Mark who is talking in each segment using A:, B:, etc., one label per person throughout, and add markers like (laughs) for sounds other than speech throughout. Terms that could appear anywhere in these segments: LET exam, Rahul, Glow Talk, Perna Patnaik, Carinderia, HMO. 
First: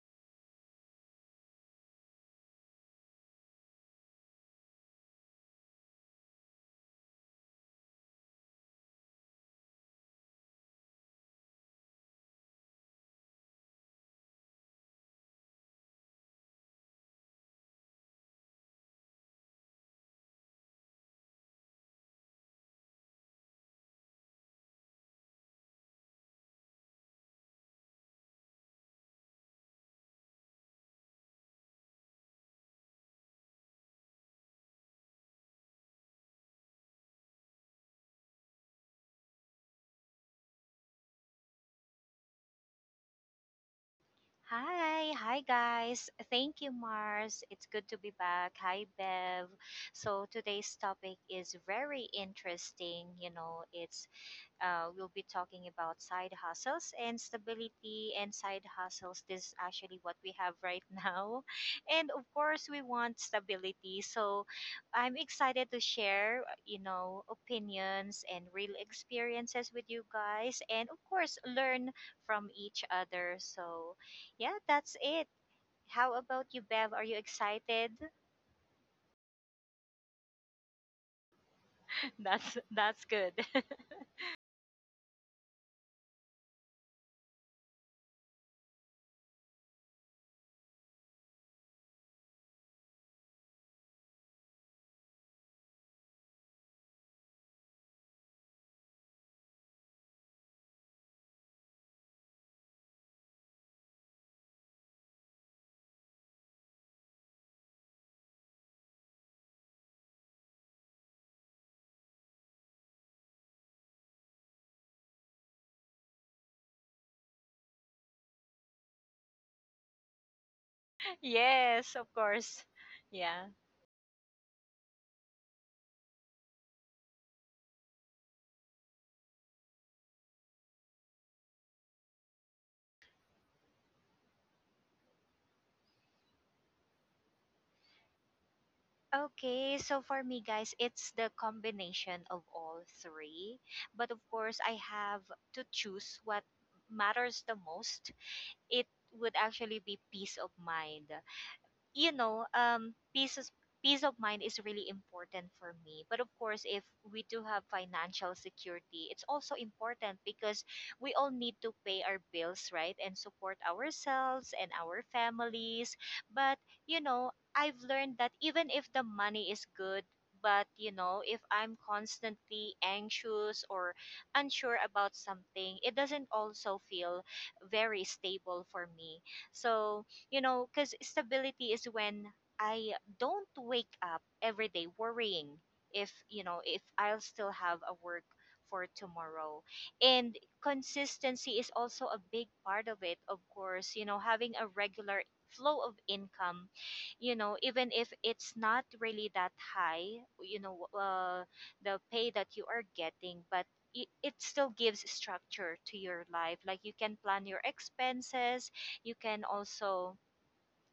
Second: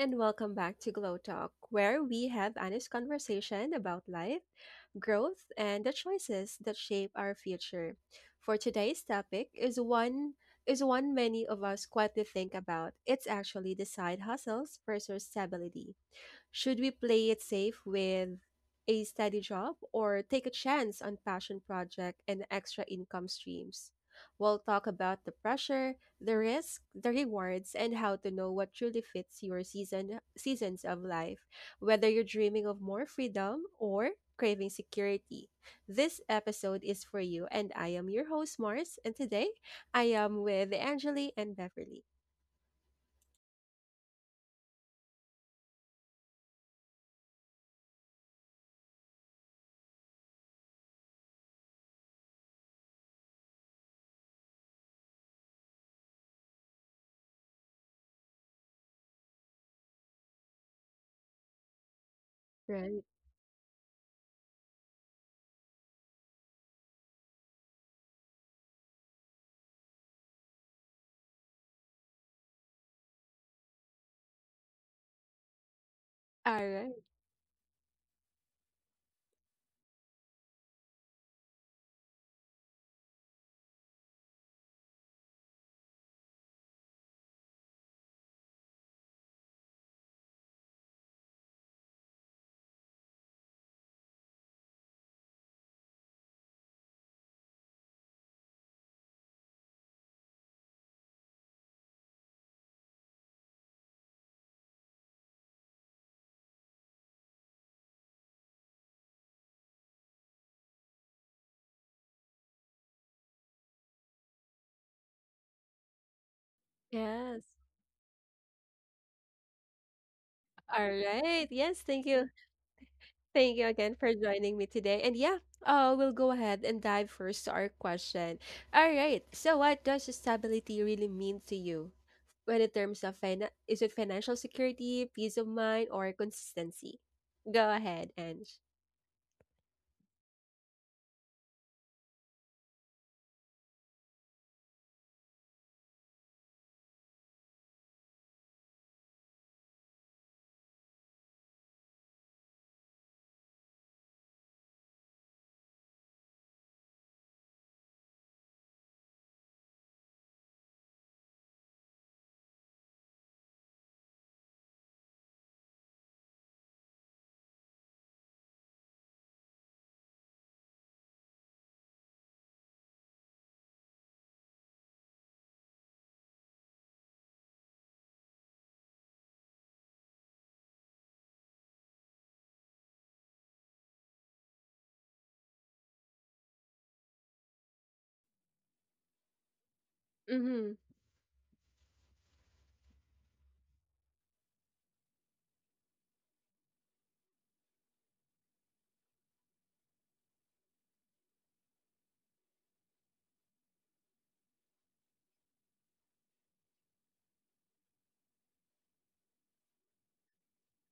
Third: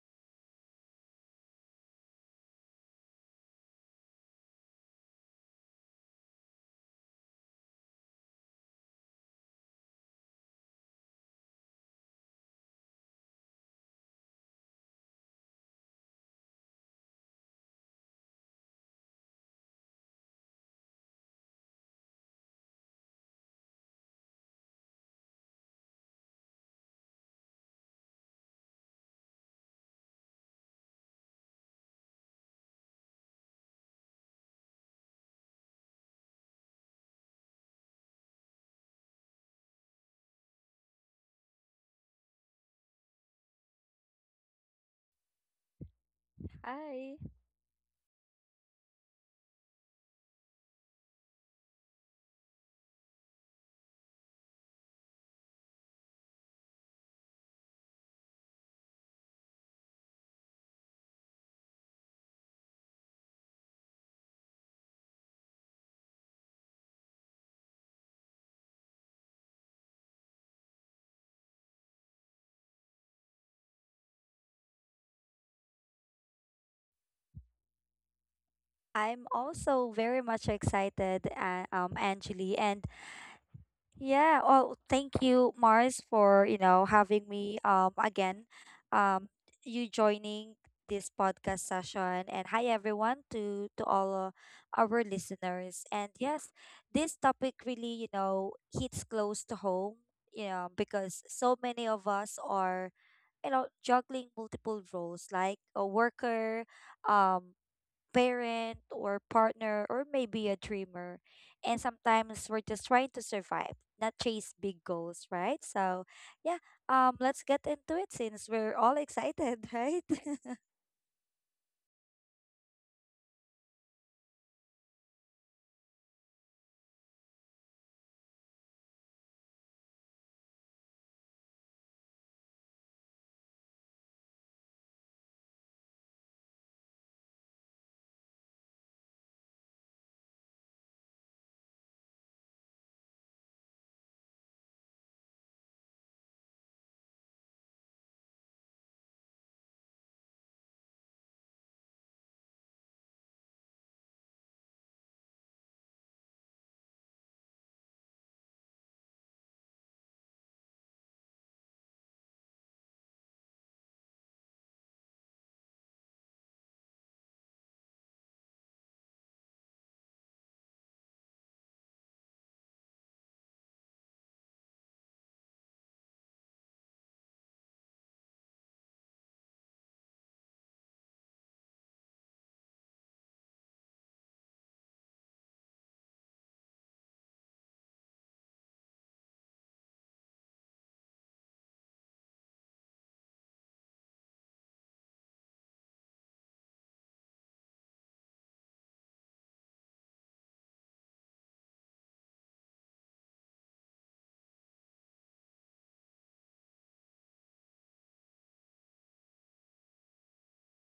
A: and welcome back to Glow Talk, where we have honest conversation about life, growth, and the choices that shape our future. For today's topic is one many of us quietly think about. It's actually the side hustles versus stability. Should we play it safe with a steady job or take a chance on passion project and extra income streams? We'll talk about the pressure, the risk, the rewards, and how to know what truly fits your seasons of life, whether you're dreaming of more freedom or craving security. This episode is for you, and I am your host, Mars, and today I am with Angeli and Beverly.
B: Hi, hi guys. Thank you,
C: Hi.
B: Mars. It's good to be back. Hi, Bev. So today's topic is very interesting. You know, it's we'll be talking about side hustles and stability and side hustles. This is actually what we have right now. (laughs) And of course, we
A: Right.
B: want stability. So I'm excited to share, opinions and real experiences with you guys. And of course, learn from each other. So yeah, that's it. How about you,
A: All
B: Bev?
A: right.
B: Are you excited?
C: I'm also very much excited,
B: (laughs)
C: Angeli,
B: That's
C: and
B: that's good. (laughs)
C: yeah, well, thank you, Mars, for having me again, um, you joining this podcast session, and hi everyone to all our listeners, and yes, this topic really hits close to home, you know, because so many of us are juggling multiple roles like a worker, um parent or partner or maybe a dreamer. And sometimes we're just trying to survive, not chase big goals, right? So, yeah, let's
A: Yes.
C: get into it since we're all excited, (laughs) right?
A: All right. Yes.
B: Yes,
A: Thank
B: of
A: you
B: course. Yeah.
A: Thank you again for joining me today. And yeah, we'll go ahead and dive first to our question. All right. So, what does stability really mean to you? When in terms of is it financial security, peace of mind, or consistency? Go ahead, Ange.
B: Okay, so for me, guys, it's the combination of all three. But of course, I have to choose what matters the most. It would actually be peace of mind. you know, um, peace is, Peace of mind is really important for me. But of course, if we do have financial security, it's also important because we all need to pay our bills, right, and support ourselves and our families. But I've learned that even if the money is good. But if I'm constantly anxious or unsure about something, it doesn't also feel very stable for me. So, because stability is when I don't wake up every day worrying if, you know, if I'll still have a work for tomorrow. And
A: Mm-hmm.
B: consistency is also a big part of it, of course, having a regular flow of income, even if it's not really that high, you know, uh, the pay that you are getting, but it still gives structure to your life. Like you can plan your expenses, you can also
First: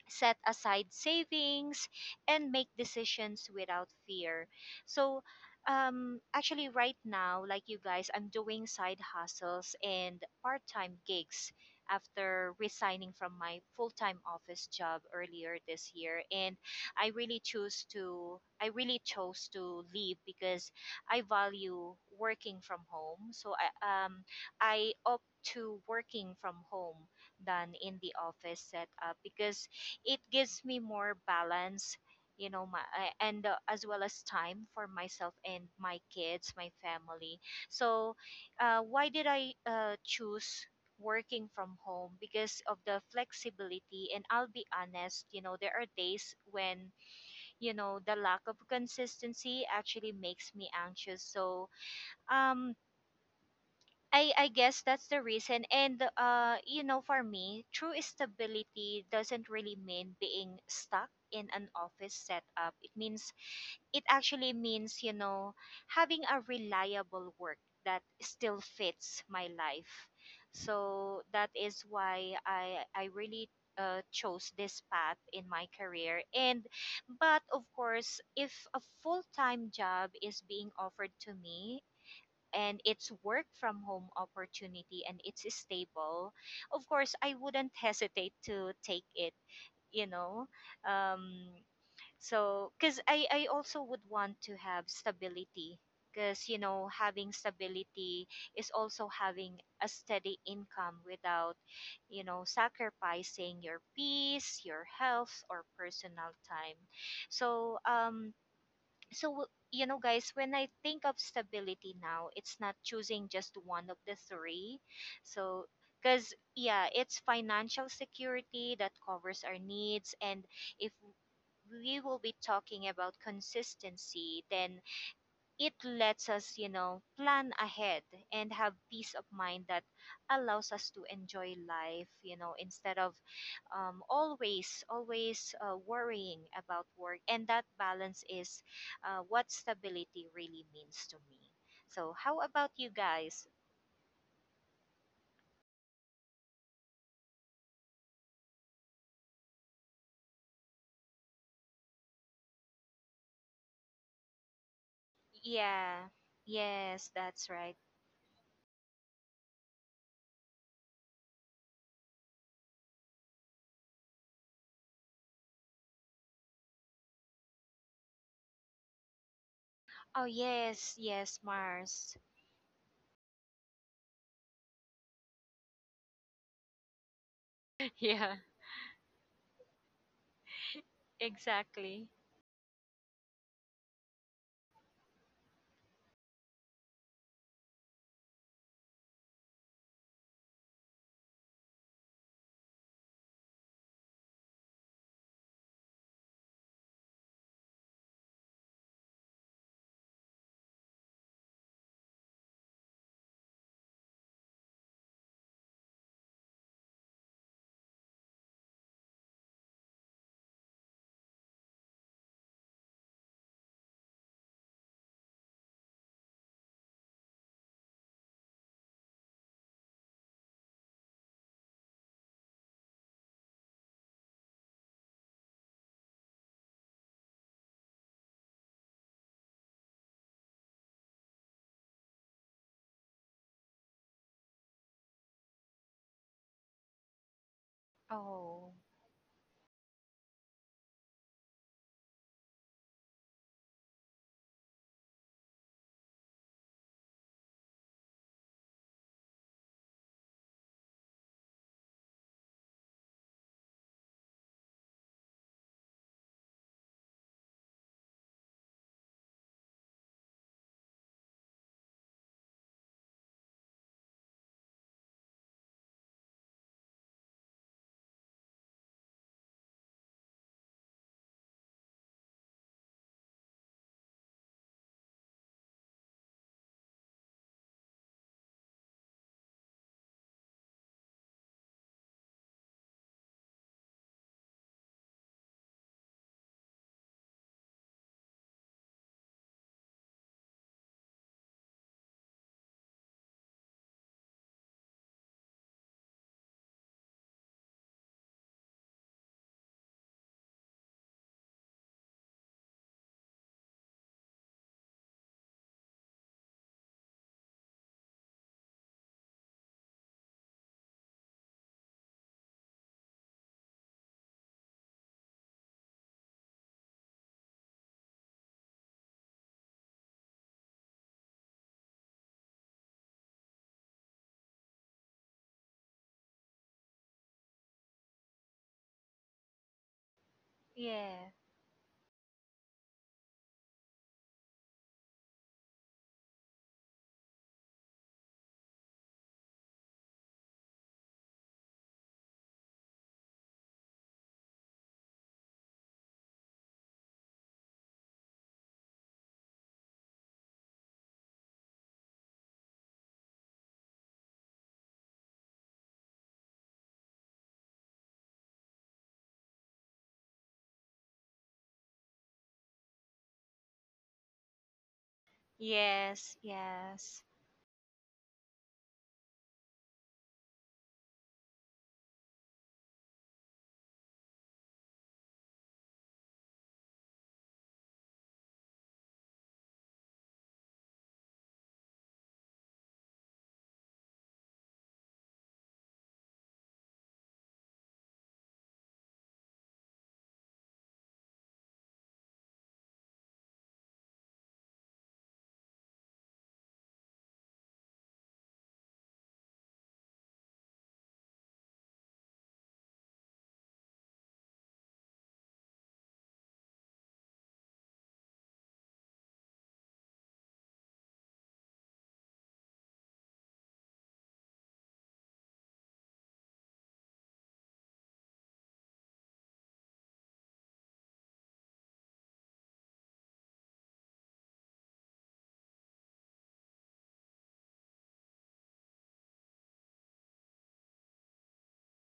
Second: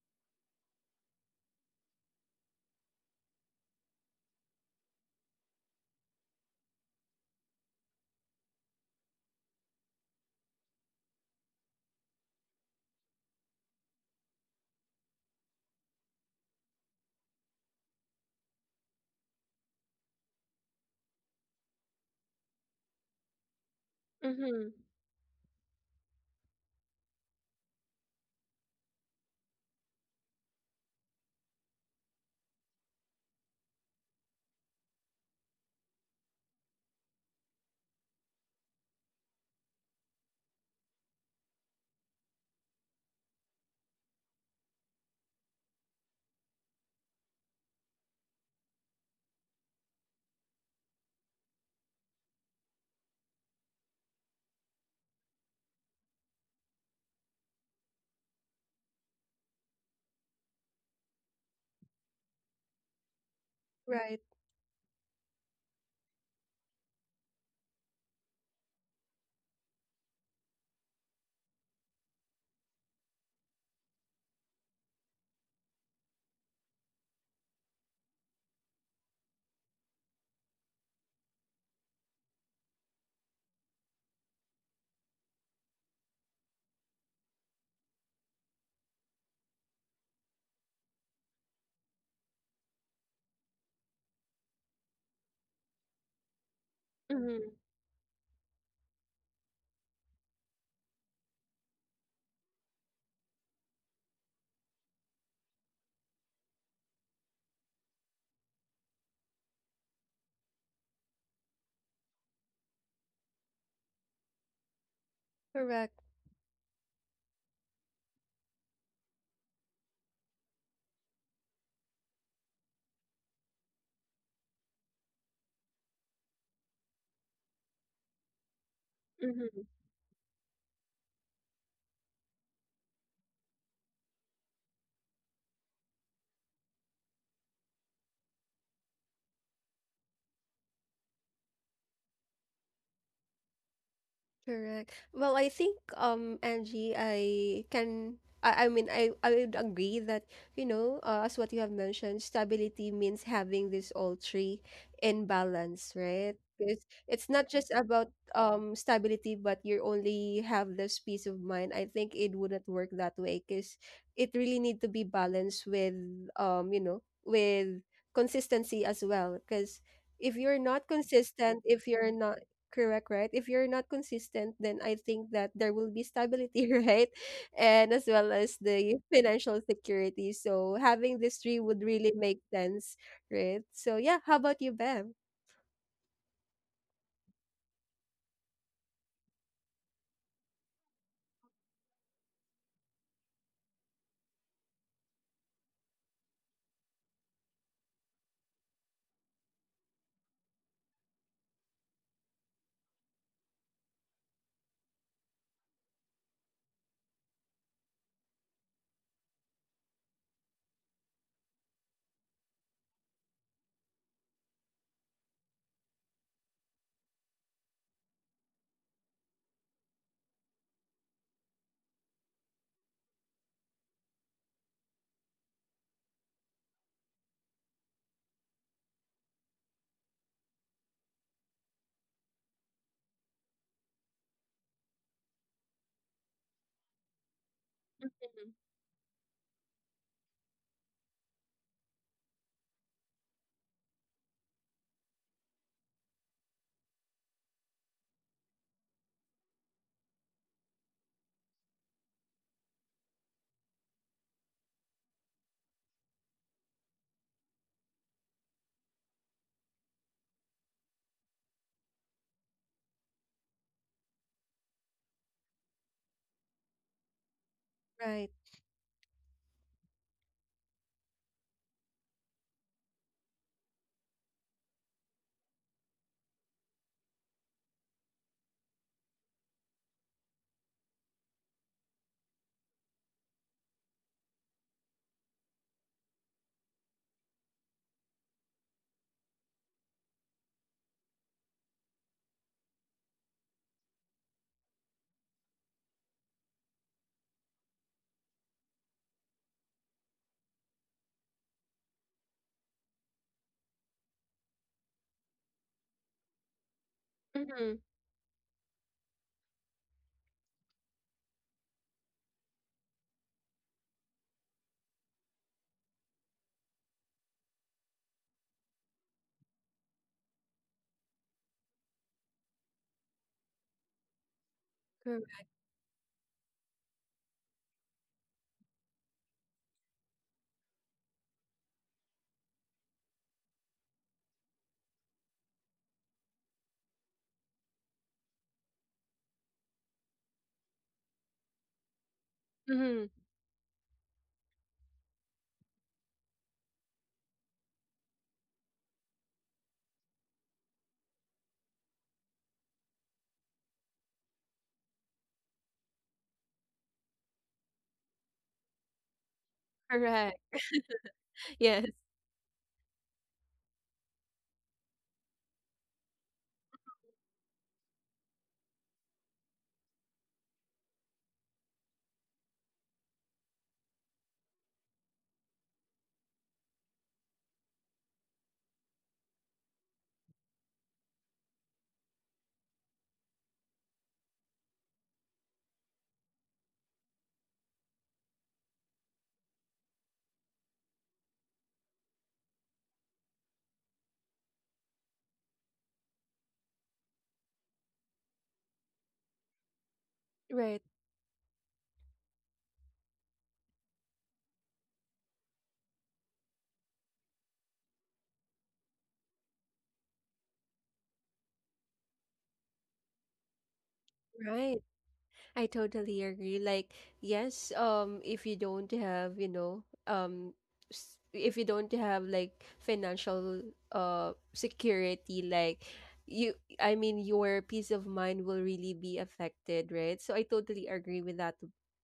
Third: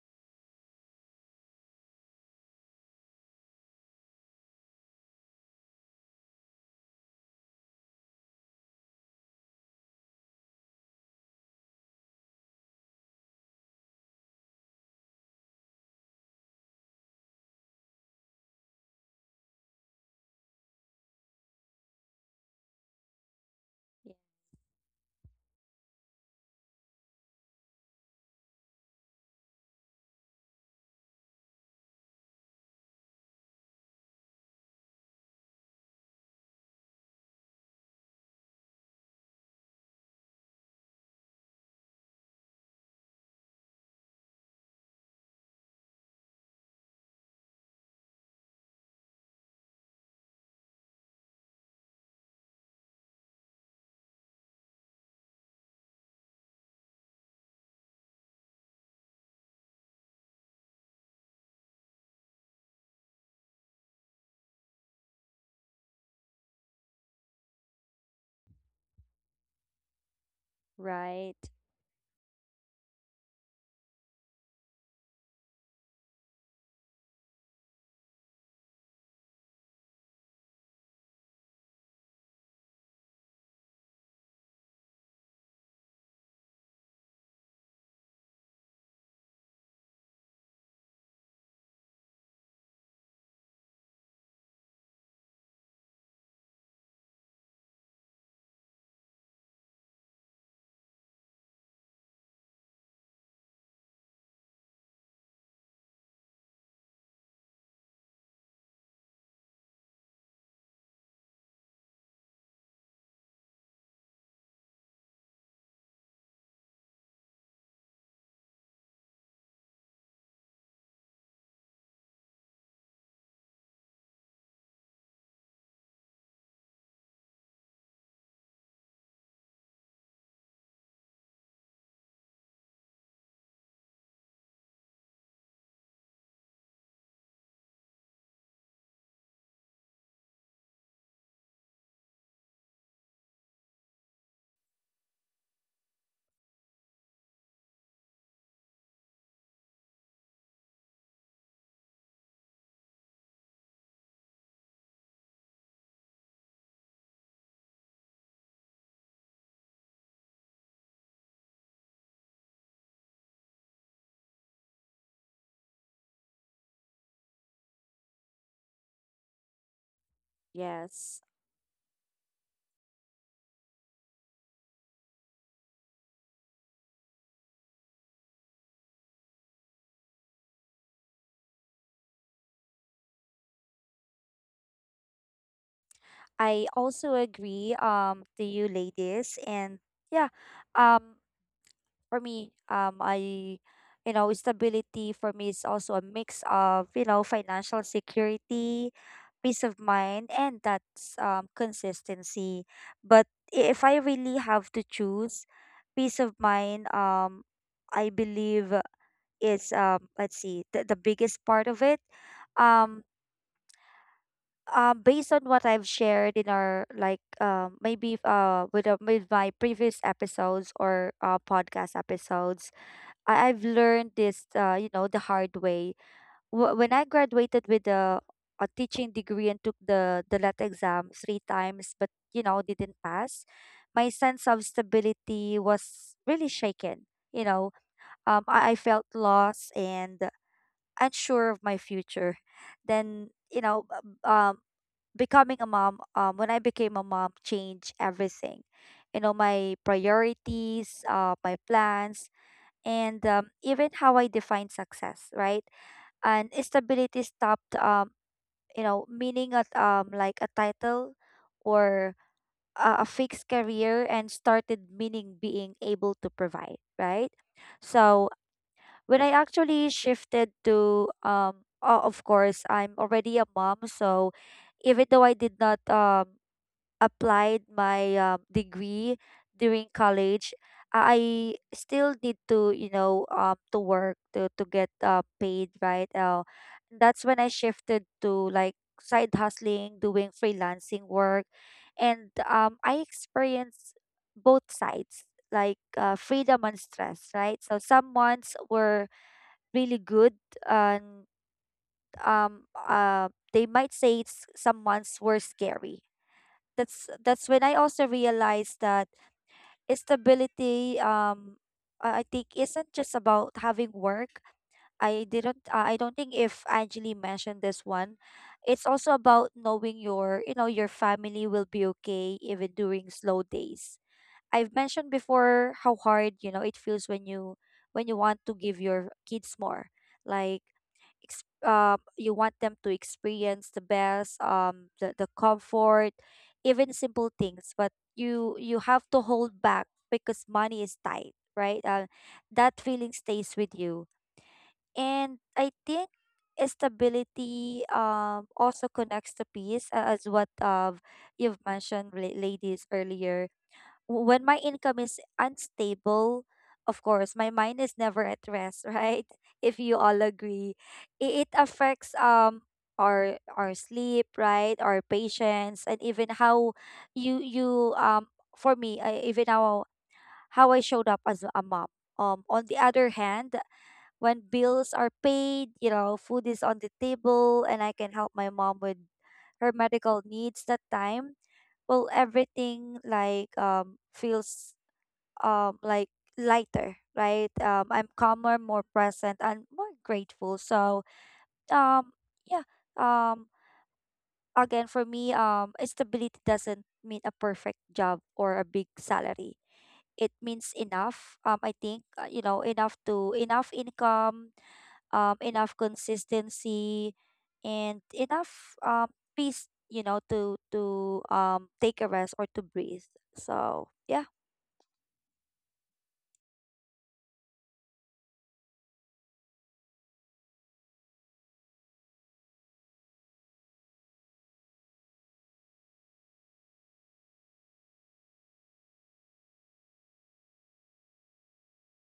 B: set aside savings and make decisions without fear. So, actually, right now, like you guys, I'm doing side hustles and part-time gigs after resigning from my full-time office job earlier this year, and I really chose to leave because I value working from home. so i
C: Yeah.
B: um
A: Mm-hmm.
B: i opt to working from home than in the office setup because it gives me more balance, you know my I- and as well as time for myself and my kids, my family. So, why did I choose working from home? Because of the flexibility. And I'll be honest, there are days when the lack of consistency actually makes me anxious. So um I I guess that's the reason. And for me, true stability doesn't really mean being stuck in an office setup. It means it
A: Right.
B: actually means, you know, having a reliable work that still fits my life. So
C: Right.
B: that is why I really chose this path in my career, and but of course, if a full-time job is being offered to me and it's work from home opportunity and it's stable, of course, I wouldn't hesitate to take it, you know. Um, so, because I also would want to have stability. Because, having
A: Mm-hmm.
B: stability is also having a steady income without sacrificing your peace, your health, or personal time. So, um, so, guys, when I think of stability now, it's not choosing just one of the three. So,
A: Correct.
B: because yeah, it's financial security that covers our needs. And if we will be talking about consistency, then it lets us plan ahead and have peace of mind that allows us to enjoy life, instead of always worrying about work. And that balance is what stability really means to me. So, how about you guys?
A: Correct. Well, I think Angie, I mean, I would agree that as what you have mentioned, stability means having this all three in balance,
B: Yeah,
A: right? Because
B: yes,
A: it's not
B: that's
A: just
B: right.
A: about stability, but you only have this peace of mind. I think it wouldn't work that way because it really need to be balanced with you know with consistency as well. Because
B: Oh,
A: if you're not
B: yes,
C: Yes.
B: yes,
A: consistent, if you're
B: Mars.
A: not Correct, right? If you're not consistent, then I think that there will be stability, (laughs) right? And
B: (laughs)
A: as well
B: Yeah,
A: as the financial security. So having these three would
B: exactly.
A: really make sense, right? So yeah, how about you, Bev?
C: I also agree to you ladies. And yeah. Um for me, you know, stability for me is also a mix of, you know, financial security, peace of mind, and that's consistency. But if I really have to choose, peace of mind, I believe is, let's see, the biggest part of it. Um, based on what I've shared in our like maybe with my previous episodes or podcast episodes, I've learned this, you know, the hard way. When I graduated with a teaching degree and took the LET exam three times, but you know, didn't pass, my sense of stability was really shaken. You know,
B: Oh,
C: I felt lost and unsure of my future. Then, you know, becoming a mom, when I became a mom, changed everything. You know, my priorities, my plans and even how I define success, right? And stability stopped, you know, meaning at like a title or a fixed career, and started meaning being able to provide, right? So
A: Right.
C: when I actually shifted to, of course, I'm already a mom, so even though I did not applied my degree during college, I still need to you know to work to get paid, right? That's when I shifted to like side hustling, doing freelancing work, and I experienced both sides, like freedom and stress, right? So some ones were really good, and they might say it's, some ones were scary. That's when I
A: Mm-hmm.
C: also realized that stability I think isn't just about having work. I didn't I don't think if Anjali mentioned this one. It's also about knowing your you know your family will be okay even during slow days. I've mentioned
A: Correct.
C: before how hard you know it feels when you want to give your kids more. Like
B: yeah.
C: you want them to experience the best the comfort, even simple things, but you have to hold back because money is tight, right? That
A: Mm-hmm.
C: feeling stays with you. And I think stability also connects to peace, as what you've mentioned ladies earlier. When my income is unstable, of course, my mind is never at rest, right? (laughs) If you all
A: Correct.
C: agree, it
A: Yes.
C: affects our sleep, right? Our patience, and even
B: Yes,
C: how
B: yes,
C: you you for me, I, even how I showed up as a mom. On the other hand, when bills are paid, you know, food is on the table and I can help my mom with her medical needs that time. Well, everything feels like lighter, right? Um, I'm calmer, more present and more grateful. So, um yeah, um again for me, stability doesn't mean a perfect job or a big salary. It means
A: Right.
C: enough. Um, I think, you know, enough income, enough consistency, and enough peace, you know, to take a rest or to breathe. So yeah.
A: Right. I totally agree. Like, yes, if you don't have, you know, if you don't have like financial security, like you, I mean, your peace of mind will really be affected, right? So I totally agree with that.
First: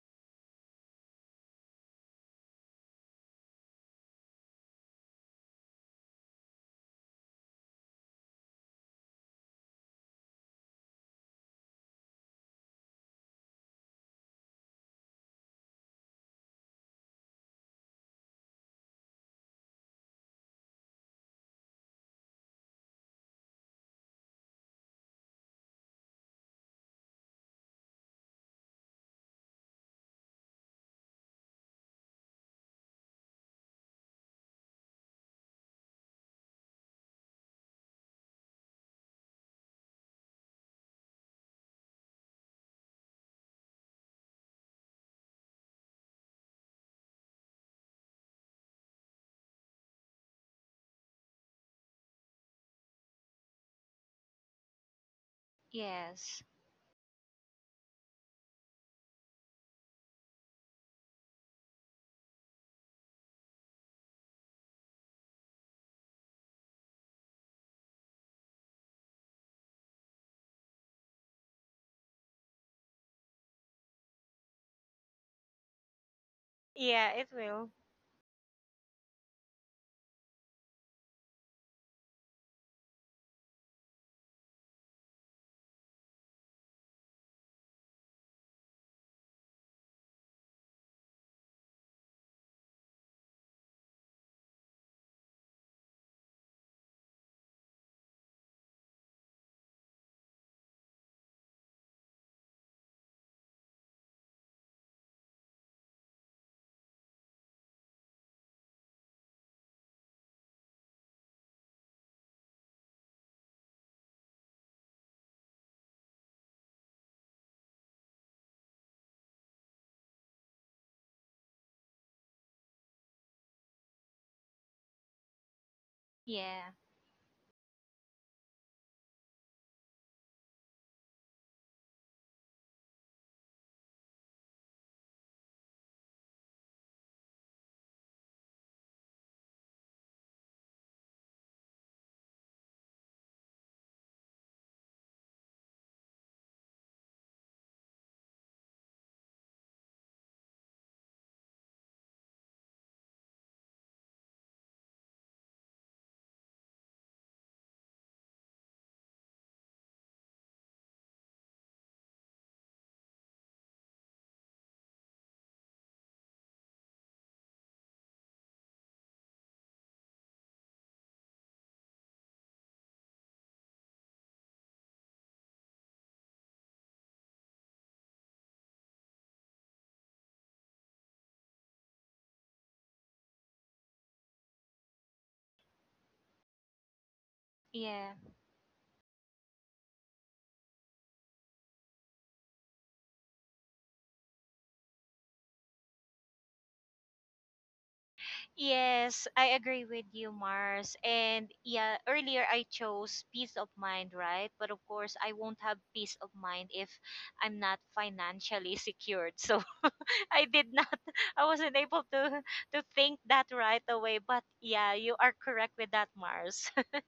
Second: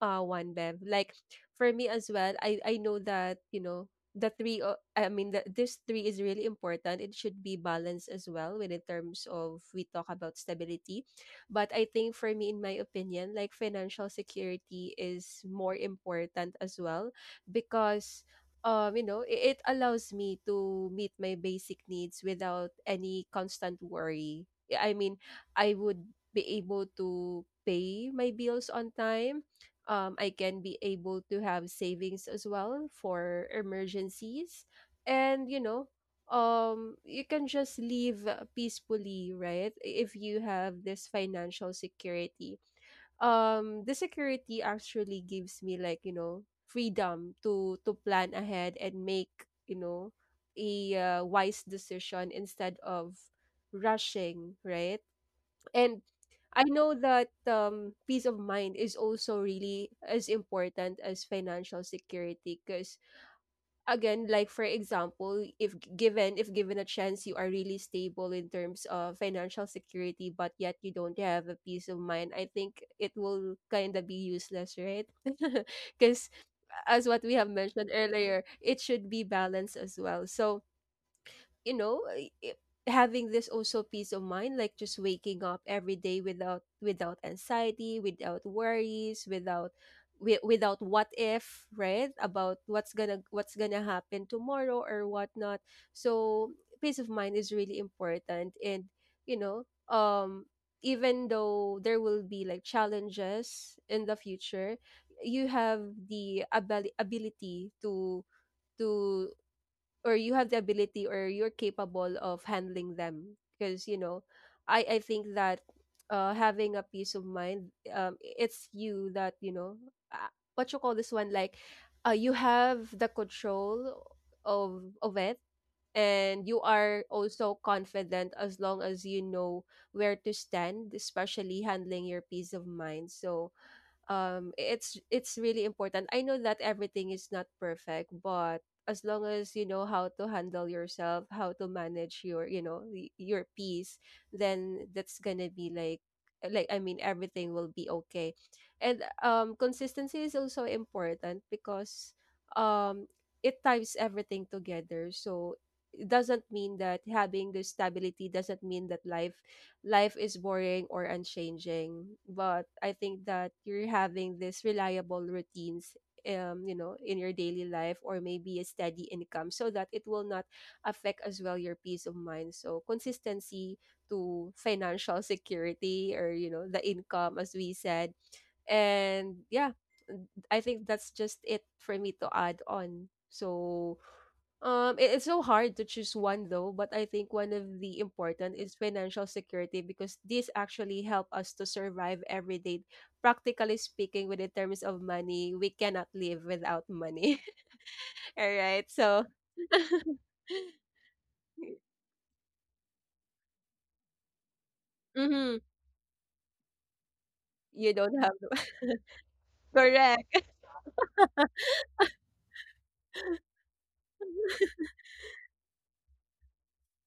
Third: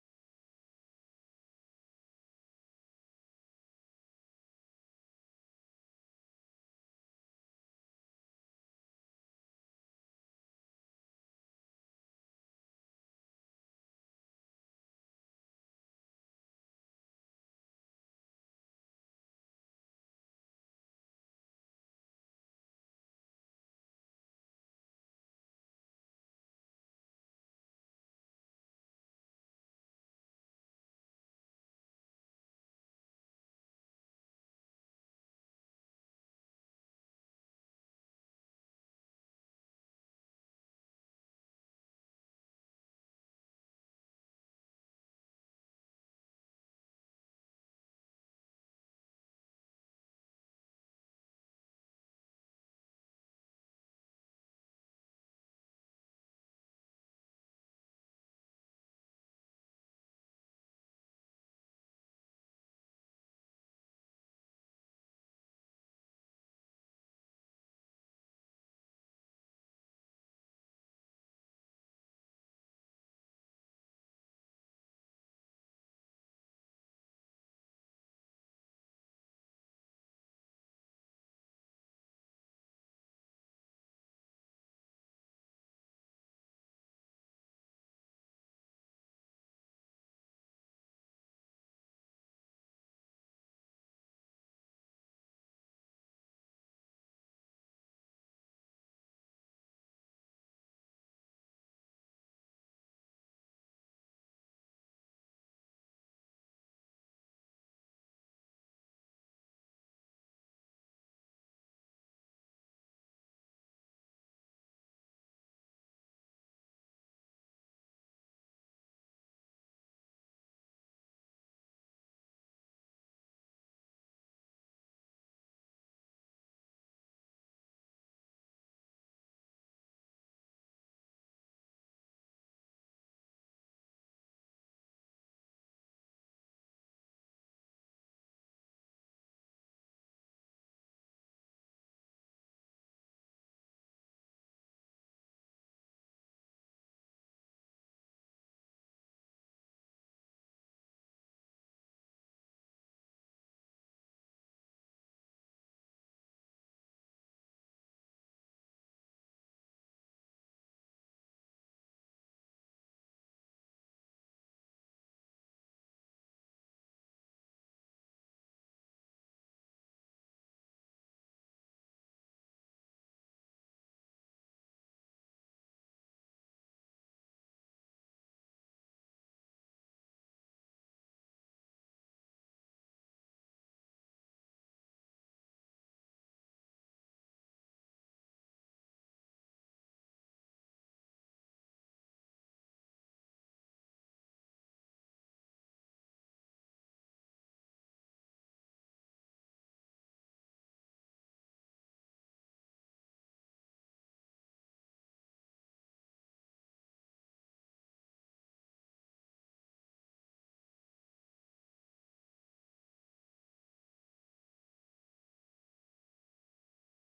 A: One Bev. Like for me as well, I know that you know the three. I mean, this three is really important. It should be balanced as well when in terms of we talk about stability, but I think for me, in my opinion, like financial security is more important as well because you know, it allows me to meet my basic needs without any constant worry. Yeah, I mean, I would be able to pay my bills on time. I can be able to have savings as well for emergencies. And, you know, you can just leave peacefully, right? If you have this financial security, the security actually gives me like you know freedom to plan ahead and make, you know, a wise decision instead of rushing, right? And
B: yes.
A: I know that peace of mind is also really as important as financial security because again, like for example, if given a chance you are really stable in terms of financial security but yet you don't have a peace of mind, I think it will kind of be useless, right? (laughs) Because as
B: Yeah,
A: what
B: it
A: we have
B: will.
A: mentioned earlier, it should be balanced as well. So, you know, having this also peace of mind, like just waking up every day without anxiety, without worries, without what if, right? About what's gonna happen tomorrow or whatnot. So peace of mind is really important. And you know, even though there will be like challenges in the future, you have the ability to to or you have the ability or you're capable of handling them because you know, I think that having a peace of mind, it's you that you know, uh, what you call this one, like you have the control of it, and you
B: Yeah.
A: are also confident as long as you know where to stand, especially handling your peace of mind. So it's really important. I know that everything is not perfect, but as long as you know how to handle yourself, how to manage your, you know, your peace, then that's gonna be like I mean, everything will be okay. And consistency is also important because um it ties everything together. So it doesn't mean that having the stability doesn't mean that life is boring or unchanging. But I think that you're having this reliable routines, you know, in your daily life or maybe a steady income, so that it will not affect as well your peace of mind. So consistency to financial (laughs) security or you know the income as we said. And yeah, I think that's just it for me to add on. So it, it's so hard to choose one though, but I think one of the
B: Yeah.
A: important is financial security because these actually help us to survive every day. Practically speaking, with the terms of money, we cannot live without money. (laughs) All right,
B: Yes,
A: so
B: I agree with you, Mars. And yeah, earlier I chose peace of mind, right? But of course, I
A: mm-hmm,
B: won't have peace of mind if I'm not
A: you don't have
B: financially secured. So (laughs) I
A: correct.
B: did not, I wasn't able to think that right away. But yeah, you are correct with that, Mars. (laughs)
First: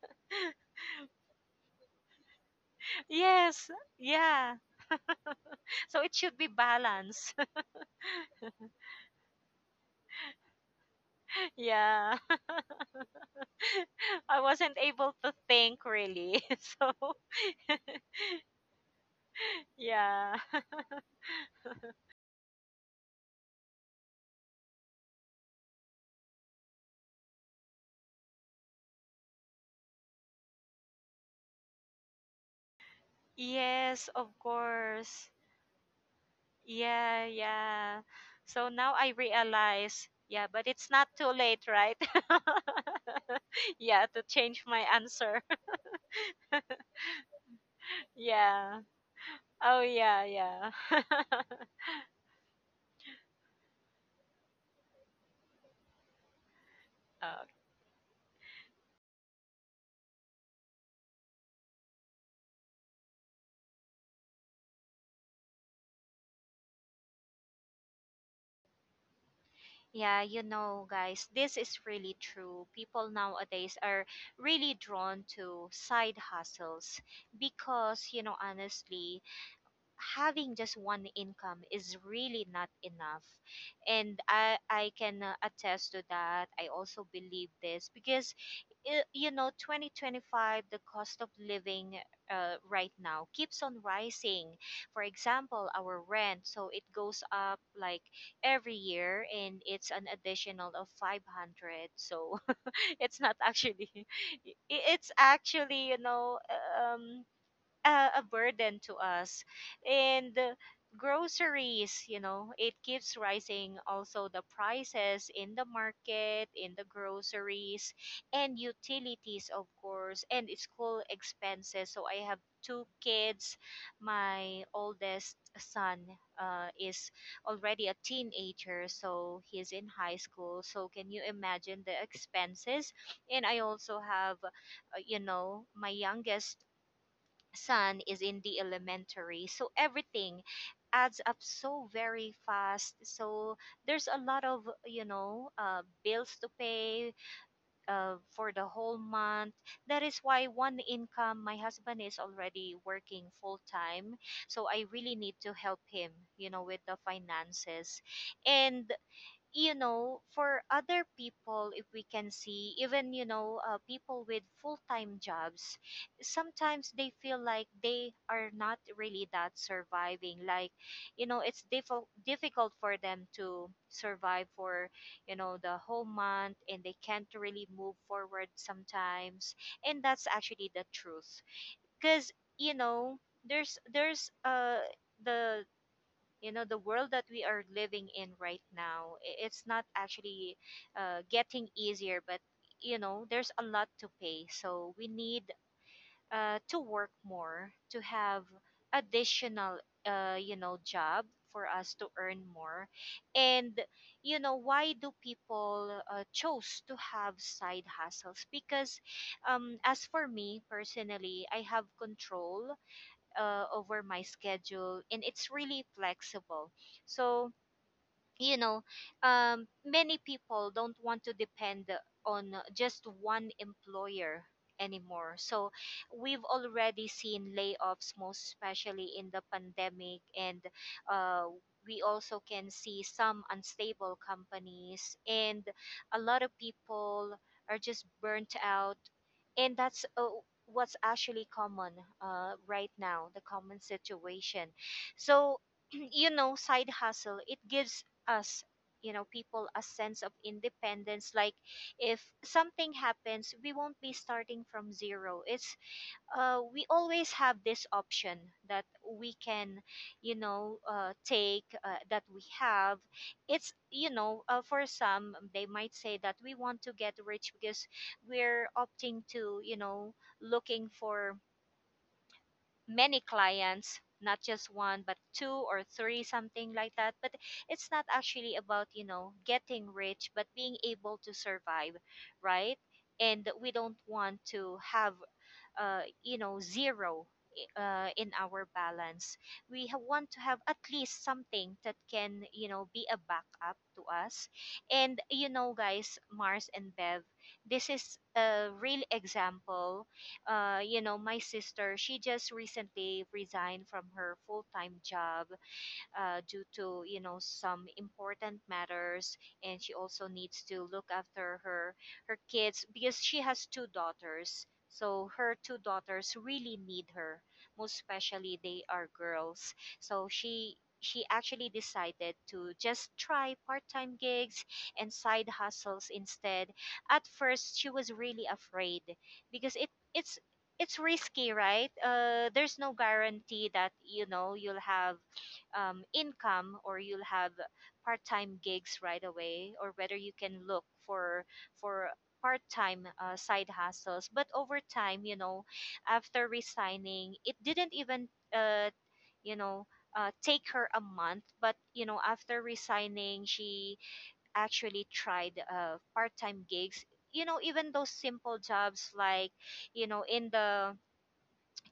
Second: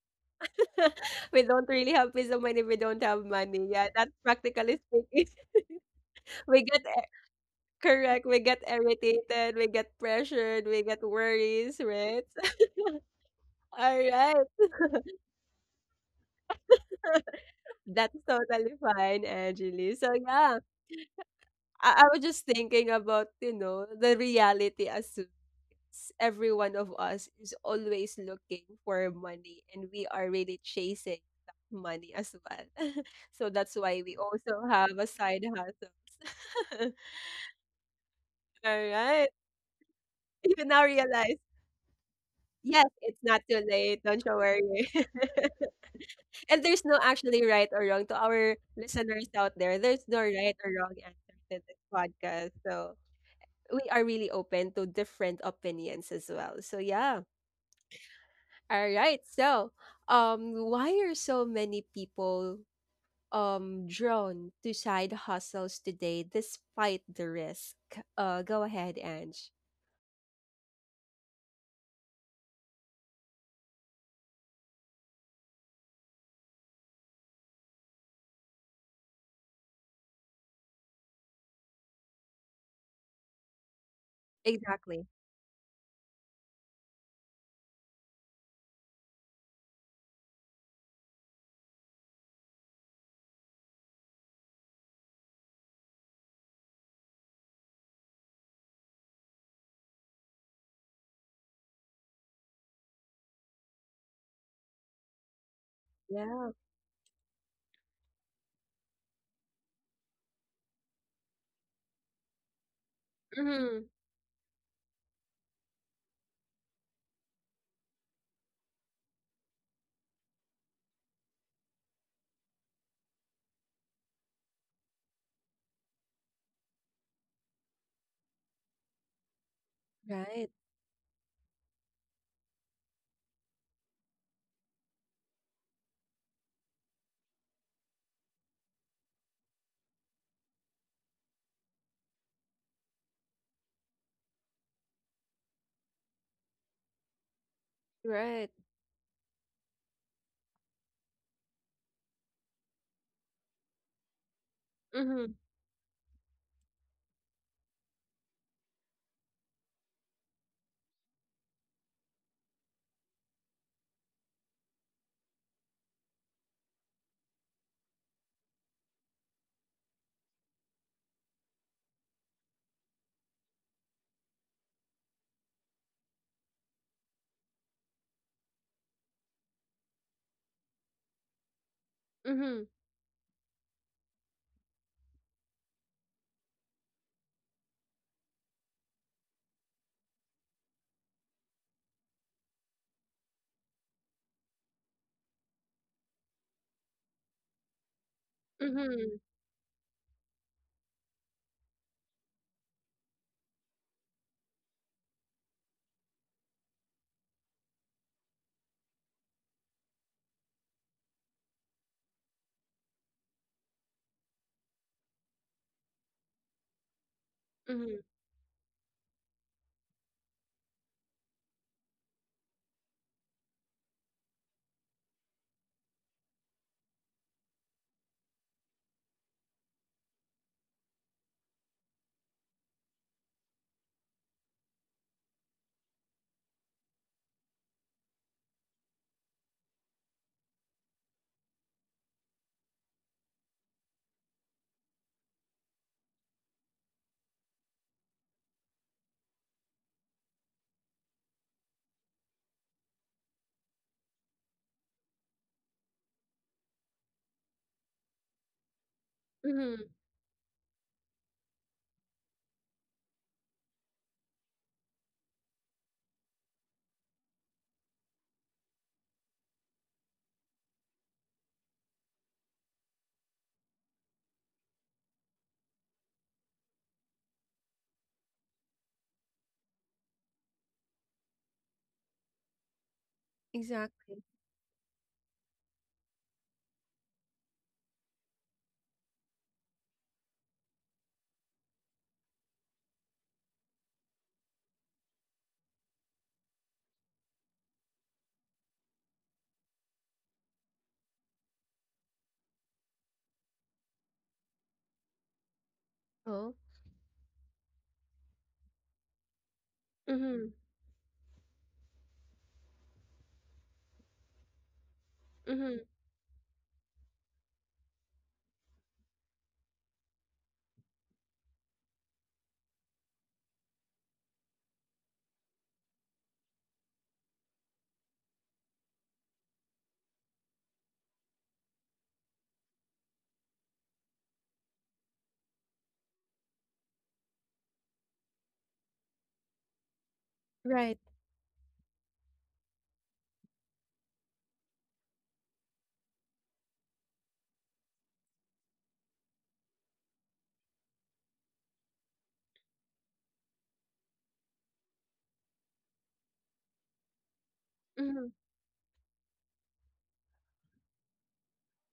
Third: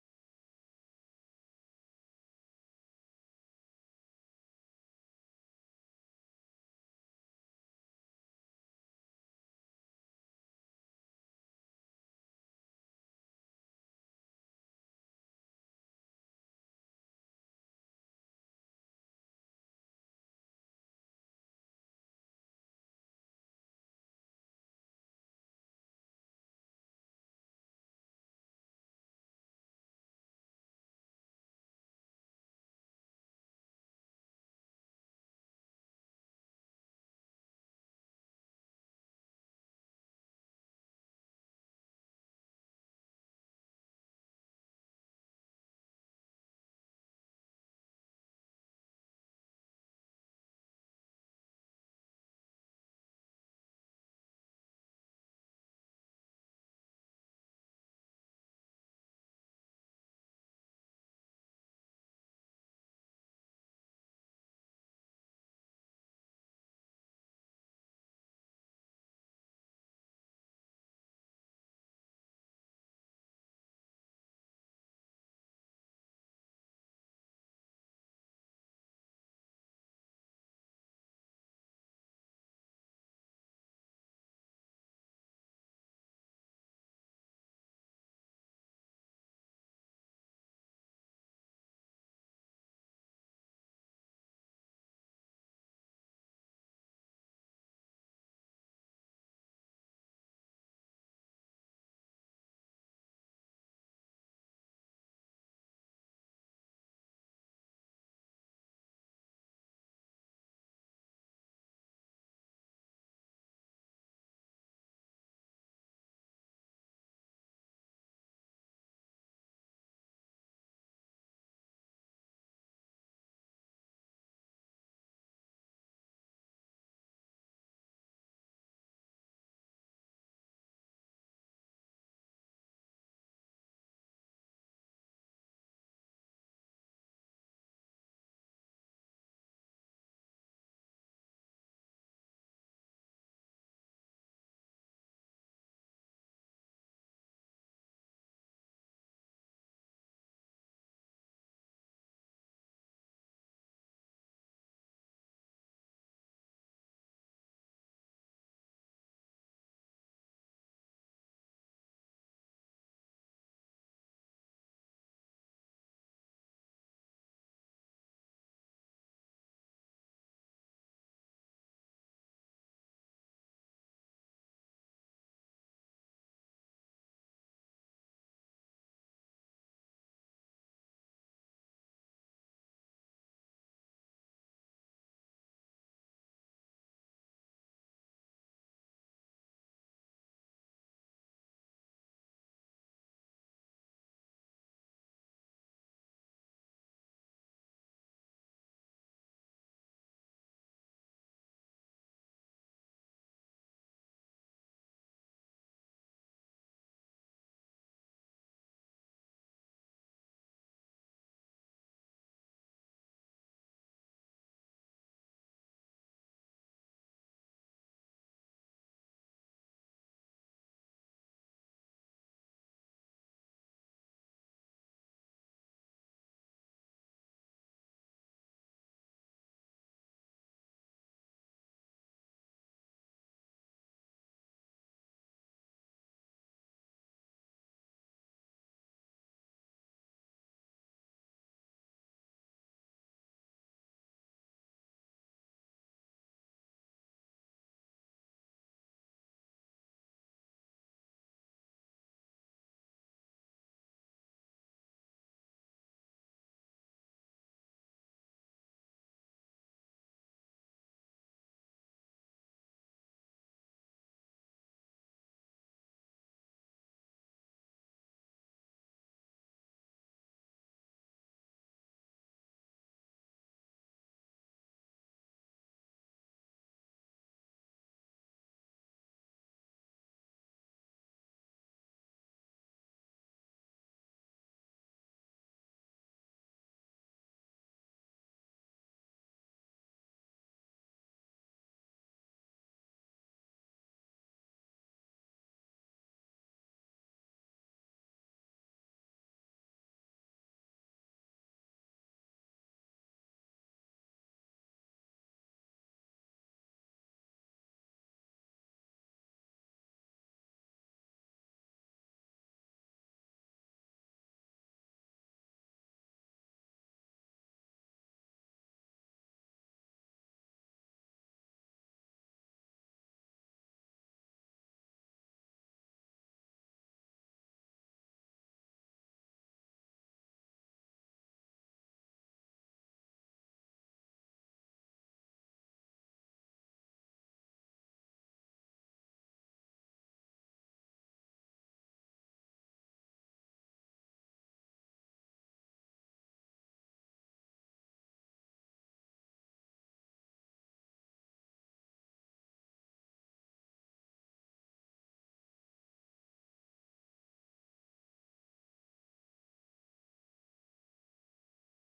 A: (laughs) We don't really have peace of mind if we don't have money.
B: Yes.
A: Yeah, that's
B: Yeah.
A: practically speaking.
B: So it should
A: (laughs)
B: be
A: we get e-
B: balance.
A: Correct. We get irritated. We get pressured. We get
B: (laughs)
A: worries.
B: Yeah.
A: Right. (laughs)
B: (laughs)
A: All right.
B: I wasn't able to think really. (laughs) So (laughs)
A: That's totally fine, Angeli. So
B: Yeah.
A: yeah,
B: (laughs)
A: I was just thinking about, you know, the reality as to every one of us is always looking for money and we are really chasing that money as well. (laughs) So that's why
B: Yes,
A: we
B: of
A: also have a
B: course.
A: side hustle.
B: Yeah, yeah.
A: (laughs)
B: So
A: All
B: now I
A: right.
B: realize, yeah,
A: You
B: but
A: now
B: it's not too
A: realize
B: late, right?
A: yes, it's not
B: (laughs)
A: too late,
B: Yeah,
A: don't
B: to
A: you
B: change my
A: worry.
B: answer.
A: (laughs) And there's
B: (laughs)
A: no actually right or wrong to our
B: Yeah.
A: listeners out there.
B: Oh,
A: There's no
B: yeah,
A: right or
B: yeah.
A: wrong
B: (laughs)
A: answer to this podcast. So we are really open to different opinions as well. So yeah.
B: Okay.
A: All right. So why are so many people drawn to side hustles today despite the risk? Go ahead, Ange.
B: Yeah, guys, this is really true. People nowadays are really drawn to side hustles because, honestly, having just one income is really not enough. And I
A: Exactly.
B: can attest to that. I also believe this because 2025, the cost of living right now keeps on rising. For example, our rent, so it goes up like every year, and it's an additional of 500. So (laughs) it's not actually (laughs) i- it's actually,
A: Yeah.
B: um a burden to us. And groceries, it keeps rising.
A: Mm-hmm.
B: Also, the prices in the market, in the groceries, and utilities, of course, and school expenses. So, I have two kids. My oldest son is already a teenager, so he's in high
A: Right.
B: school. So, can you imagine the expenses? And I also have my youngest son is in the elementary. So everything adds up so very fast. So there's a lot of, bills to pay
A: Right.
B: for the whole month. That is why one income, my husband is already working full time. So I really
A: Mm-hmm.
B: need to help him, with the finances. And for other people, if we can see, even, people with full time jobs, sometimes they feel like they are not really that surviving. Like, it's difficult for them to survive for, the whole month, and they can't really move forward sometimes. And that's actually the truth. Because,
A: Mm-hmm.
B: you know, there's the you know the world that we are living in right now. It's not actually getting easier, but there's a lot to pay, so we need to work more, to have
A: Mhm,
B: additional job for us to earn more. And why do people chose to have side hustles? Because as for me personally, I have control over my schedule, and it's really flexible. So
A: mhm,
B: you know many people don't want to depend on just one employer anymore. So we've already seen layoffs, most especially in the pandemic, and uh, we also can see some unstable companies, and a lot of people are just burnt out. And that's what's actually common right now, the common situation. So (clears throat) side hustle, it gives us, people, a sense of independence. Like if something happens, we won't be starting from zero. It's we always have this option that we can
A: mhm.
B: take, that we have. It's for some, they might say that we want to get rich because we're opting to looking for many clients, not just one, but two or three, something like that. But it's not actually about getting rich, but being able to survive, right? And we don't
A: Exactly.
B: want to have zero in our balance. We want to have at least something that can, be a backup to us. And guys, Mars and Bev, this is a real example. My sister, she just recently resigned from her full-time job
A: Oh.
B: due to some important matters. And she also
A: Mhm,
B: needs to look after her kids because she has two daughters, so her two
A: mhm.
B: daughters really need her, most especially they are girls. So she actually decided to just try part-time gigs and side hustles instead. At first, she was really afraid because it's it's risky, right? Uh, there's no guarantee that you'll have income, or you'll have part-time gigs right away, or whether you can look
A: Right.
B: for part-time side hustles. But over time, after resigning, it didn't even uh, you know take her a month. But after resigning, she actually tried part-time gigs, even those
A: Mhm.
B: simple jobs, like in the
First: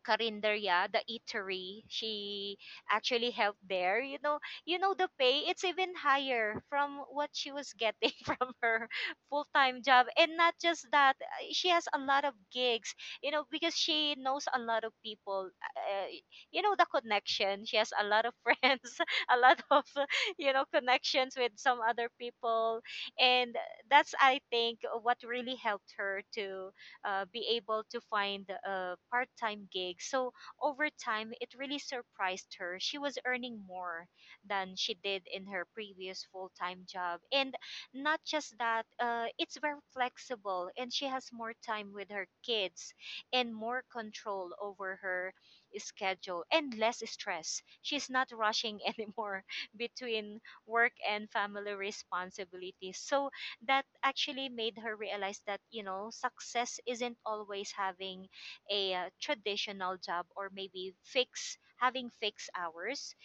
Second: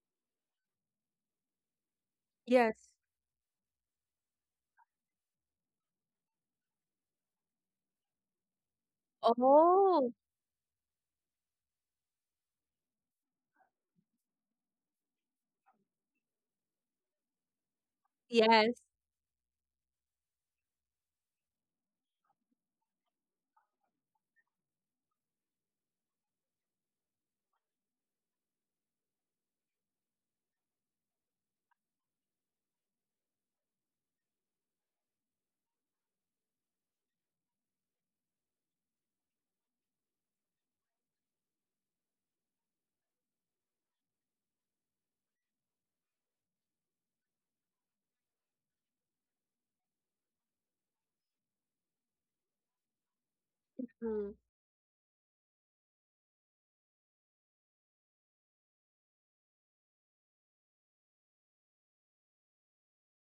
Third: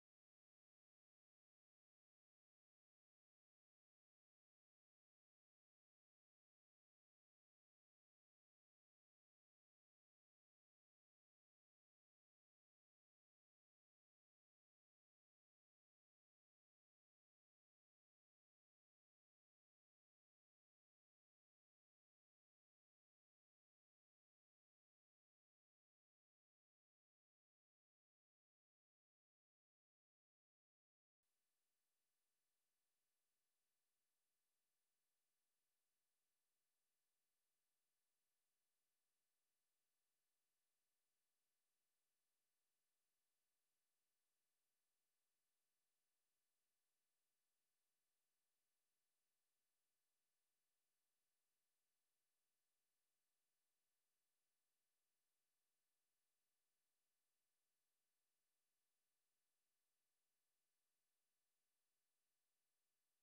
B: Carinderia, the eatery. She
A: Yes.
B: actually helped there. You know, the pay, it's even higher from what she was getting (laughs) from her full-time job.
A: Oh,
B: And not just that, she has a lot of gigs, because she knows a lot of people. Uh, the connection. She has a lot of (laughs)
A: yes.
B: friends, a lot of, (laughs) connections with some other people. And that's, I think, what really helped her to be able to find a part-time gig. So over time, it really surprised her. She was earning more than she did in her previous full-time job, and not just that, it's very flexible, and she has more time with her kids and more control over her schedule and less stress. She's not rushing anymore (laughs) between work and family responsibilities. So that
A: Mhm.
B: actually made her realize that success isn't always having a traditional job, or maybe fix having fixed hours.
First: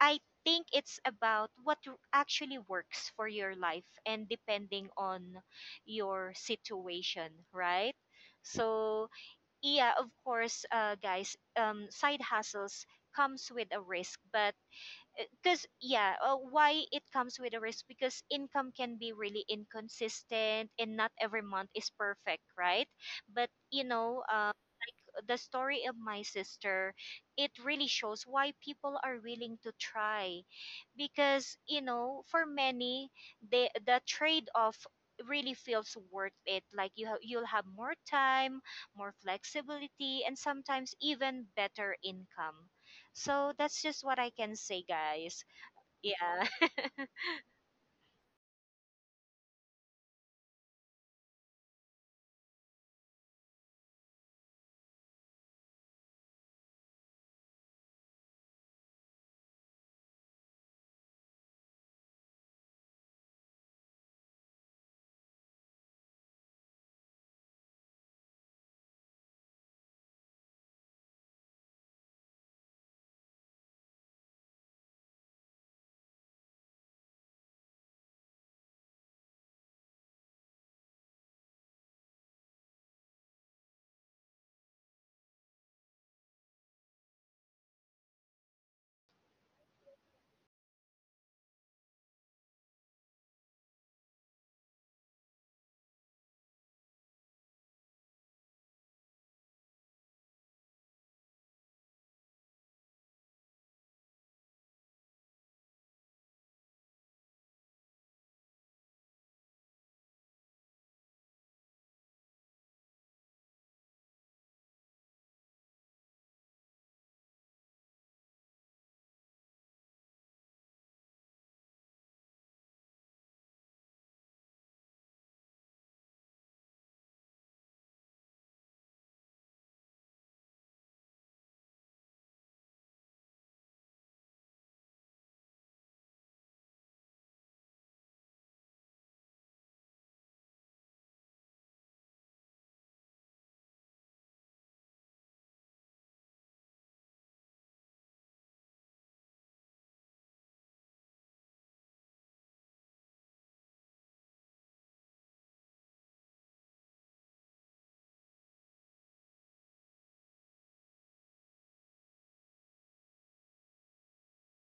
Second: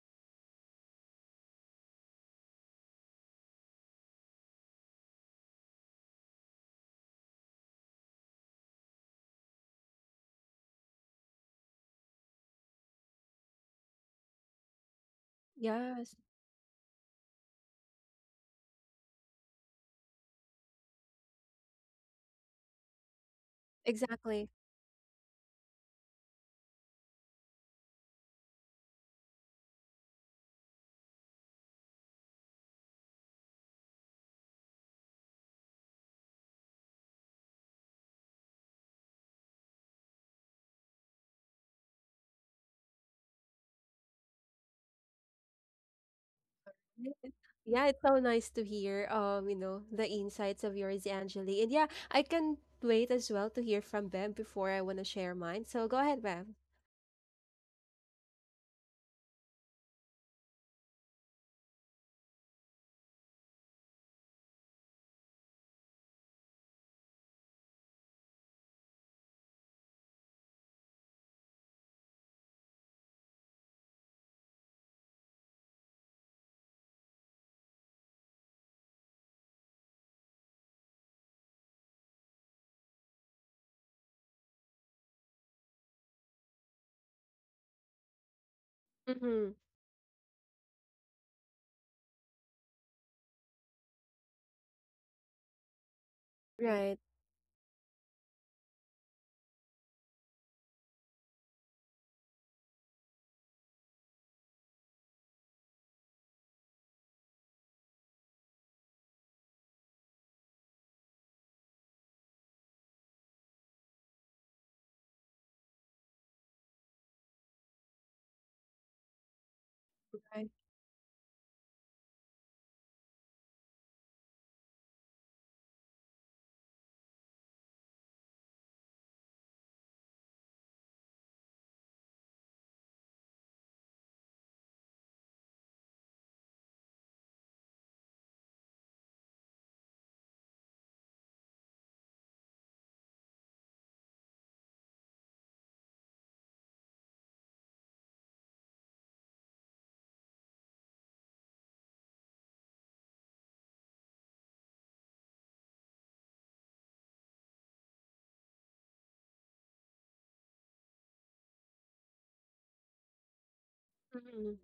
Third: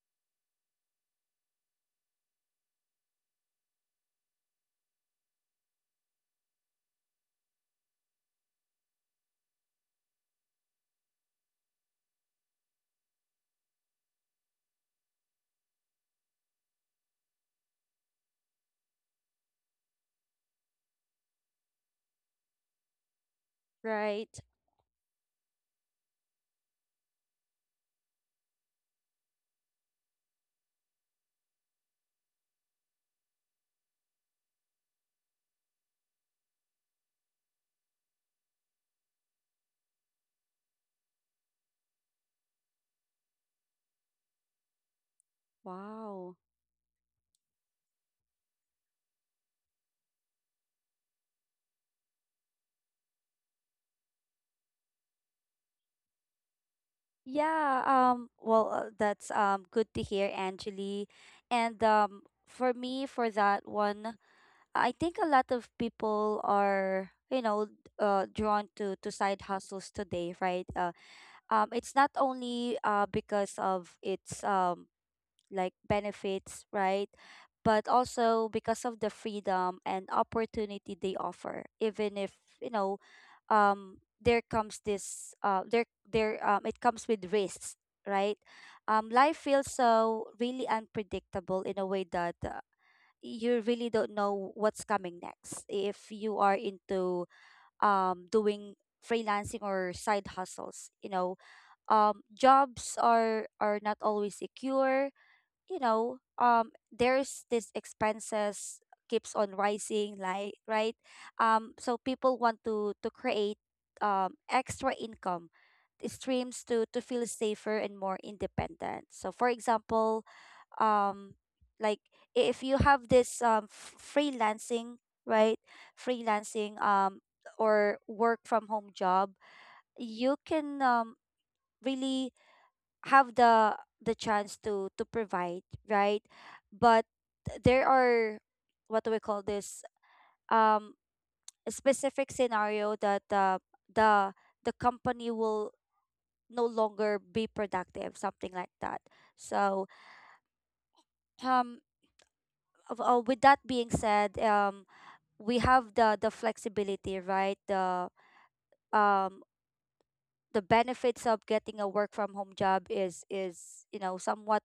B: I think it's about what actually works for your life, and depending on your situation, right? So, yeah, of course, guys, side hustles comes with a risk. But because, yeah,
A: Yes,
B: why it comes with a risk, because income can be really inconsistent and not every month is perfect, right? But
C: Right.
A: exactly.
B: the story of my sister, it really shows why people are willing to try, because for many, the trade off really feels worth it. Like, you'll have more time, more flexibility, and sometimes even better income. So that's just what I can say, guys.
C: Wow.
B: Yeah. (laughs)
A: Yeah, yeah, it's so nice to hear, you know, the insights of yours, Angeli. And yeah, I can wait as well to hear from Bev before I want to share mine. So go ahead, Bev.
C: Yeah, well, that's good to hear, Angeli. And for me for that one, I think a lot of people are, you know, drawn to side hustles today, right? It's not only because of its like benefits, right? But also because of the freedom and opportunity they offer, even if you know, there comes this, there, there, it comes with risks, right? Life
A: Mm-hmm.
C: feels so really unpredictable in a way that you really don't know what's coming next if you are
A: Right,
C: into doing freelancing or side hustles. You know, um, jobs are not always secure you know, there's this expenses keeps on rising, like right. So people want to create extra income streams to feel safer and more independent. So, for example,
A: right.
C: um, like if you have this right, freelancing or work from home job, you can really have the chance to provide, right? But there are what do we call this um a specific scenario that the company will no longer be productive, something like that. So um, with that being said, we have the flexibility, right? The um the benefits of getting a work from home job is you know
A: Mm-hmm.
C: somewhat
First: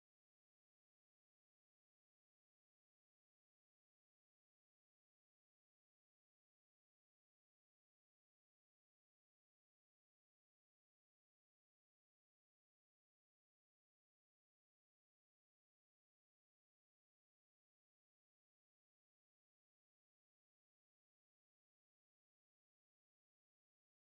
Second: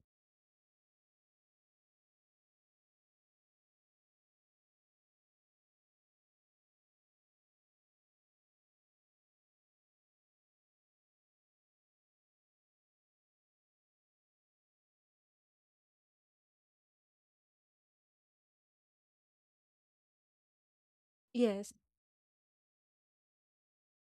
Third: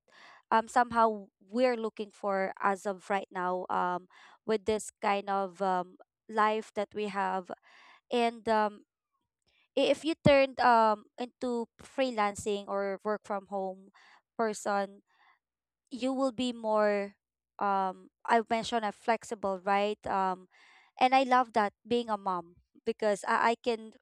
C: somehow we're looking for as of right now, with this kind of life that we have. And um, if you turned into freelancing or work from home person, you will be more I mentioned a flexible, right? Um, and I love that
A: Yes,
C: being a mom, because I can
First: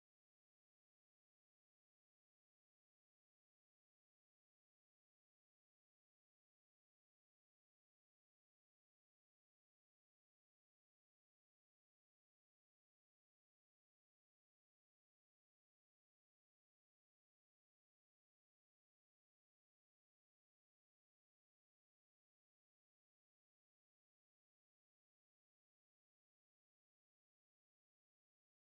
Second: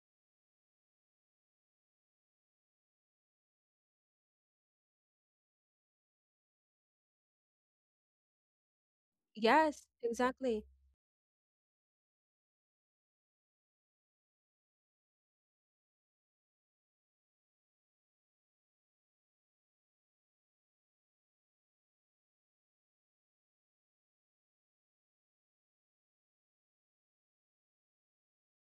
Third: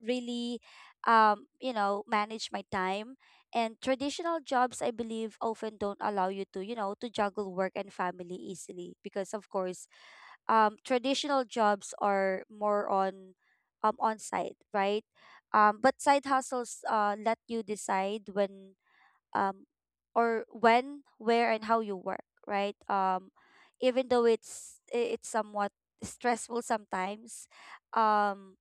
C: really you know manage my time. And traditional jobs I believe often don't allow you to you know to juggle work and family easily, because of course
A: yes, exactly.
C: traditional jobs are more on site, right? But side hustles let you decide when um or when, where and how you work, right? Even though it's it's somewhat stressful sometimes, um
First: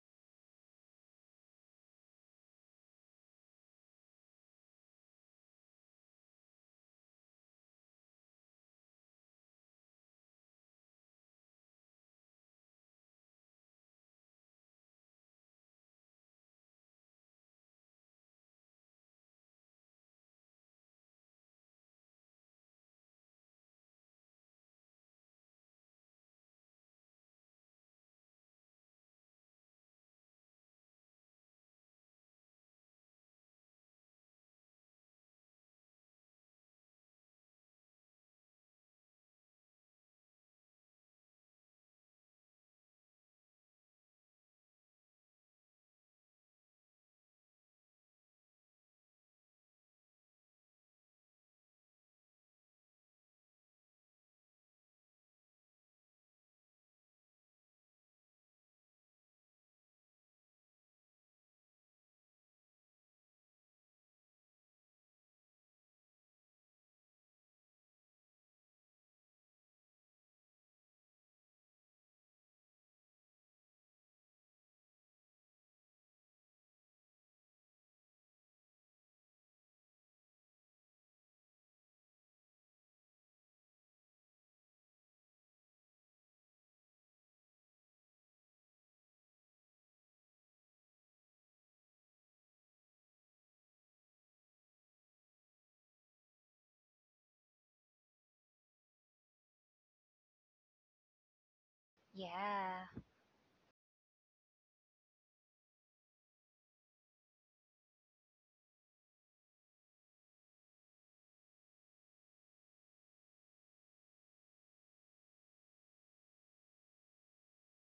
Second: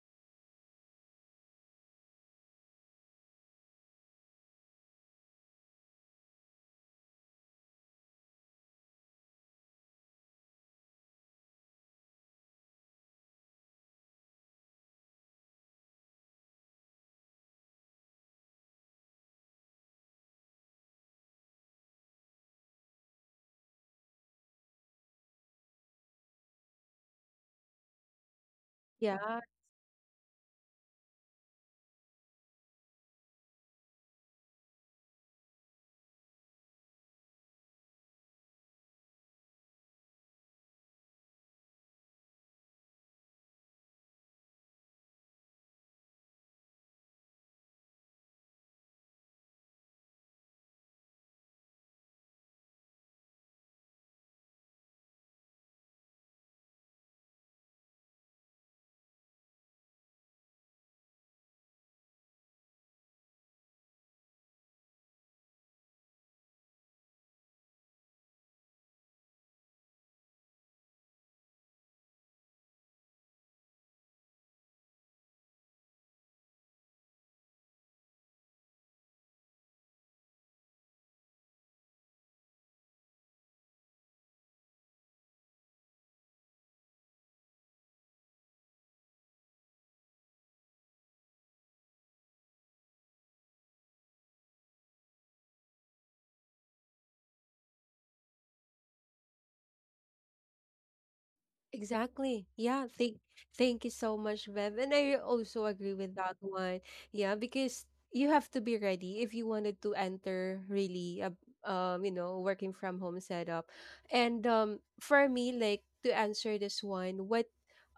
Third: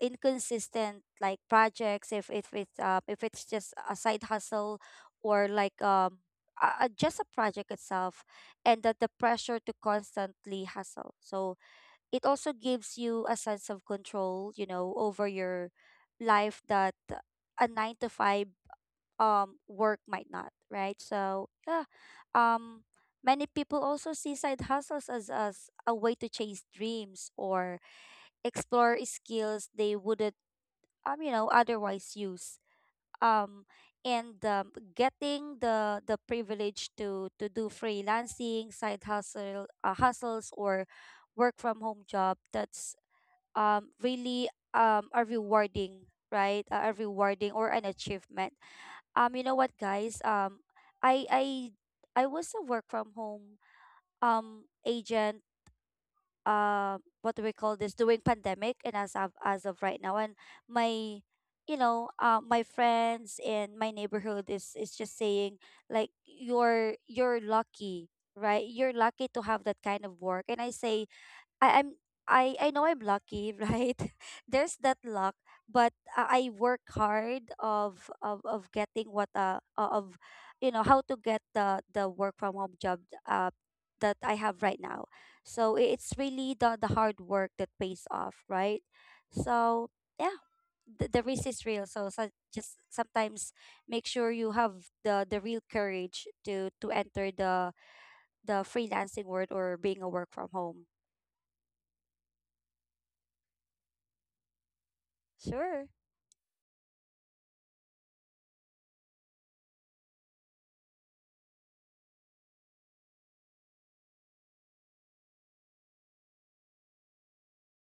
C: inconsistent like projects, if it's just a side hustle or just a project itself, and that the pressure to constantly hustle. So it also gives you a sense of control, you know, over your life that a 9 to 5 work might not, right? So yeah. Um, many people also see side hustles as a way to chase dreams or explore
A: Yeah.
C: skills they wouldn't you know otherwise use. Um, and getting the privilege to do freelancing, side hustles, or work from home job, that's really a rewarding, right, a rewarding or an achievement. You know what, guys, i i I was a work from home agent, what do we call this, during pandemic and as of right now. And my you know my friends and my neighborhood is just saying like you're lucky, right? You're lucky to have that kind of work. And I say I, I'm I know I'm lucky, (laughs) right? There's that luck, but I work hard of getting what of you know how to get the work from home job uh that I have right now. So it's really the hard work that pays off, right? So yeah, the risk is real. So, so just sometimes make sure you have the real courage to enter the freelancing world or being a work from home.
A: Exactly. Yeah.
B: Yeah.
A: Thank you so much, Bev. And I also
C: Sure.
A: agree with that one. Yeah, because you have to be ready if you wanted to enter really a you know, working from home setup. And for me, like to answer this one, what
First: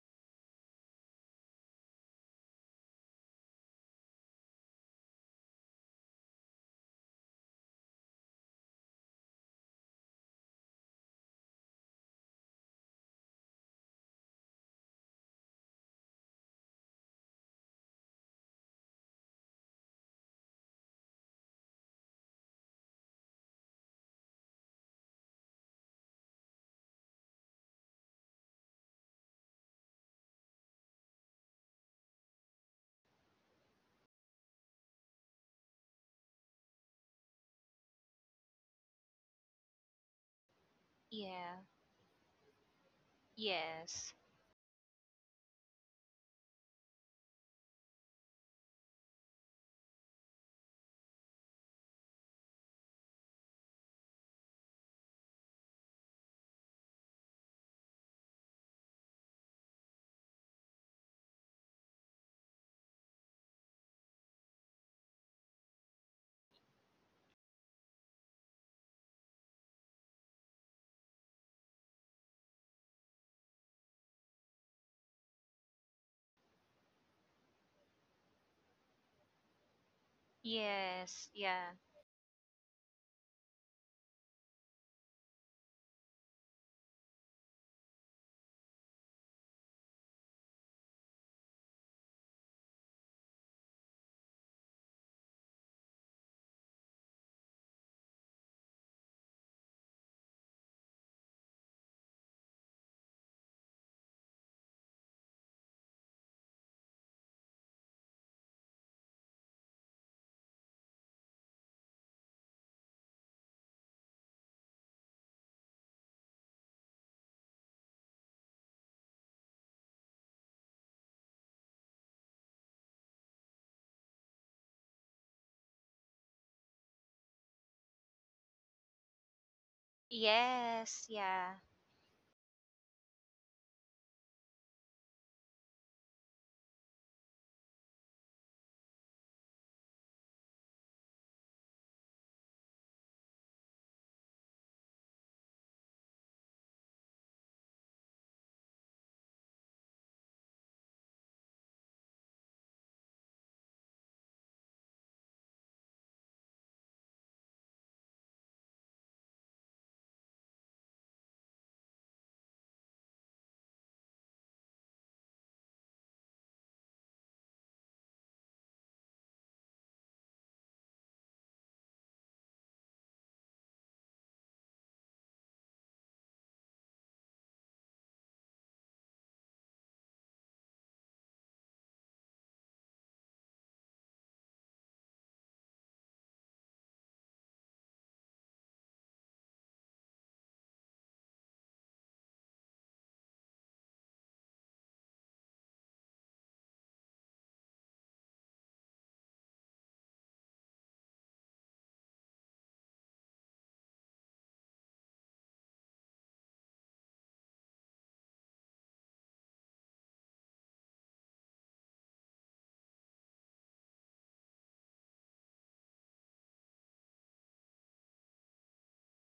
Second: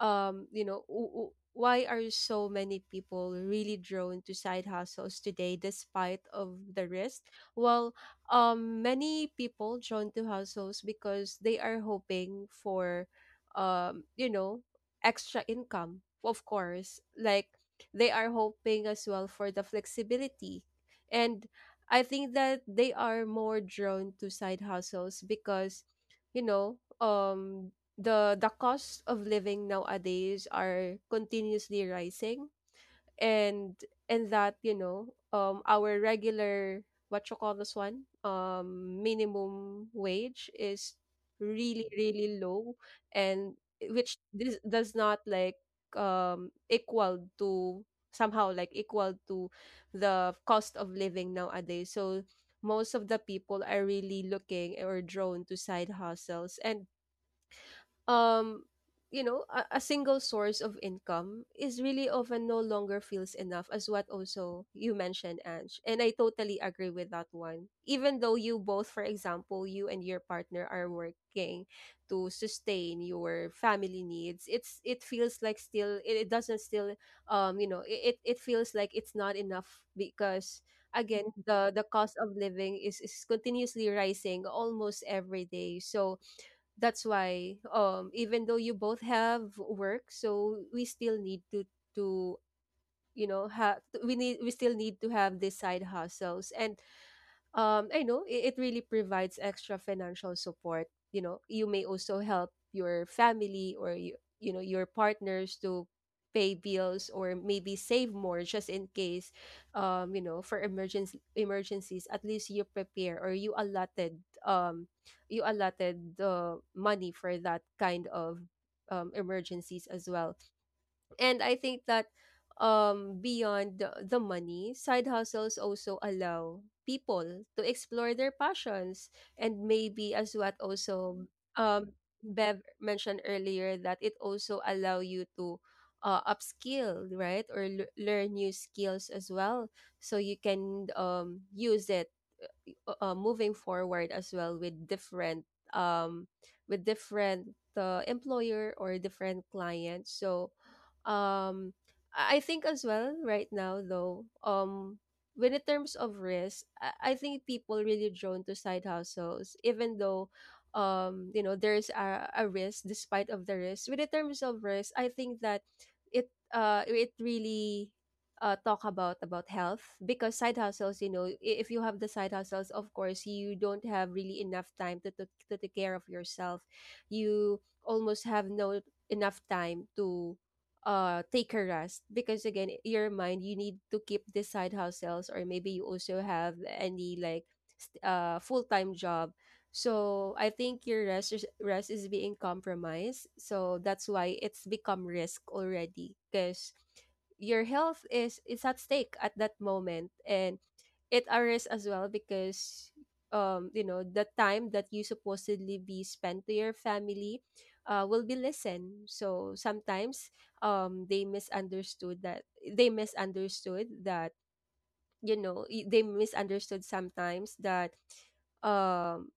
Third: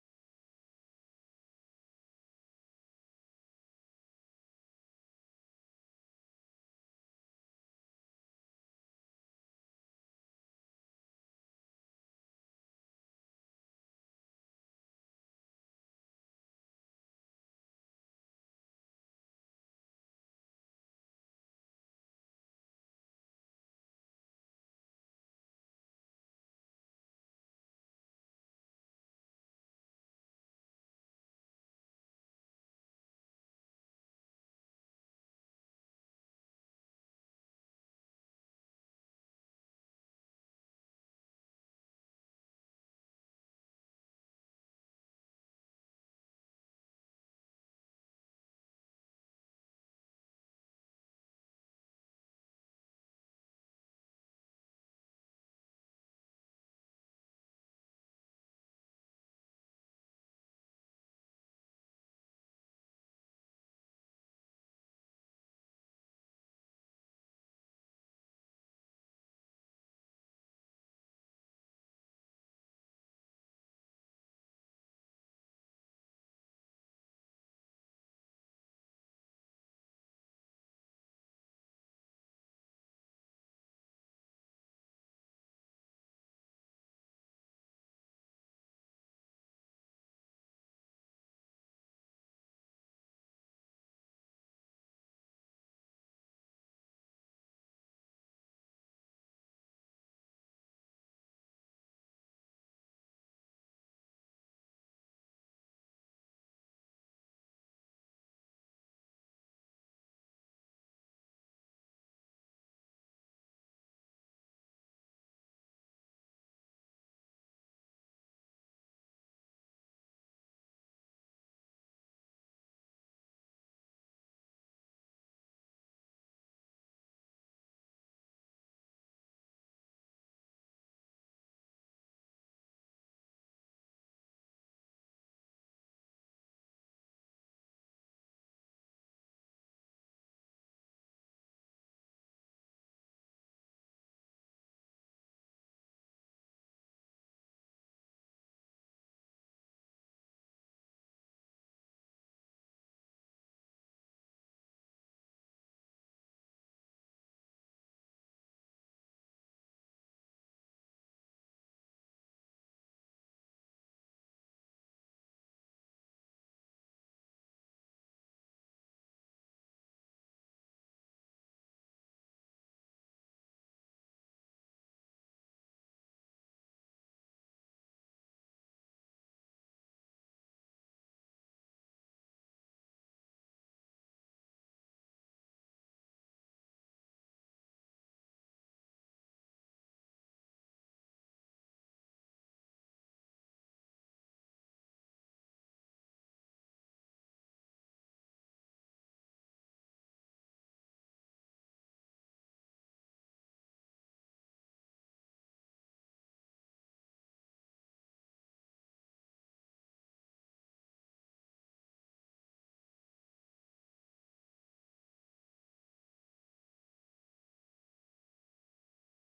A: you know, why are so many people really drawn to side hustles today despite of the risk? Well, many people drawn to hustles because they are hoping for you know extra income, of course, like they are hoping as well for the flexibility. And I think that they are more drawn to side hustles because you know, the cost of living nowadays are continuously rising, and and that you know our regular, what you call this one, minimum wage is
B: Yeah.
A: really really low, and
B: Yes.
A: which this does not like equal to, somehow like equal to the cost of living nowadays. So most of the people are really looking or drawn to side hustles. And um you know, a single source of income is really often no longer feels enough, as what also you mentioned, Ange, and I totally agree with that one. Even though you both, for example, you and your partner are working to sustain your family needs, it feels like still it doesn't still, you know, it it feels like it's not enough. Because again,
B: Yes. Yeah.
A: the cost of living is continuously rising almost every day. So that's why even though you both have work, so we still need to to you know have, we still need to have these side hustles. And I know, it really provides extra financial support. You know, you may also help your family, or you know, your partners to pay bills or maybe save more just in case, you know, for emergency emergencies. At least you prepare or you allotted, um you allotted the money for that kind of emergencies as well. And I think that beyond the money, side hustles also allow people to explore their passions. And maybe as what
B: Yes.
A: also
B: Yeah.
A: um Bev mentioned earlier that it also allow you to upskill, right? Learn new skills as well, so you can use it, moving forward as well, um with different employer or different clients. So um i I think as well right now though, when in terms of risk, I think people really drawn to side hustles, even though you know there's a risk. Despite of the risk, with in terms of risk, I think that it really talk about health, because side hustles, you know, if you have the side hustles, of course you don't have really enough time to, to take care of yourself. You almost have no enough time to take a rest, because again, your mind, you need to keep the side hustles, or maybe you also have any like full-time job. So I think your rest is being compromised. So that's why it's become risk already, because your health is at stake at that moment. And it are risk as well because you know the time that you supposedly be spent to your family will be listened. So sometimes they misunderstood that. they misunderstood that you know, they misunderstood sometimes that, um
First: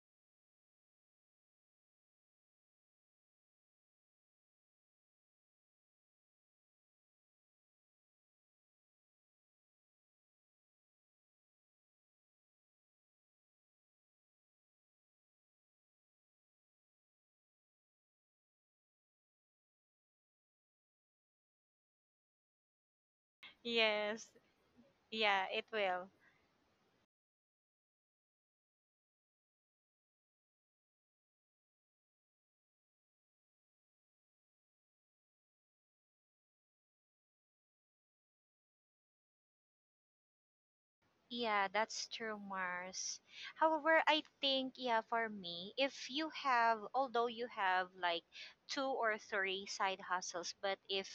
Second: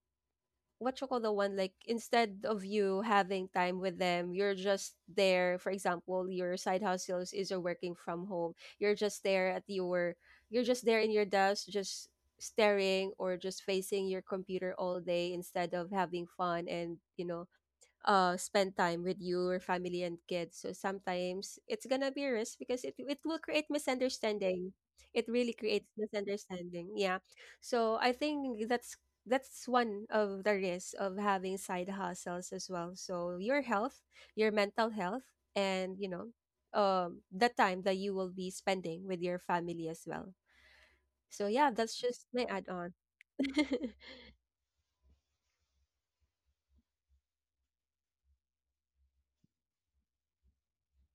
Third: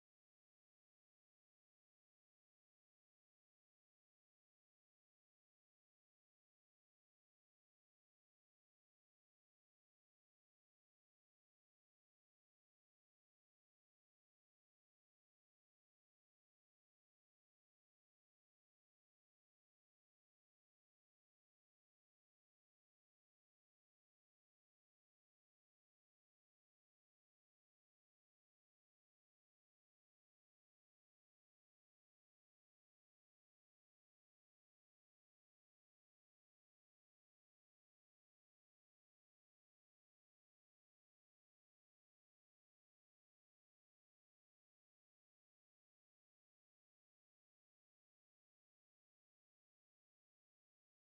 A: what you call the one, like instead of you having time with them, you're just there. For example, your side hustles is you're working from home, you're just there at your, you're just there in your desk, just staring or just facing your computer all day instead of having fun and, you know, spend time with your family and kids. So sometimes it's gonna be a risk, because it will create
B: Yes.
A: misunderstanding. It
B: Yeah,
A: really
B: it
A: creates
B: will.
A: misunderstanding, yeah. So I think that's one of the risks of having side hustles as well. So your health, your mental health, and you know, the time that you will be spending with your family as well. So
B: Yeah,
A: yeah, that's
B: that's
A: just
B: true,
A: my add-on.
B: Mars.
A: (laughs)
B: However, I think, yeah, for me, if you have, although you have like two or three side hustles, but if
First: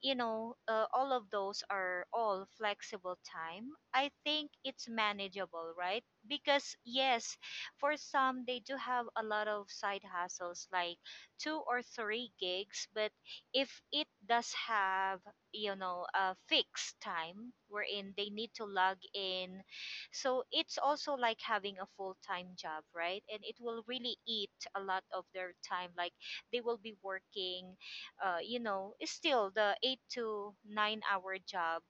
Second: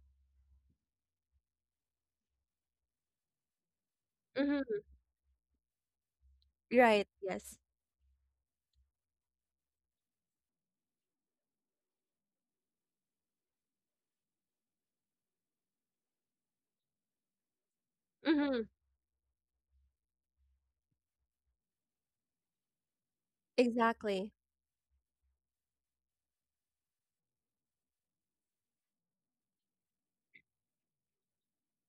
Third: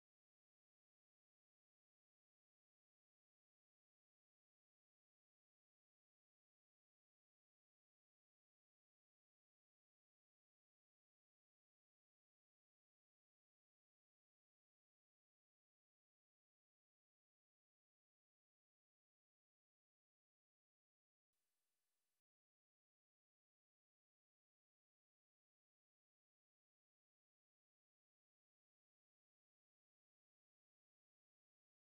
B: all of those are all flexible time, I think
A: Hmm.
B: it's manageable, right? Because,
A: Right,
B: yes,
A: yes.
B: for some, they do have a lot of side hustles, like two or three gigs. But if it does have, a fixed time wherein they need to
A: Hmm.
B: log in, so it's also like having a full time job, right? And it will really
A: Exactly.
B: eat a lot of their time. Like, they will be working, is still the 8 to 9 hour job,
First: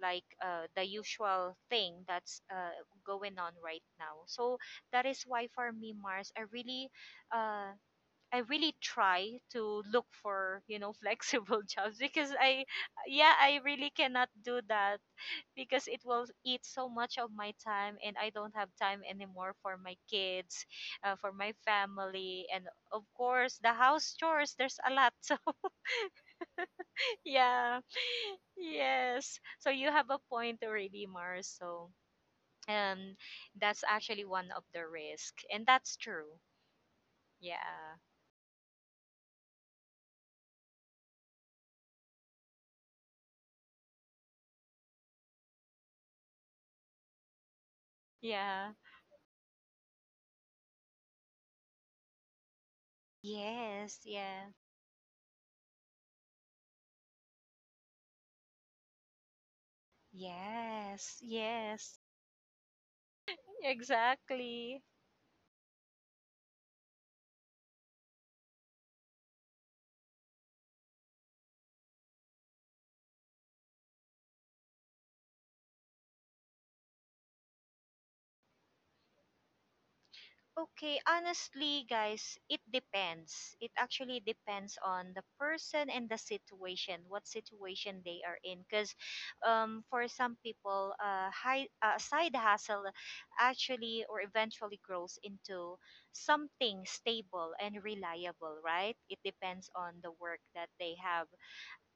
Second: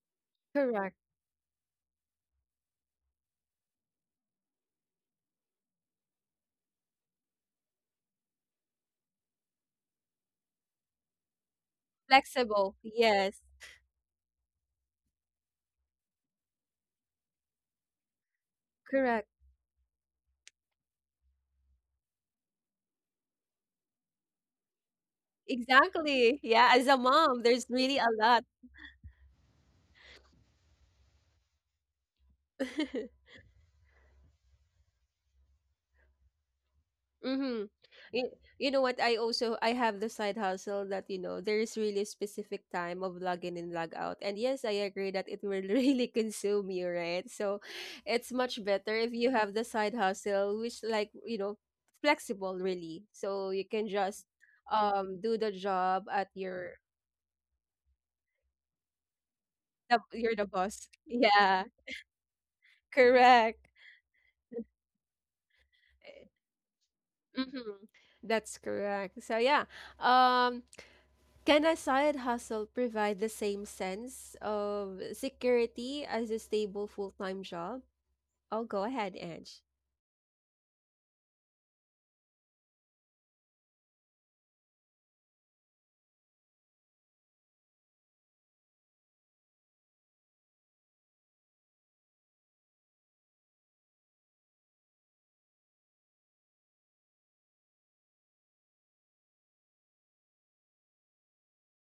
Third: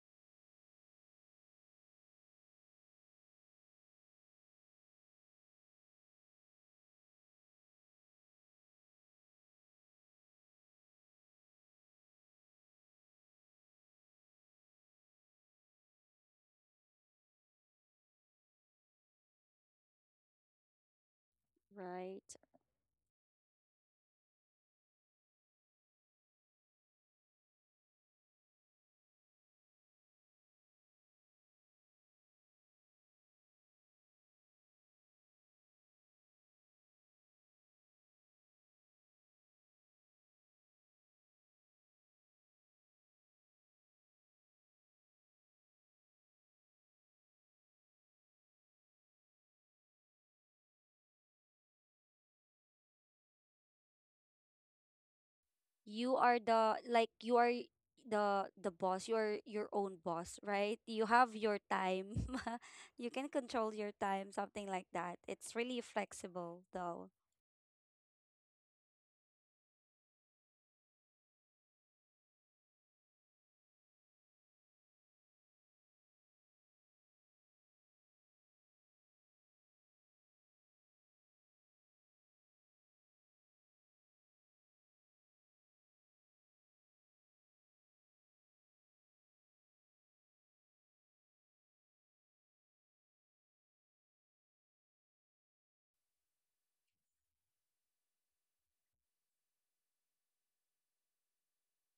B: like the
A: Correct.
B: usual thing that's going on right now. So that is why, for me, Mars, uh, I really try to look for, (laughs) flexible jobs, because I,
A: Flexible.
B: yeah,
A: Yes.
B: I really cannot do that because it will eat so much of my time and I don't have time
A: Correct.
B: anymore for my kids, for my
C: Right.
B: family, and of course the house chores. There's a lot, (laughs) so
A: Exactly. Yeah, as a mom, there's
B: yeah.
A: really a
B: (laughs)
A: lot.
B: Yes. So you have a point already, Mars. So, and
A: (laughs)
B: that's actually one of the risk. And that's true.
A: Mm-hmm.
B: Yeah.
A: You, you know what? I also I have the side hustle that, you know, there is really specific time of log in and log out. And yes, I agree that it will (laughs) really consume you, right? So it's much
B: Yeah.
A: better if you have the side hustle, which, like, you know, flexible really, so you can
B: Yes,
A: just
B: yeah.
A: do the job
C: You
A: at
C: are the
A: your,
C: like you are y- the boss. You are your own
A: the, you're
C: boss,
A: the
C: right?
A: boss.
C: You
A: (laughs)
B: Yes,
C: have your
A: Yeah,
B: yes.
C: time. (laughs) You can
A: correct.
C: control your time, something
B: Exactly.
C: like that. It's really flexible though.
A: Mhm. That's correct. So yeah, um, can a side hustle provide the same sense of security as a stable full-time job? Oh, go ahead, Ange.
B: Okay, honestly, guys, it depends. It actually depends on the person and the situation, what situation they are in. Because for some people, side hustle actually or eventually grows into something stable and reliable, right? It depends on the work that they have,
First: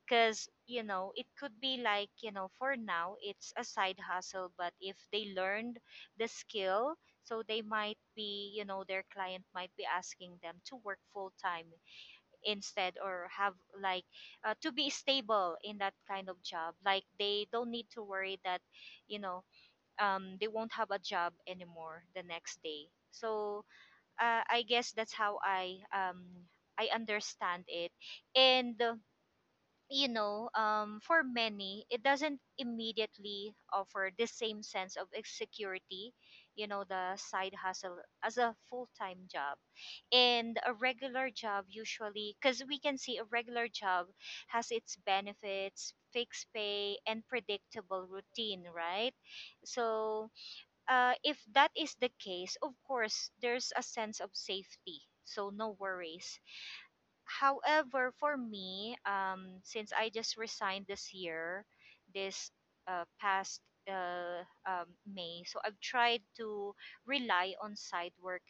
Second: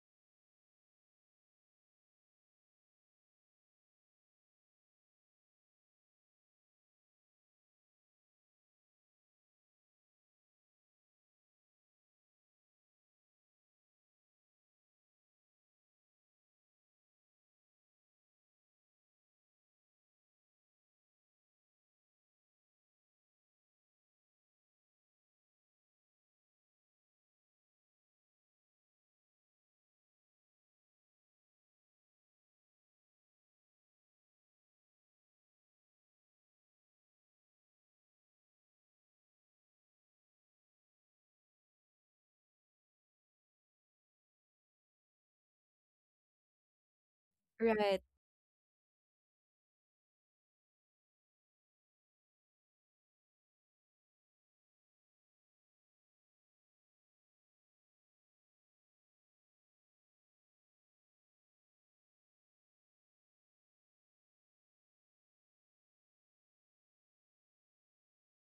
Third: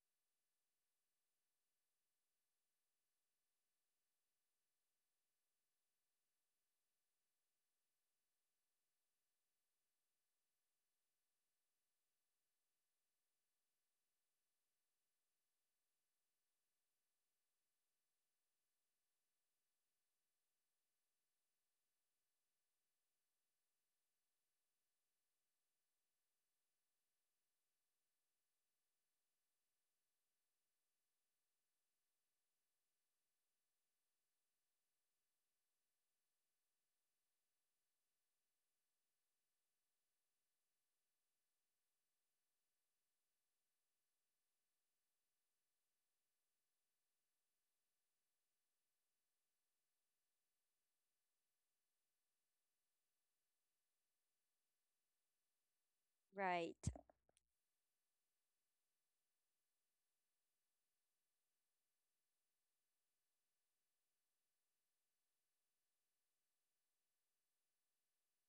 B: because it could be like, for now it's a side hustle. But if they learned the skill, so they might be you know their client might be asking them to work full time instead, or have, like to be stable in that kind of job, like they don't need to worry that you know they won't have a job anymore the next day. So, I guess that's how I understand it. And for many, it doesn't immediately offer the same sense of security, the side hustle, as a full time job. And a regular job, usually, because we can see a regular job has its benefits, fixed pay, and
A: Right.
B: predictable routine, right? So, if that is the case, of course, there's a sense of safety. So, no worries.
C: Right.
B: However, for me, since I just resigned this year, this past May. So I've tried to rely on side work.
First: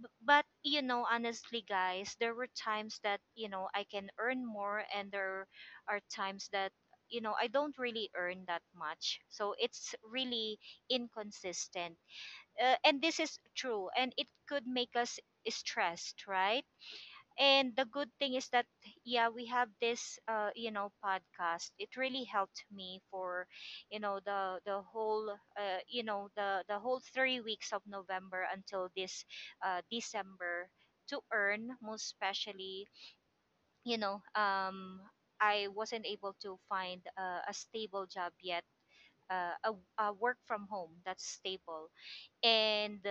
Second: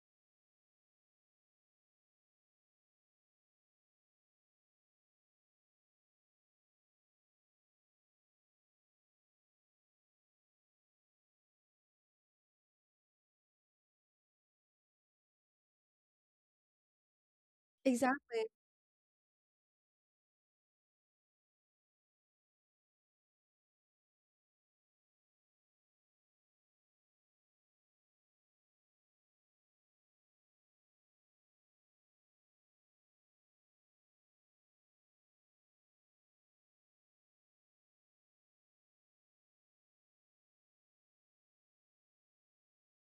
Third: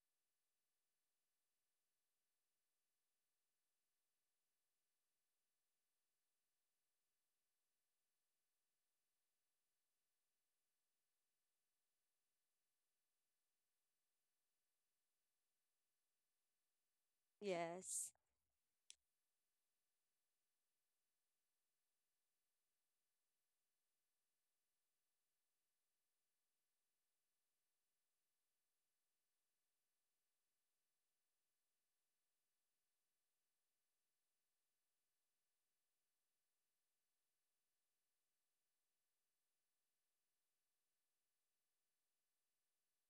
B: But, honestly, guys, there were times that I can earn more, and there are times that I don't really earn that much. So it's really inconsistent, and this is true, and it could make us stressed, right? And the good
C: Yes.
B: thing
A: Exactly.
B: is that, yeah, we have this podcast. It really helped me for you know the whole you know the whole 3 weeks of November until this December, to earn, most especially, you know um, I wasn't able to find a stable job yet. A work from home that's stable. And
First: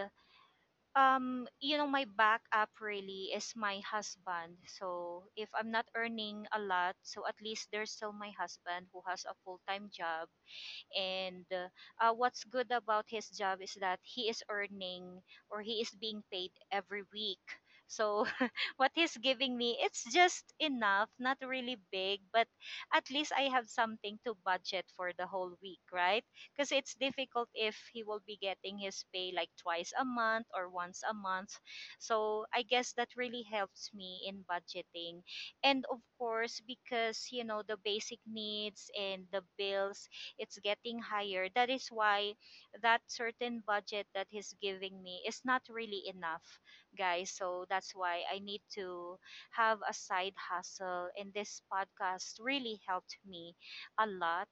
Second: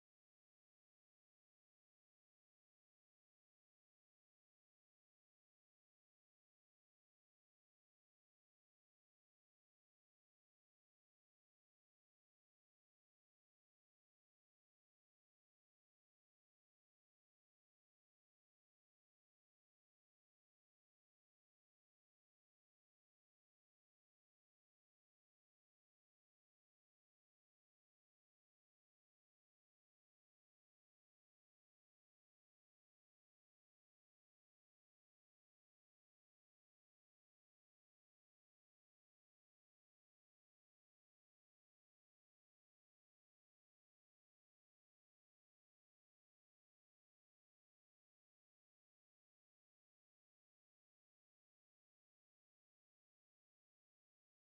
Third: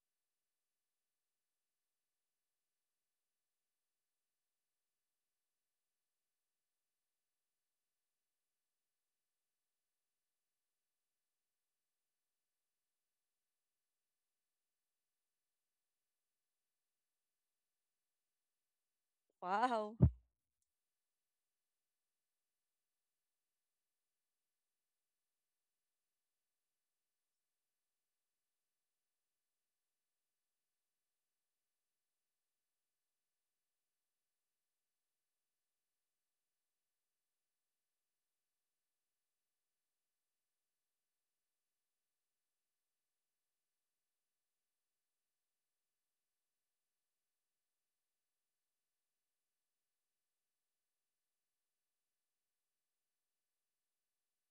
B: my backup really is my husband, so if I'm not earning a lot, so at least there's still my husband, who has a full-time job. And what's good about his job is that he is earning, or he is being paid every week. So (laughs) what he's giving me,
C: Wow.
B: it's just enough, not really big, but at least I have something to budget for the whole week, right? Because it's difficult if he will be getting his pay like twice a month or once a month. So I guess that really helps me in budgeting. And of course, because the basic needs and the bills, it's getting higher. That is why that certain budget that he's giving me is not really enough, guys. So that's why I need to have a side hustle. And this podcast really helped me a lot,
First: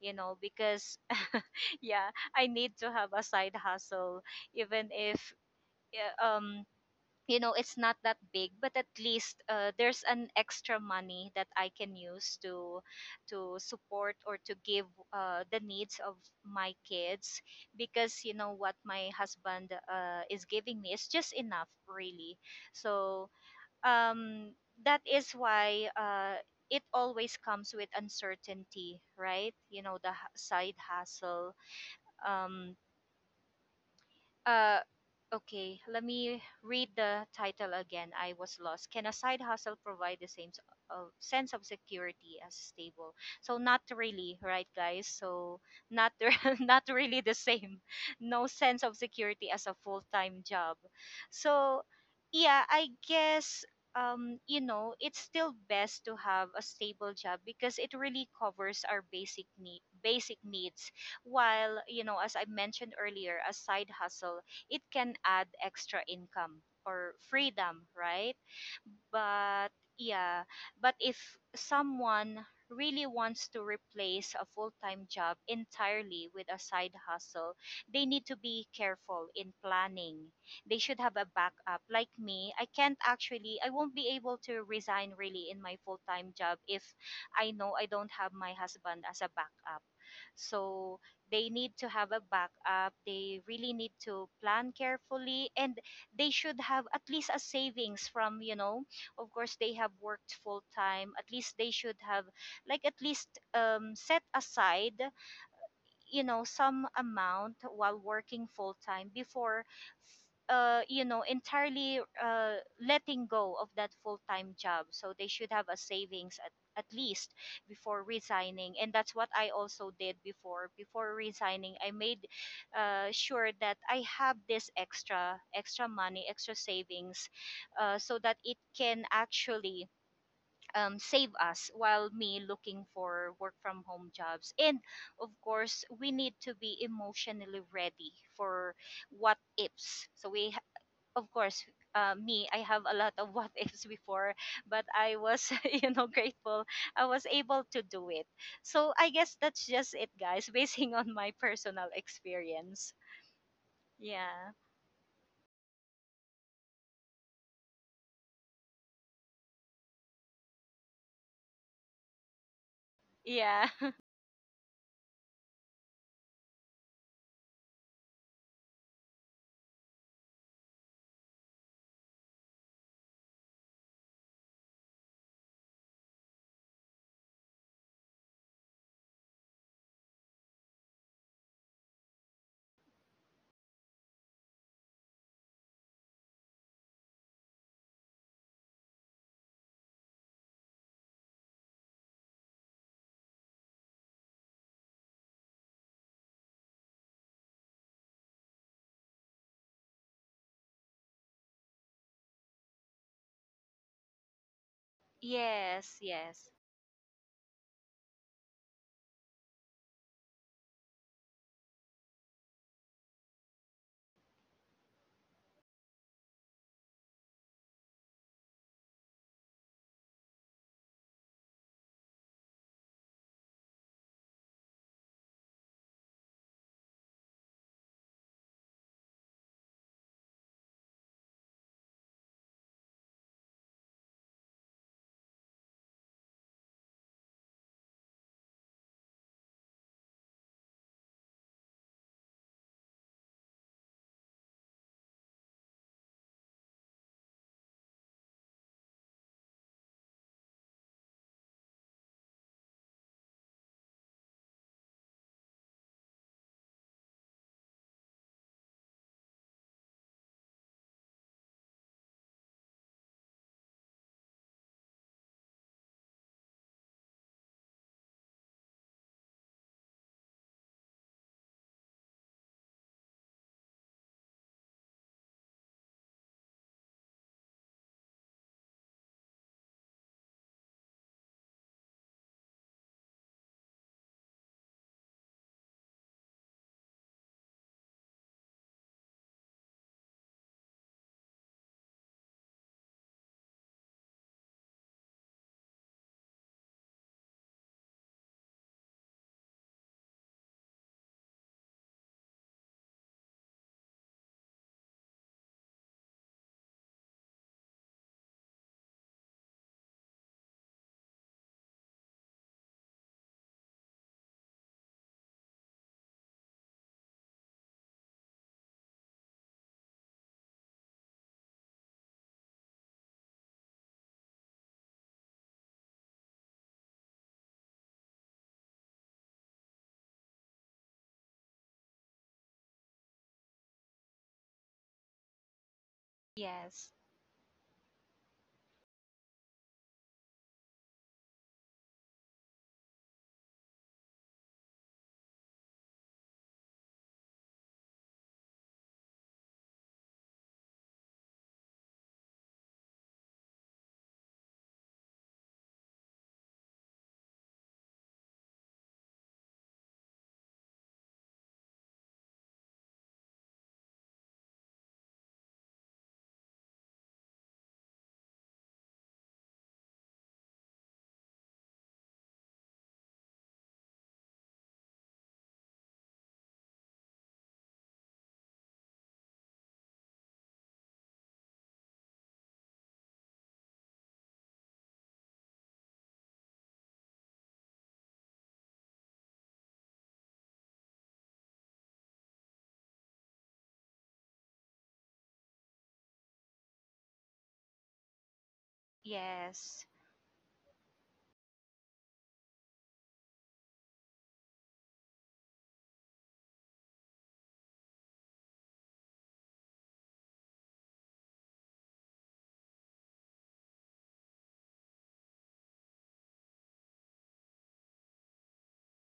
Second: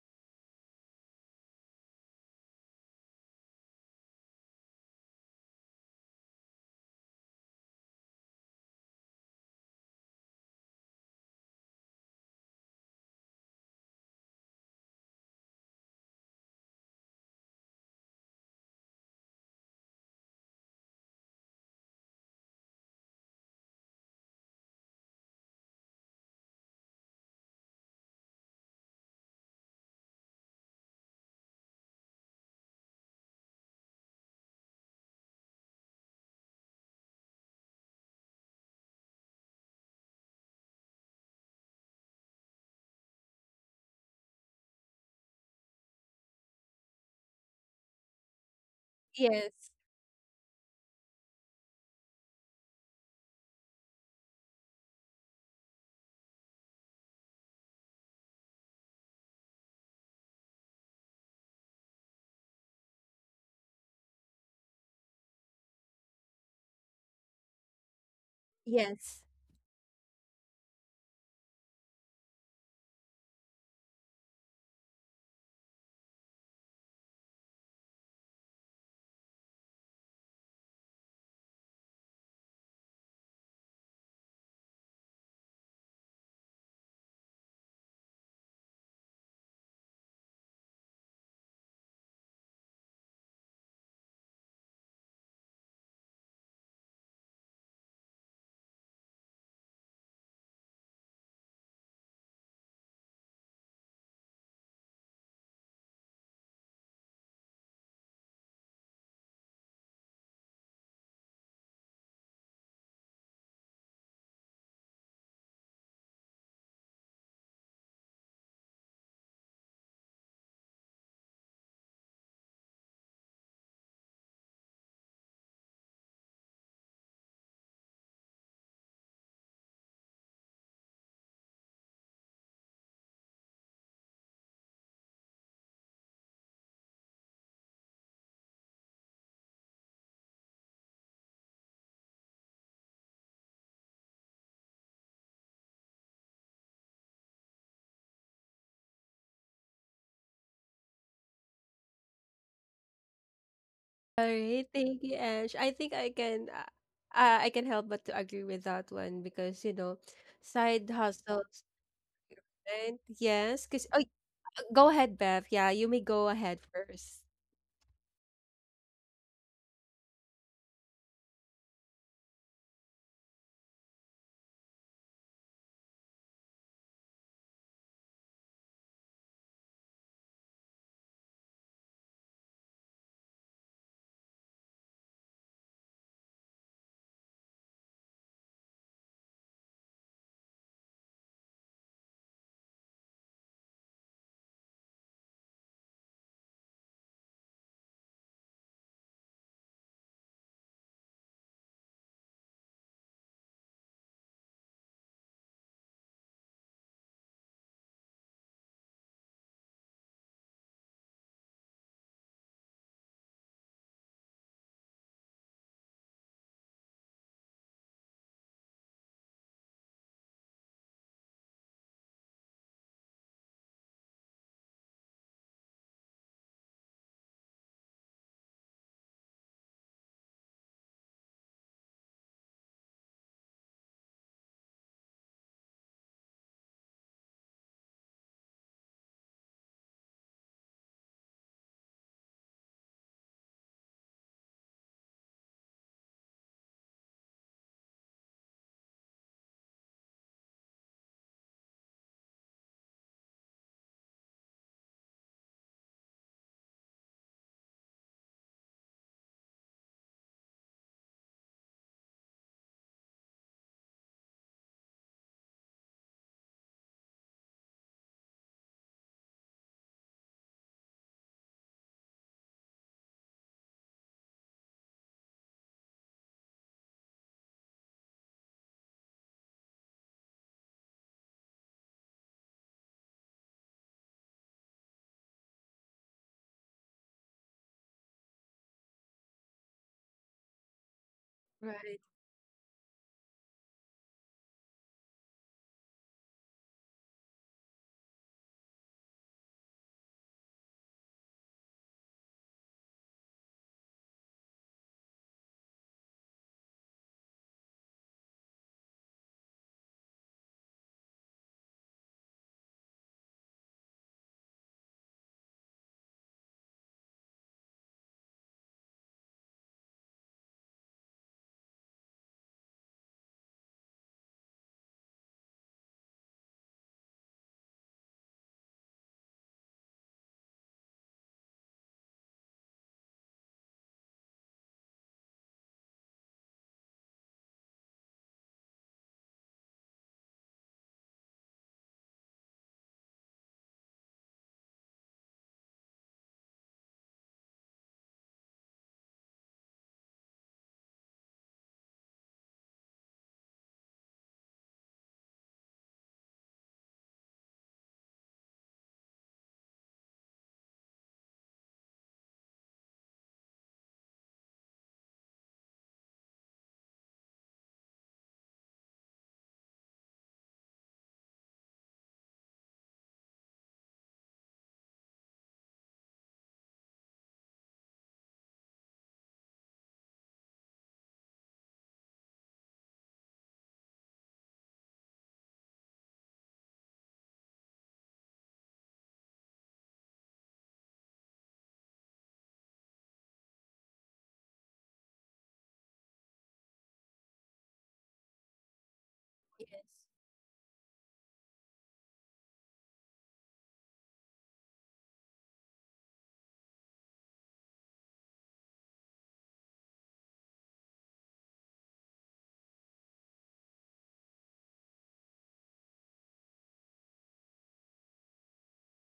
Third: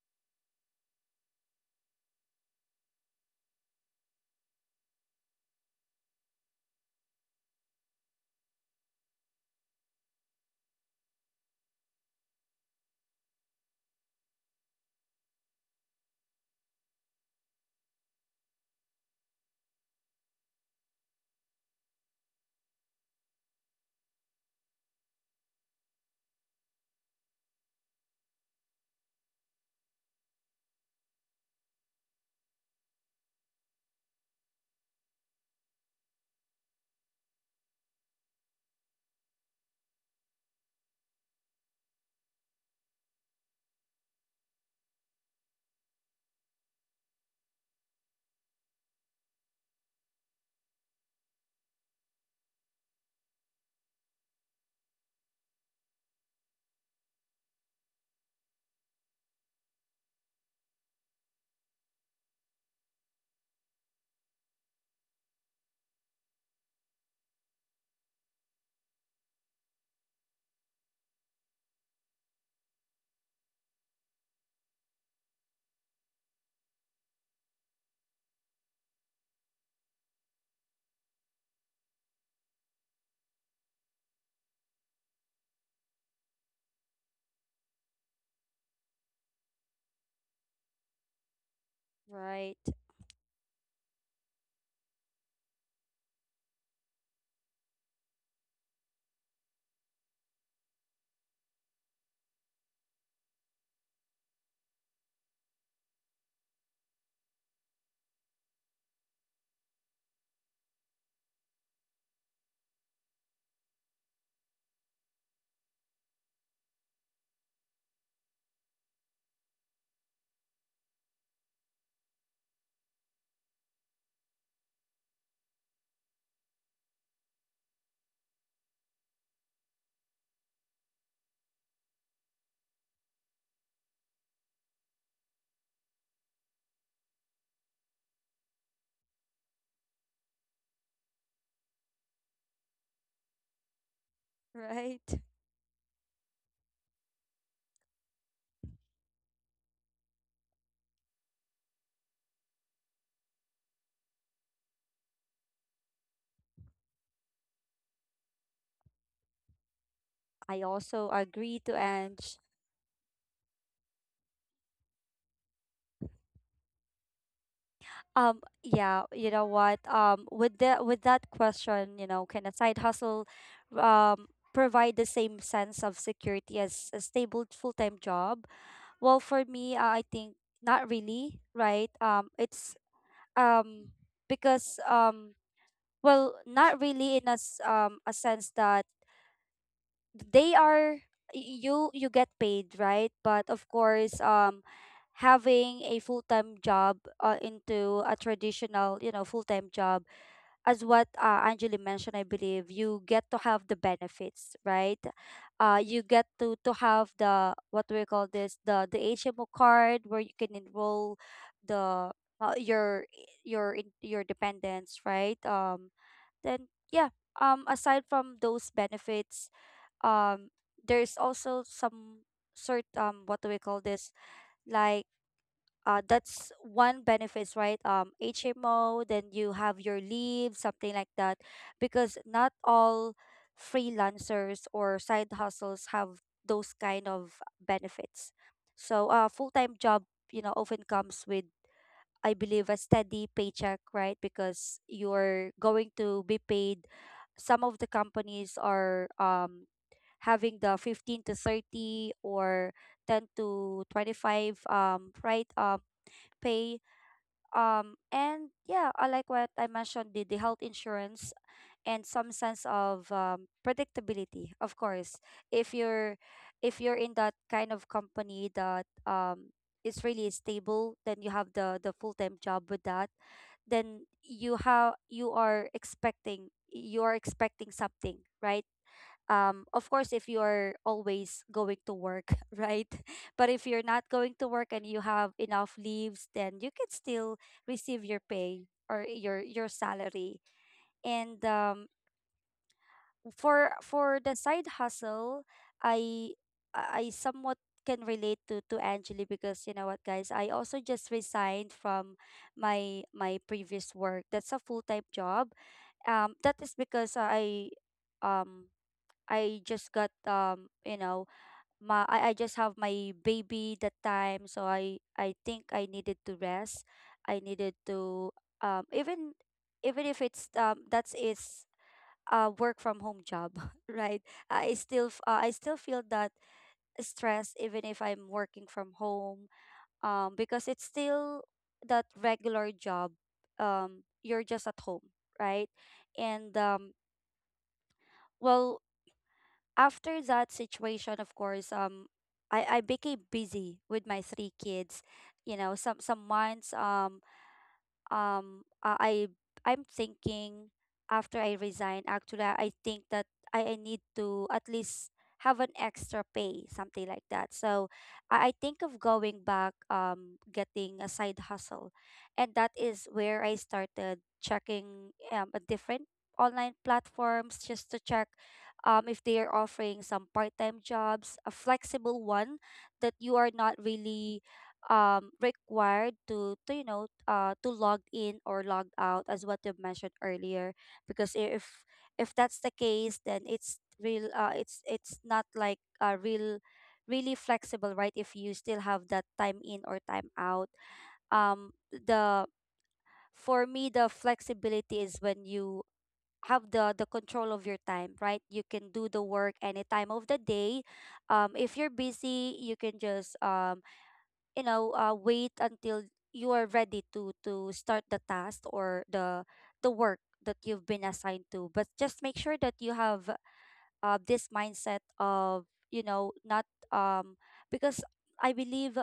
B: because (laughs) yeah, I need to have a side hustle, even if, yeah, it's not that big, but at least, there's an extra money that I can use to support or to give the needs of my kids, because, you know what, my husband is giving me is just enough, really. So um that is why it always comes with uncertainty, right? You know, the side hustle, um uh, okay, let me read the title again. I was lost. Can a side hustle provide the same s- of sense of security as stable? So not really, right, guys? So not (laughs) not really the same. No sense of security as
A: Yes.
B: a full time job. So yeah, I guess. It's still best to have a stable job because it really covers our basic need, basic needs, while, as I mentioned earlier, a side hustle, it can add extra income or freedom, right?
A: Yes.
B: But yeah but if someone really wants to replace a full-time job entirely with a side hustle, they need to be careful in planning. They should have a backup. Like me, I can't actually, I won't be able to resign really in my full-time job if I know I don't have my husband as a backup. So they need to have a
C: Right. (laughs)
B: backup. They really need to plan carefully, and they should have at least a savings from, of course, they have worked full time, at least. They should have, at least, set aside some amount while working full time before entirely letting go of that full-time job. So they should have a savings, at least, before resigning. And that's what I also did. Before resigning, I made sure that I have this extra money, extra savings, so that it can actually, save us while me looking for work from home jobs. And of course, we need to be emotionally ready for what ifs, so we of course, me, I have a lot of (laughs) what ifs before, but I
C: Right.
B: was, (laughs) grateful I was able to do it. So I guess that's just it, guys, (laughs) basing on my personal experience.
A: All
B: Yeah.
A: right. Thank you, Ange. I think I can help but to agree with that one, because, you know,
C: I
A: side
C: also agree
A: hustles,
C: to Ange.
A: right? Yes.
B: Yeah.
A: Because,
B: (laughs)
A: oh, go ahead, Beth. Yeah, you may go ahead first.
C: Yeah, you know what? With the with that question, you know, can a side hustle um provide the same sense of security as a stable full-time job? Well, for me, I think not really, right? It's um because well, not really in as a sense that they are you you get paid, right? But of course, having a full-time job into a traditional, you know, full-time job, as what Anjali mentioned, I believe you get to have the benefits, right?
B: Yes,
C: You get
B: yes,
C: to have the what do we call this, the HMO card where you can enroll the your your dependents, right? Then yeah. Aside from those benefits, um, there's also some sort what do we call this like that's one benefits, right? HMO, then you have your leave, something like that, because not all freelancers or side hustles have those kind of benefits. So a full-time job, you know, often comes with, I believe, a steady paycheck, right? Because you're going to be paid. Some of the companies are having the 15 to 30 or 10 to 25, pay. And yeah, I like what I mentioned, the health insurance and some sense of predictability. Of course, if you're if you're in that kind of company that is really stable, then you have the full time job with that. Then you are expecting something, right? Of course, if you're always going to work (laughs) right, but if you're not going to work and you have enough leaves, then you can still receive your pay or your salary. And
A: Right.
C: for the side hustle, i I somewhat can relate to Angeli, because you know what guys, I also just resigned from my previous work, that's a full-time job. That is because um I just got, you know, my I just have my baby that time, so I think I needed to rest, I needed to um even even if it's that's is a work from home job, (laughs) right? I still I still feel that stress even if I'm working from home, because it's still that regular job. You're just at home, right? And
B: yes,
C: well, after that situation, of course, I became busy with my three kids. You know, some months, um uh, I I'm thinking, after I resign, actually I think that I need to at least have an extra pay, something like that. So I think of going back, getting a side hustle. And that is where I started checking a different online platforms, just to check if they are offering some part-time jobs, a flexible one, that you are not really required to to log in or log out, as what you mentioned earlier. Because if that's the case, then it's not like a real, really flexible, right? If you still have that time in or time out. The For me, the flexibility is when you have the control of your time, right? You can do the work
B: yes,
C: any time of the day. If you're busy, you can just wait until you are ready to start the task or the work that you've been assigned to. But just make sure that you have this mindset of, you know, not. um because I believe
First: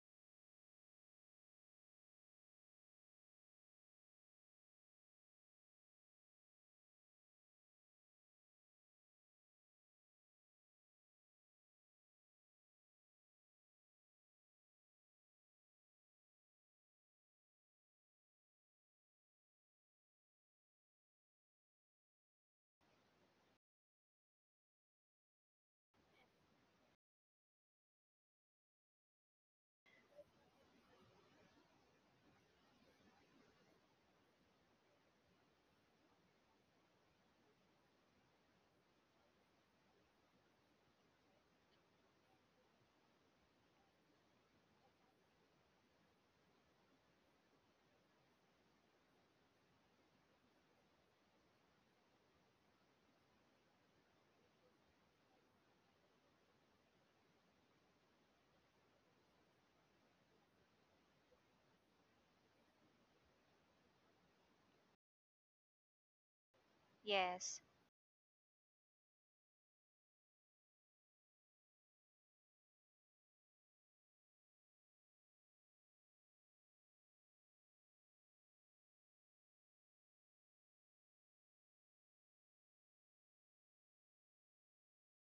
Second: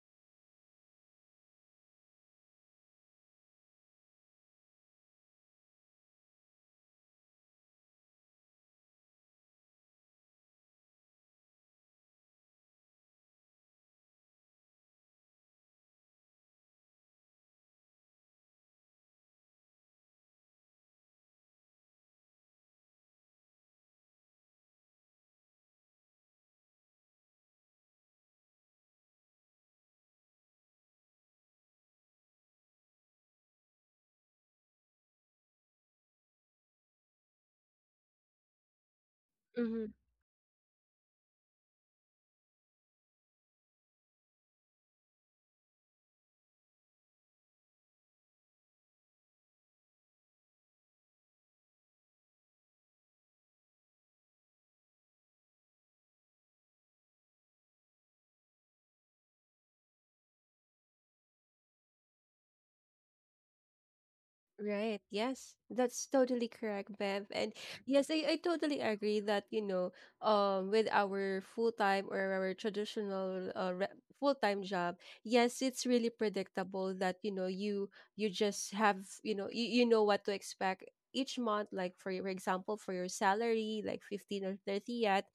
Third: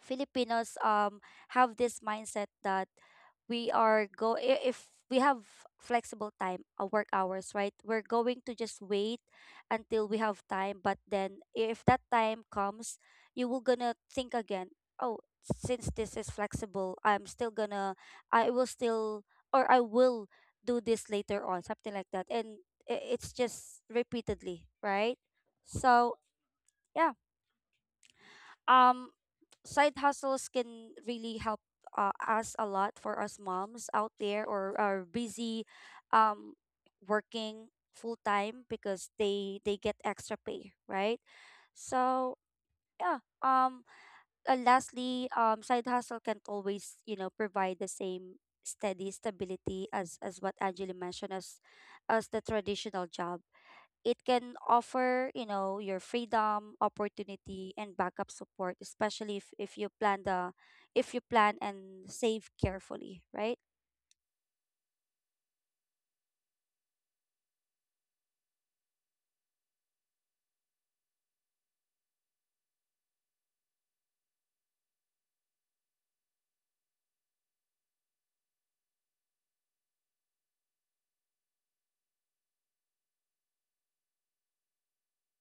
C: Filipinos have this mindset that we are go I- if we have flexible time, work hours, right, we're going to just wait until we have time. But then if that time comes, you will gonna think again, oh, since this is flexible, I'm still gonna, i will still I will do this later on, something like that. And it's just repeatedly, right? So yeah, um side hustles can really help us a lot, for us moms out there or are busy, um, working full time, because they get extra pay, right? So yeah. Lastly, side hustle can always, you know, provide the same steady stability, as what Angela mentioned, as the traditional job. It can offer, you know, your freedom, opportunity, and backup support, especially if you plan the if you plan and save carefully, right?
A: Right. Yes. That's totally correct, Bev. And
B: yes,
A: yes, I totally agree that, you know, with our full-time or our traditional full-time job, yes, it's really predictable that, you know, you just have, you know, you know what to expect each month, like for your example for your salary, like 15 or 30th,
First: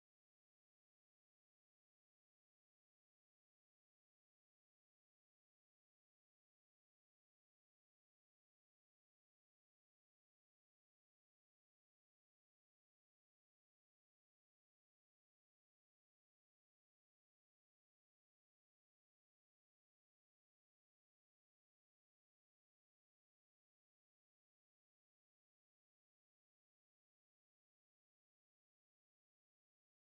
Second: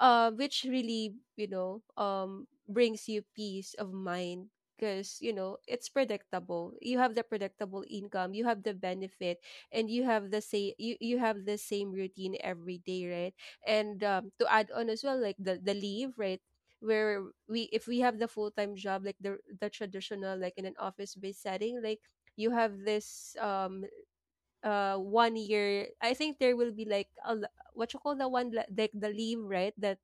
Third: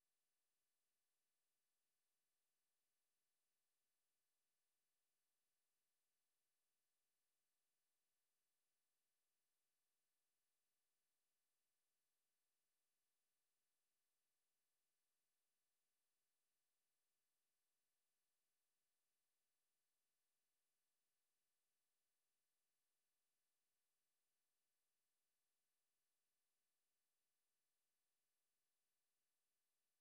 A: which really, you know, brings you peace of mind, because you know it's predictable. You have the predictable income, you have the benefit, and you have the say, you have the same routine every day, right? And to add on as well, like the leave, right? Where we, if we have the full-time job, like the traditional, like in an office-based setting, like you have this 1 year, I think there will be like what you call the one, like the leave, right, that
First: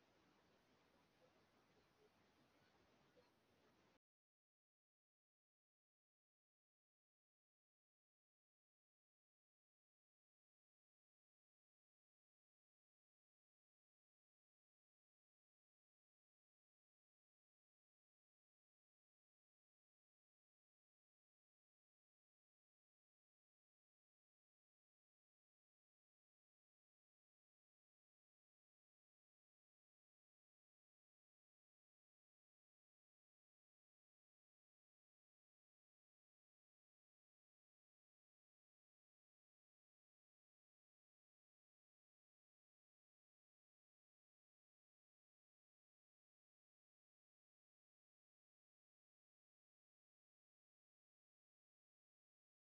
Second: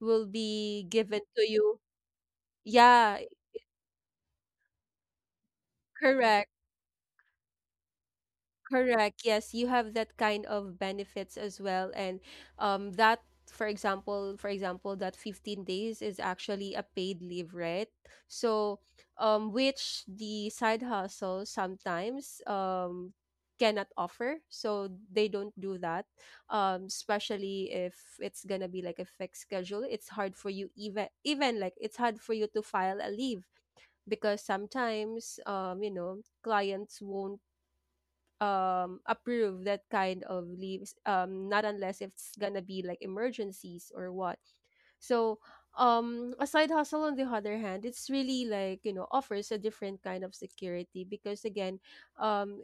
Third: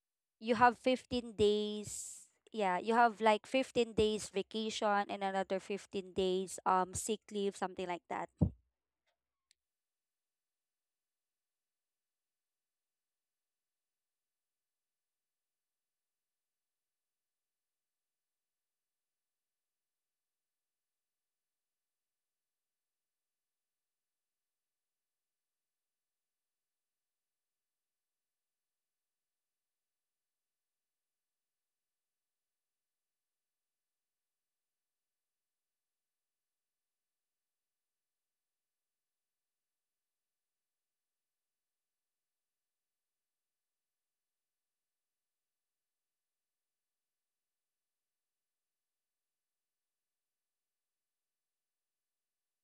A: will
C: You have
A: be given
C: 15
A: to you.
C: days. Yeah, you
A: Yeah,
C: have like 15 days vacation and another 15
A: correct,
C: days sick leave, something like that.
A: correct. Yes, you have that kind of benefits as well. And that, for example, that 15 days is actually a paid leave, right? So which the side hustle sometimes cannot offer. So they don't do that. Especially if it's gonna be like a fixed schedule. It's hard for you, even even like it's hard for you to file a leave, because sometimes you know clients won't approve that kind of leaves, not unless it's gonna be like emergencies or what. So a side hustle on the other hand, it's really like, you know, offers a different kind of security, because again, um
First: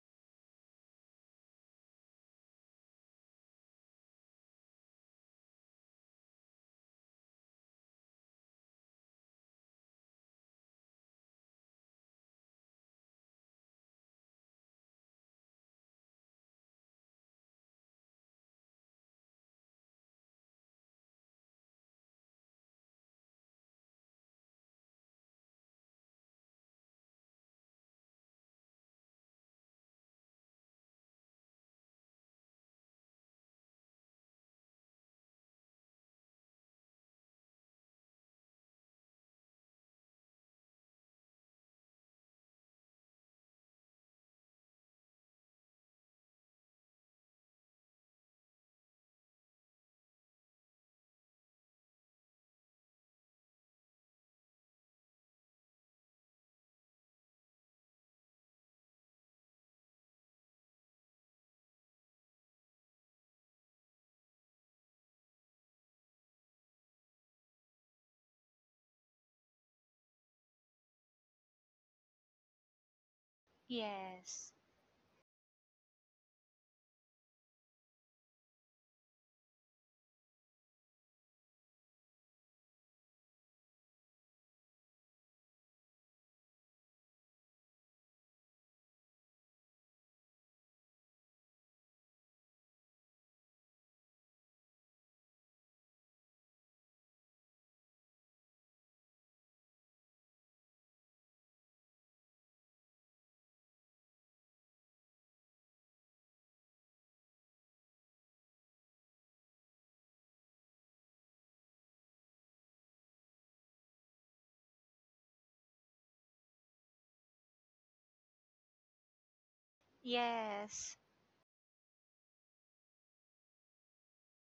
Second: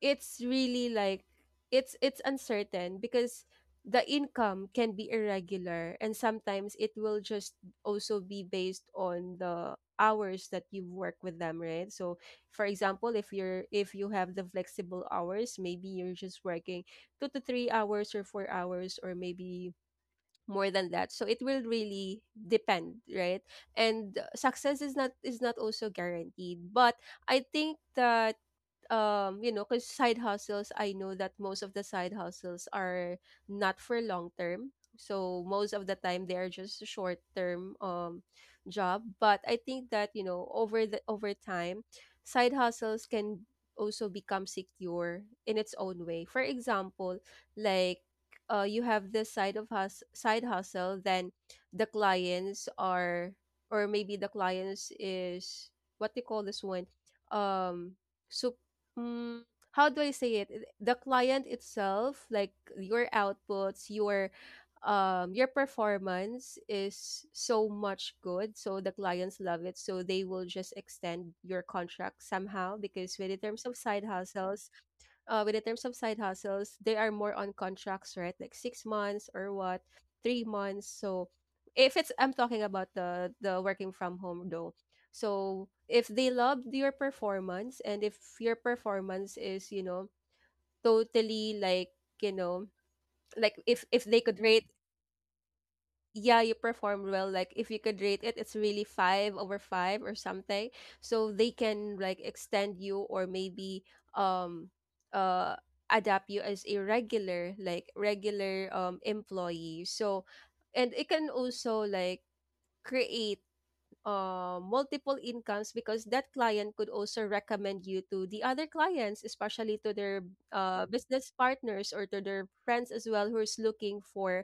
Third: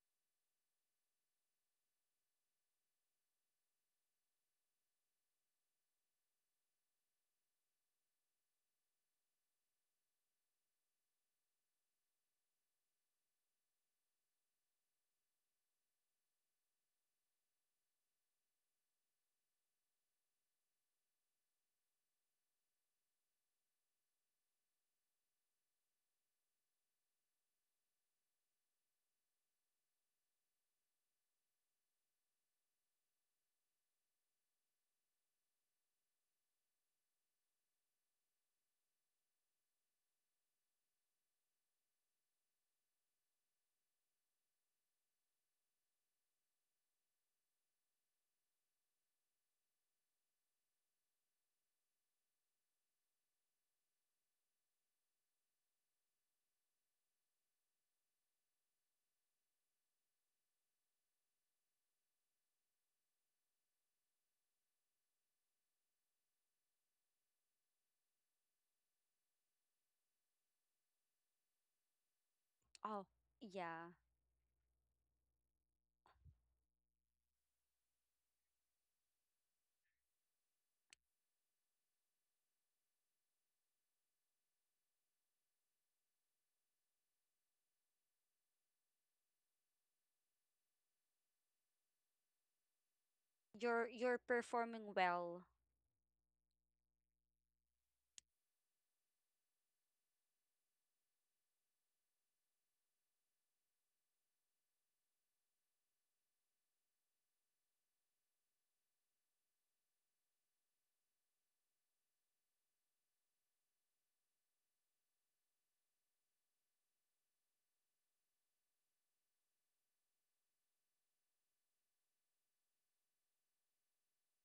A: it's really like, it's uncertain, because the income can be irregular, and sometimes it will just also be based on the hours that you work with them, right? So for example, if you're, if you have the flexible hours, maybe you're just working 2 to 3 hours or 4 hours, or maybe more than that. So it will really depend, right? And success is not also guaranteed. But I think that you know, because side hustles, I know that most of the side hustles are not for long term. So most of the time they are just a short term job. But I think that, you know, over the over time, side hustles can also become secure in its own way. For example, like, you have this side hustle. Then the clients are, or maybe the clients is, what do you call this one? Um, so, mm, how do I say it? The client itself, like your outputs, your performance is so much good, so the clients love it, so they will just extend your contract somehow.
C: Oh,
A: Because with the terms of
C: yeah.
A: side
B: yes,
A: hustles, they are more on contracts, right? Like 6 months or what, 3 months. So if it's, I'm talking about the working from home though. So if they loved your performance, and if your performance is, you know, totally like, you know, like
C: You're
A: if
C: you're
A: they could rate,
C: performing well.
A: yeah, you performed well. Like if you could rate it, it's really five over five or something. So they can like extend you, or maybe um uh adapt you as a regular, like regular employee. So and it can also like create multiple incomes, because that client could also recommend you to the other clients, especially to their
B: yes.
A: business partners or to their friends as well, who's looking for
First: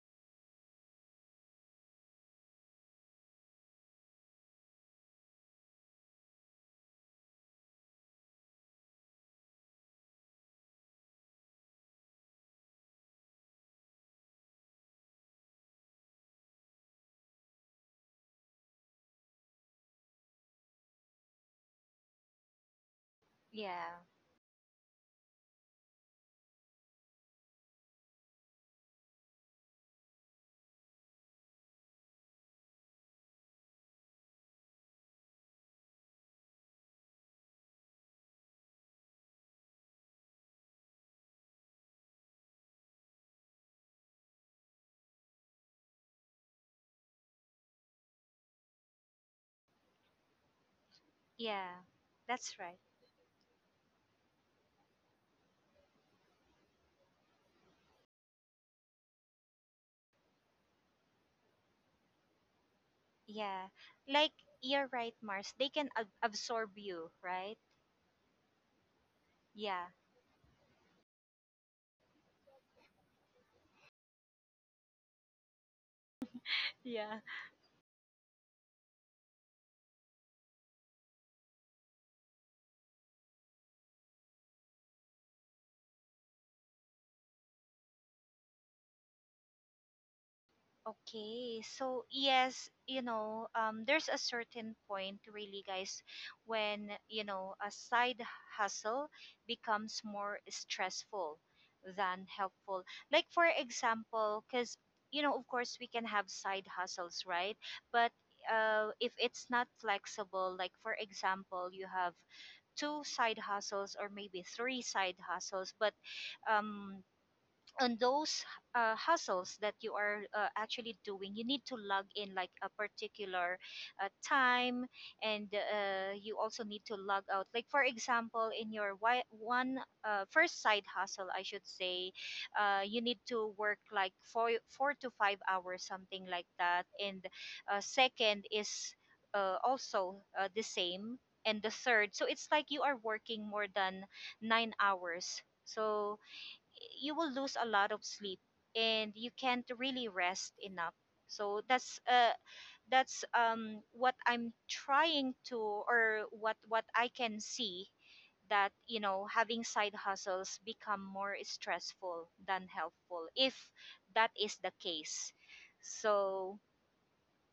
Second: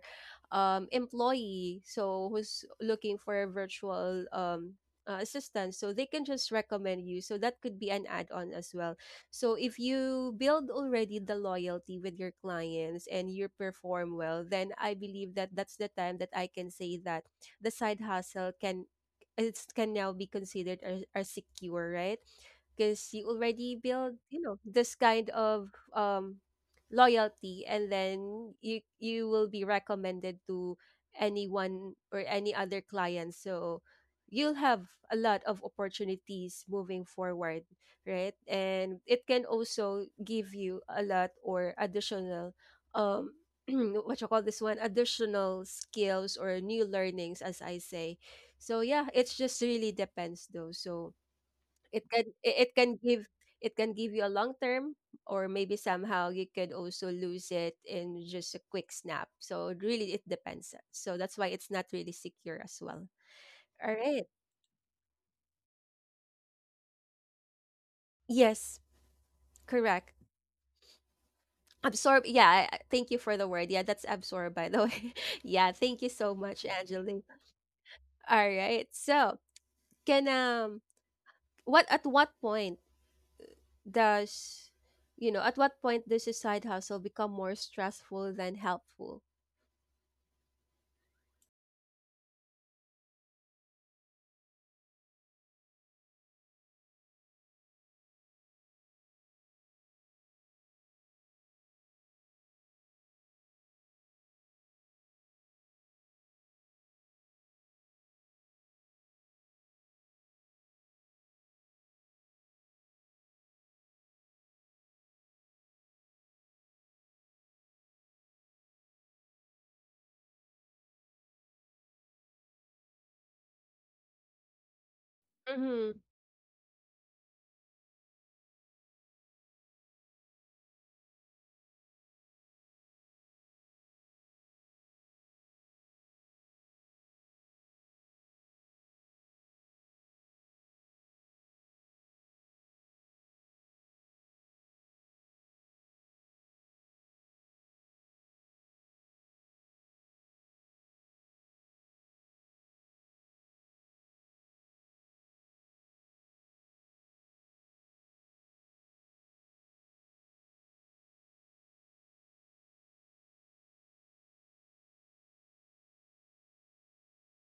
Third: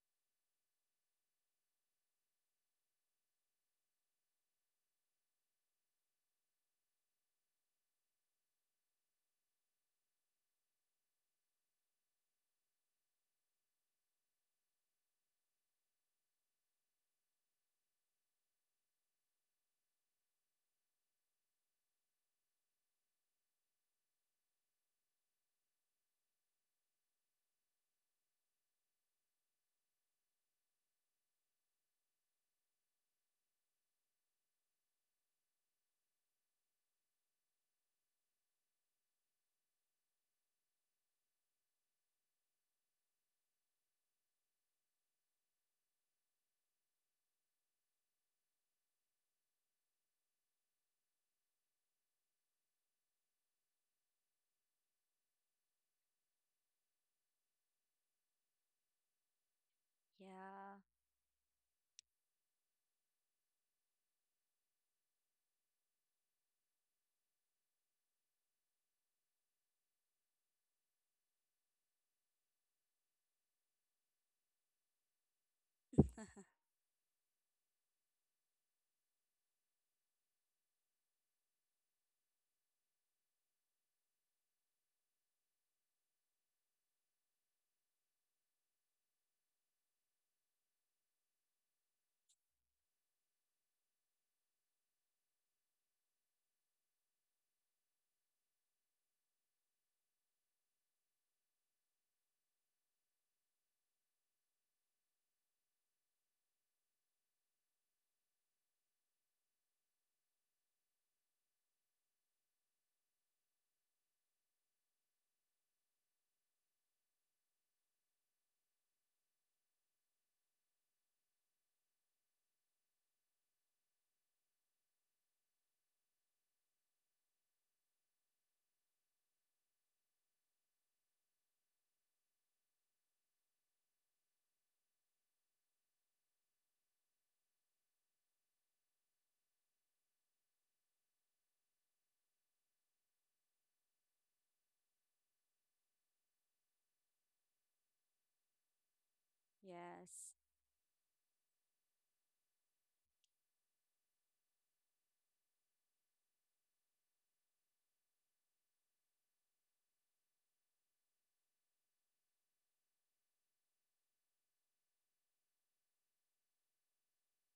A: employee. So who's looking for a virtual assistant. So they can just recommend you. So that could be an add-on as well. So if you build already the loyalty with your clients and you perform well, then I believe that that's the time that I can say that the side hustle can, it can now be considered as secure, right? Because you already
B: Yeah,
A: build, you know, this kind of um loyalty, and then you will be recommended to anyone or any other client. So you'll have a lot of opportunities moving forward, right? And it can also give you a lot or additional um (clears throat) what you call this one, additional skills or new learnings, as I say. So yeah, it's just really depends though. So
B: yeah. That's
A: it it
B: right.
A: can give, it can give you a long term, or maybe somehow you could also lose it in just a quick snap. So it really, it depends.
C: Yeah.
A: So that's why it's not really secure as well.
B: Yeah.
A: All right.
B: Like, you're right, Mars. They can absorb you, right?
A: Yes,
B: Yeah.
A: correct. Absorb. Yeah, thank you for the word. Yeah, that's absorb by the way. (laughs) Yeah, thank you so much,
B: Yeah.
A: Angeline. All right. So, can what at what point does, you know, at what point does a side hustle become more stressful than helpful?
B: Okay, so yes, there's a certain point, really, guys, when, a side hustle becomes more stressful than helpful. Like, for example, because, of course, we can have side hustles, right? But if it's not flexible, like, for example, you have two side hustles or maybe three side hustles. But um, on those hustles that you are actually doing, you need to log in like a particular time. And
A: Mm-hmm.
B: you also need to log out, like, for example, in your one, first side hustle, I should say, you need to work like 4 to 5 hours, something like that. And second is also the same. And the third. So it's like you are working more than 9 hours, so you will lose a lot of sleep and you can't really
C: Yes.
B: rest enough. So that's what I'm trying to, or what I can see, that, having side hustles become more stressful than helpful, if that is the case. So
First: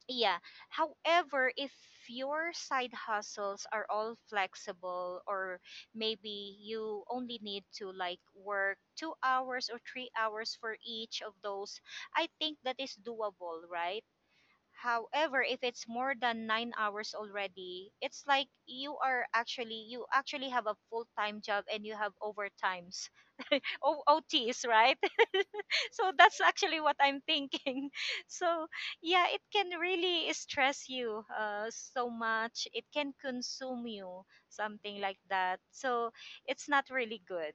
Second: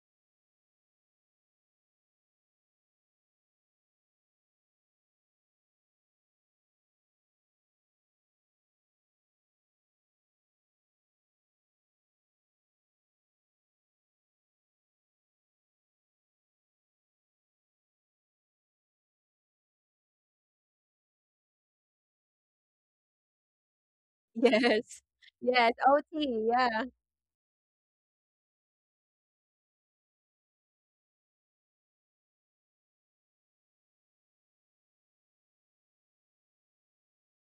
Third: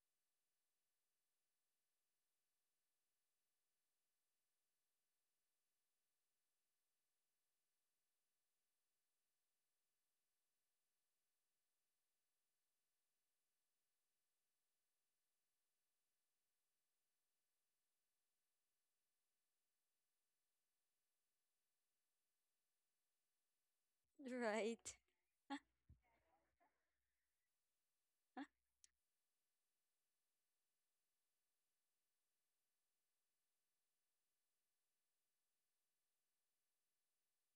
B: yeah. However, if your side hustles are all flexible, or maybe you only need to like work 2 hours or 3 hours for each of those, I think that is doable, right? However, if it's more than 9 hours already, it's like you actually have a full time job and you have overtimes, (laughs)
A: (laughs)
C: (laughs)
B: OTs,
C: Right.
B: right?
A: Yes, yes, OT,
B: So that's actually
A: yeah.
B: what I'm thinking, (laughs) so yeah, it can really stress you, so much. It can consume you, something like that. So it's not really good.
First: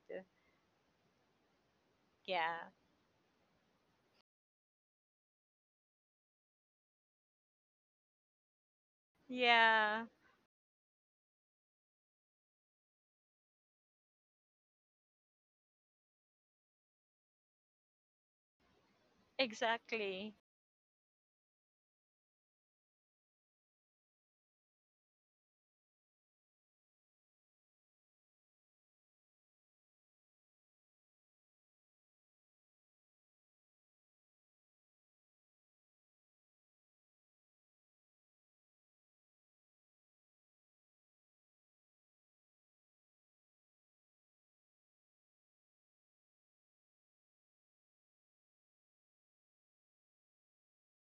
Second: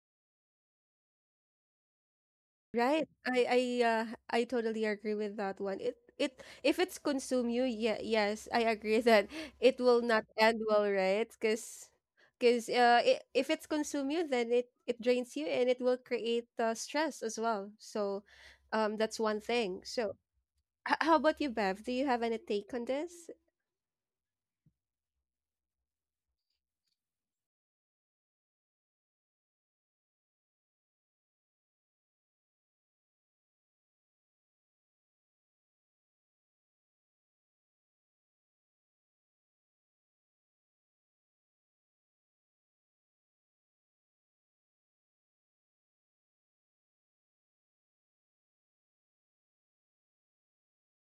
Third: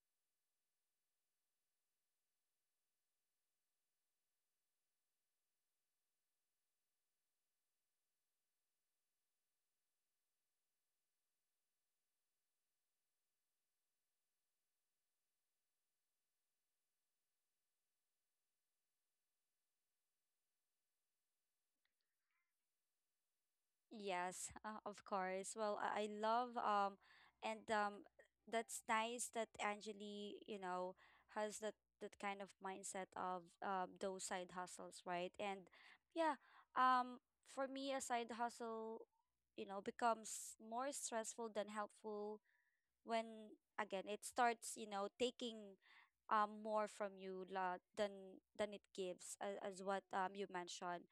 B: Yeah.
A: Right, uh, I totally agree with that one. It, if it's consume you, yeah, yes, I agree (laughs) that it will
B: Yeah,
A: not end well, right? Because I if it's consume you, then it drains you, and it will create stress as well. So that's one thing. So
B: exactly.
A: how about you, Bev, do you have any take on this?
C: Yes, of course. Well, I love and that's nice that Angeli, you know, has that kind of mindset of those side hustles, right? And yeah, um for me a side hustle, you know, becomes more stressful than helpful when, again, it starts, you know, taking more from you la, than it gives, as what you mentioned.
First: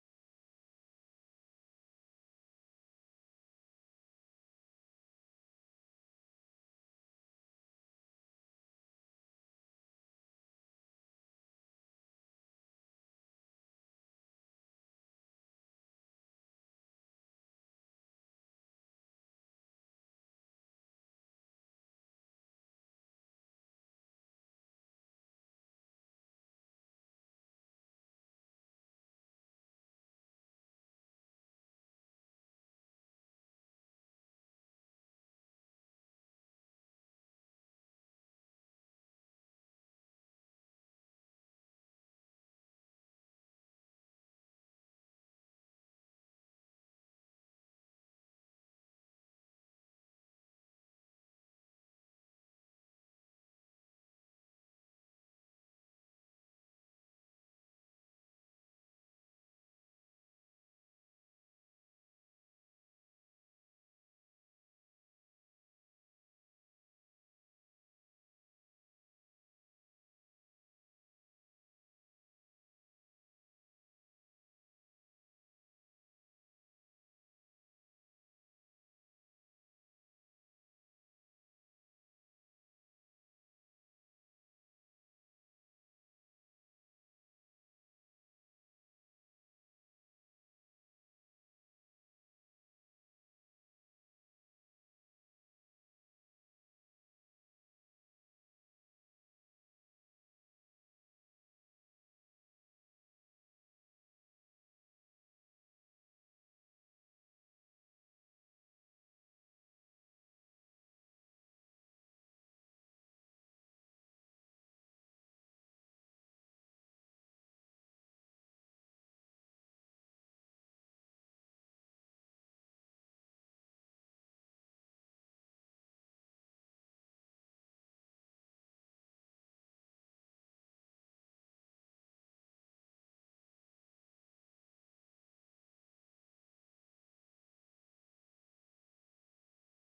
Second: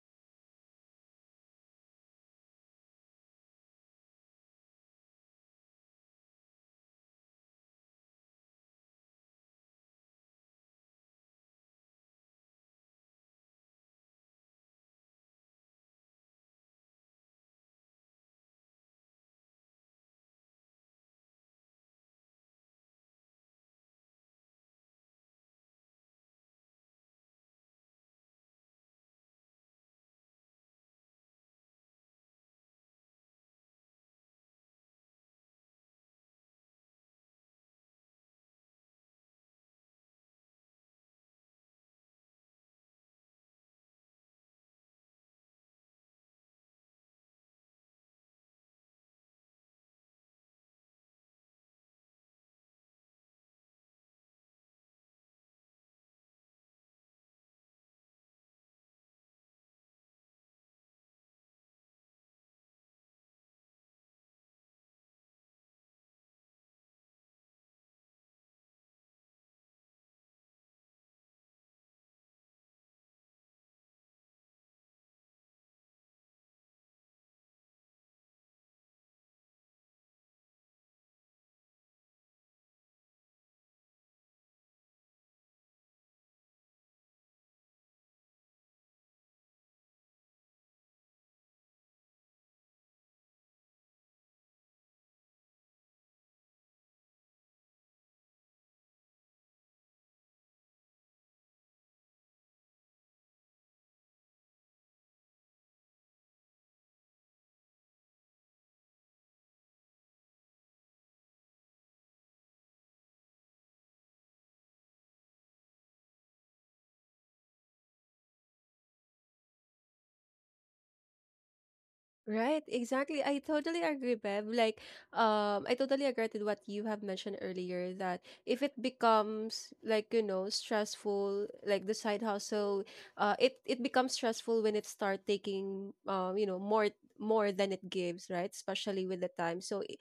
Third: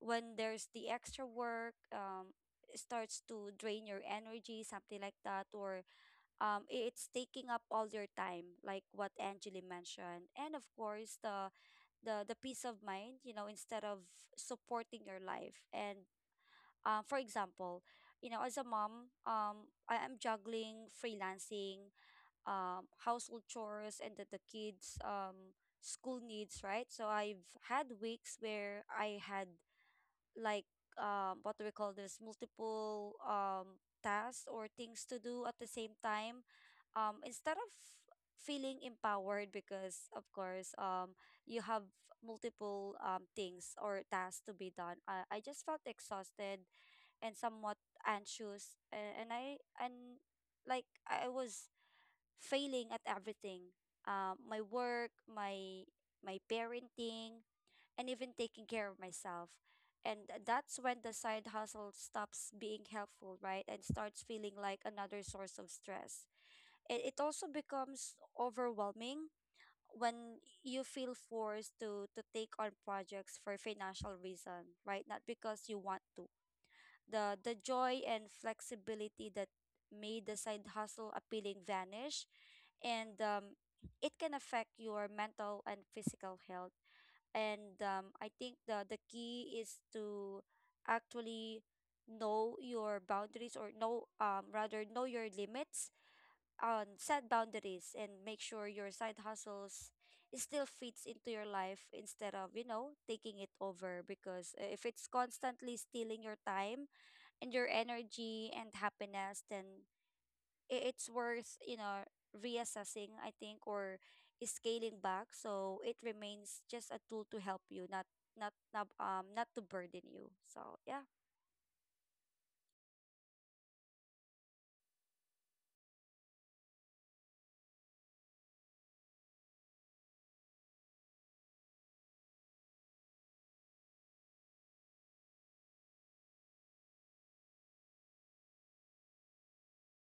C: When there's the extra work, it starts to drain your energy, something like that. Or it's taking up all your time, like what Angeli mentioned. And of course, the peace of mind, you know, instead of supporting your life. And for example, you know, as a mom, I am juggling freelancing, household chores, and the kids school needs, right? So I've had weeks where I had like, what do we call this multiple tasks or things to do at the same time. Instead of feeling empowered, because of course, you have multiple things or tasks to be done, I just felt exhausted and somewhat anxious, and I and like I was failing at everything, my work, my parenting, and even taking care of myself. And that's when the side hustle stops being helpful, right? And starts feeling like another source of stress. It also becomes overwhelming when you feel forced to take on projects for financial reason, right? Not because you want to. The joy and flexibility that made the side hustle appealing vanish. And it can affect your mental and physical health. And I think the key is to actually know your boundaries, or know, rather, know your limits. Set boundaries and make sure your side hustles still fits into your life, instead of, you know, taking it over. Because if it's constantly stealing your time and your energy and happiness, then it's worth, you know, reassessing, I think, or scaling back, so it remains just a tool to help you, not, not to burden you. So yeah.
A: Right, exactly. I totally agree, Bev. Like, I totally agree with what you have mentioned earlier, that if it becomes, like, you know, stressful, like the side hustle, it it becomes stressful when it start taking, you know, more than it gives, right? Especially with the time. So, i-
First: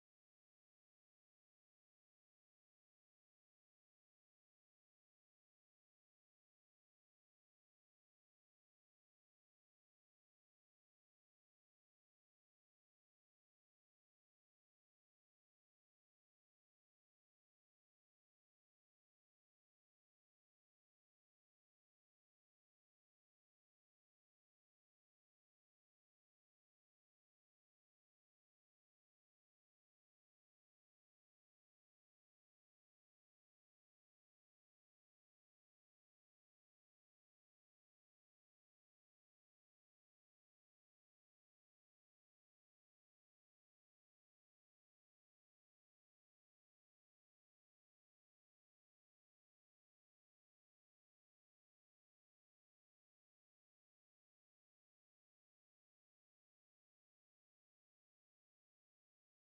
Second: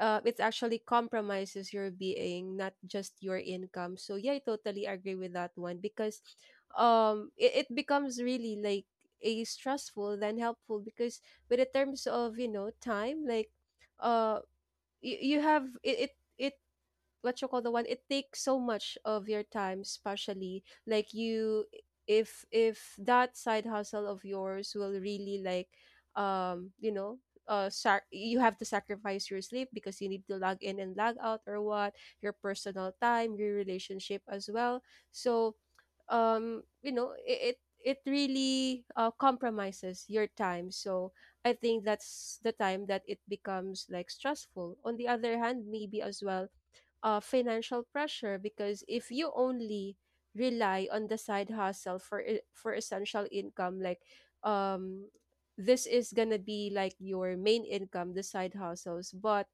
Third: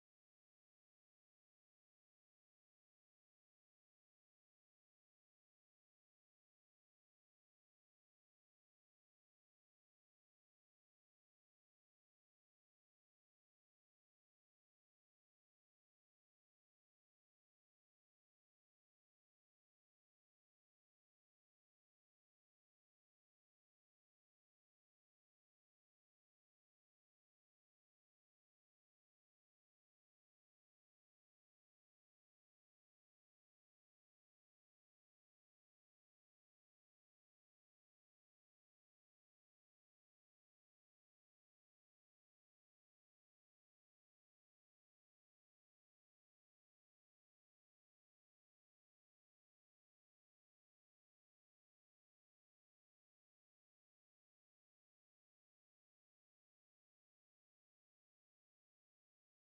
A: uh, it actually compromises your being, not just your income. So yeah, I totally agree with that one because, it becomes really like a stressful than helpful because, but in terms of time, like uh you have it. What you call the one, it takes so much of your time, especially like you, if that side hustle of yours will really like, um you know you have to sacrifice your sleep because you need to log in and log out or what, your personal time, your relationship as well. So, it really compromises your time. So I think that's the time that it becomes like stressful. On the other hand, maybe as well, financial pressure, because if you only rely on the side hustle for for essential income, like, um this is gonna be like your main income, the side hustles. But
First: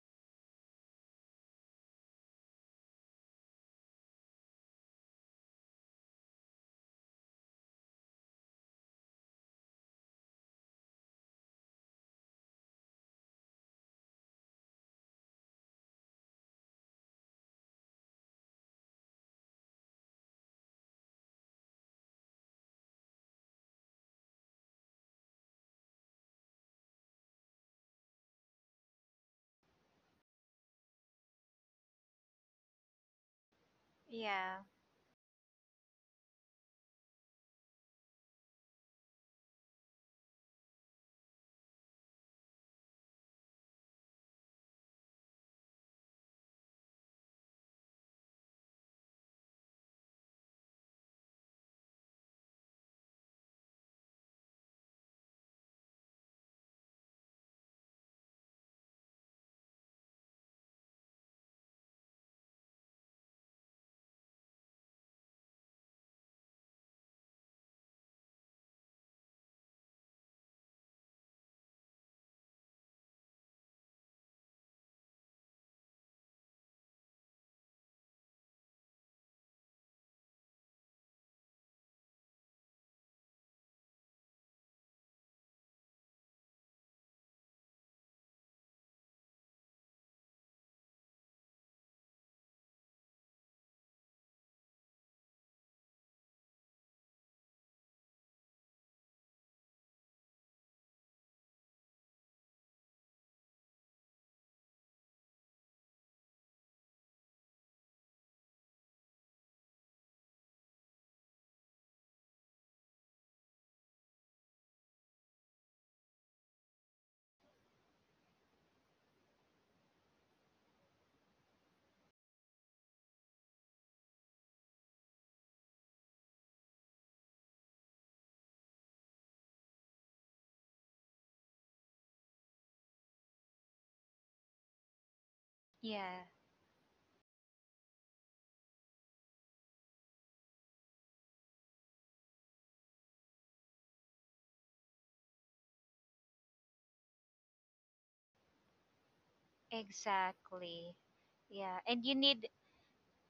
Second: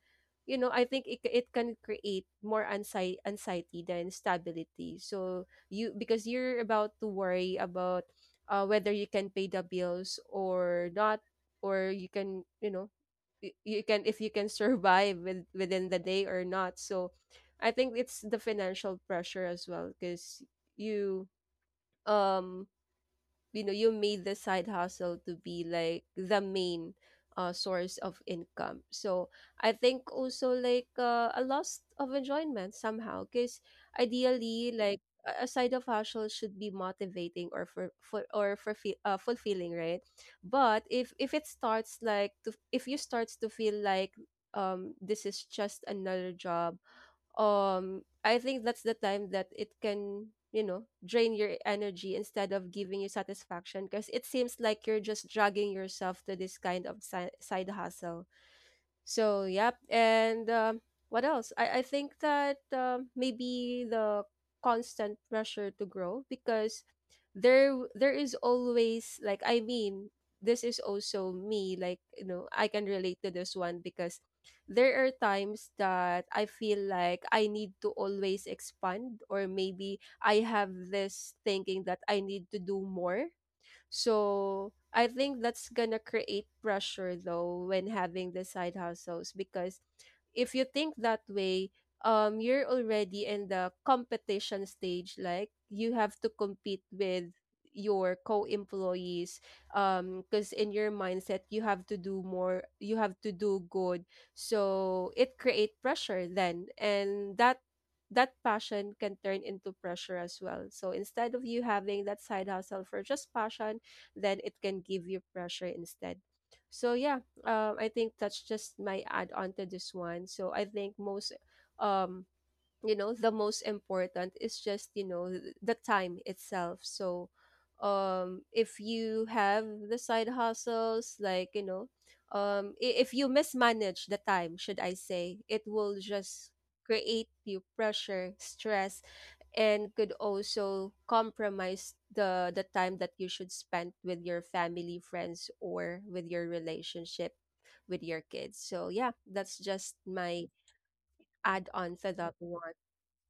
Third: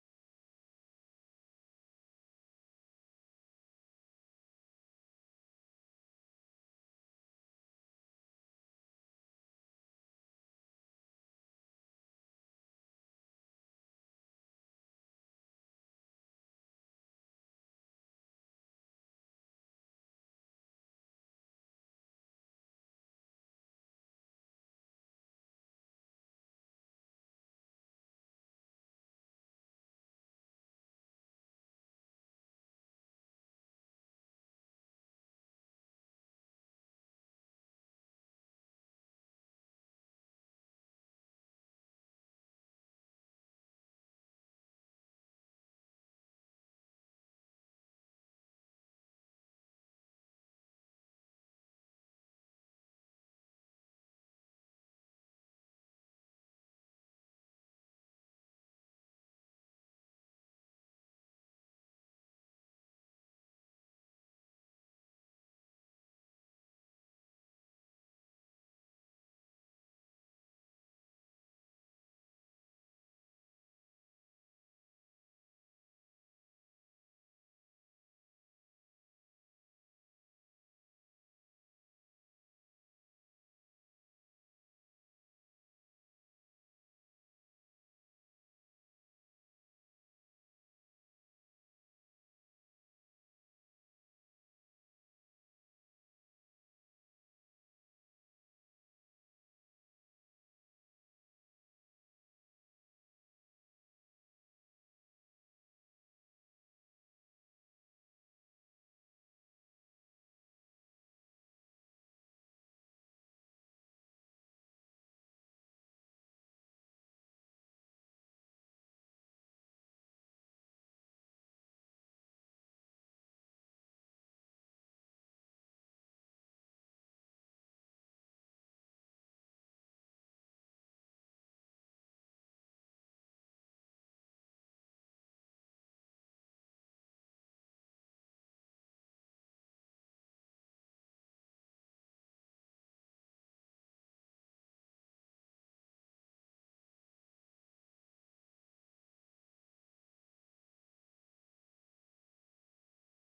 A: you know, I think it can create more anxiety than stability. So you, because you're about to worry about whether you can pay the bills or not, or you can, you know, you can, if you can survive with, within the day or not. So I think it's the financial pressure as well, because you, um you know, you made the side hustle to be like the main source of income. So I think also like, a loss of enjoyment somehow, because
B: Yeah.
A: ideally, like, a side of hustle should be motivating or for or for fulfilling, right? But if it starts like to, if you starts to feel like, this is just another job. I think that's the time that it can, you know, drain your energy instead of giving you satisfaction, because it seems like you're just dragging yourself to this kind of side hustle. So, yep. And what else? I think that, maybe the constant pressure to grow, because there is always, like, I mean, this is also me, like, you know, I can relate to this one because there are times that I feel like I need to always expand, or maybe I have this thinking that I need to do more. So I think that's gonna create pressure though when having the side hustles, because if you think that way, you're already in the competition stage. Like, you have to compete with your co-employees. Because in your mindset, you have to do more, you have to do good. So it create pressure then, and that passion can turn into pressure as well. So instead of you having that side hustle for just passion, then it can give you pressure instead. So yeah, I think that's just my add on to this one. So I think most, um, you know, the most important is just, you know, the time itself. So, if you have the side hustles, like, you know, if you mismanage the time, should I say, it will
B: Yeah,
A: just create you pressure, stress, and could also compromise the time that you should spend with your family, friends, or with your relationship with your kids. So yeah, that's just my
B: exactly.
A: add
B: yeah
A: on
B: and
A: for
B: you
A: that
B: need
A: one.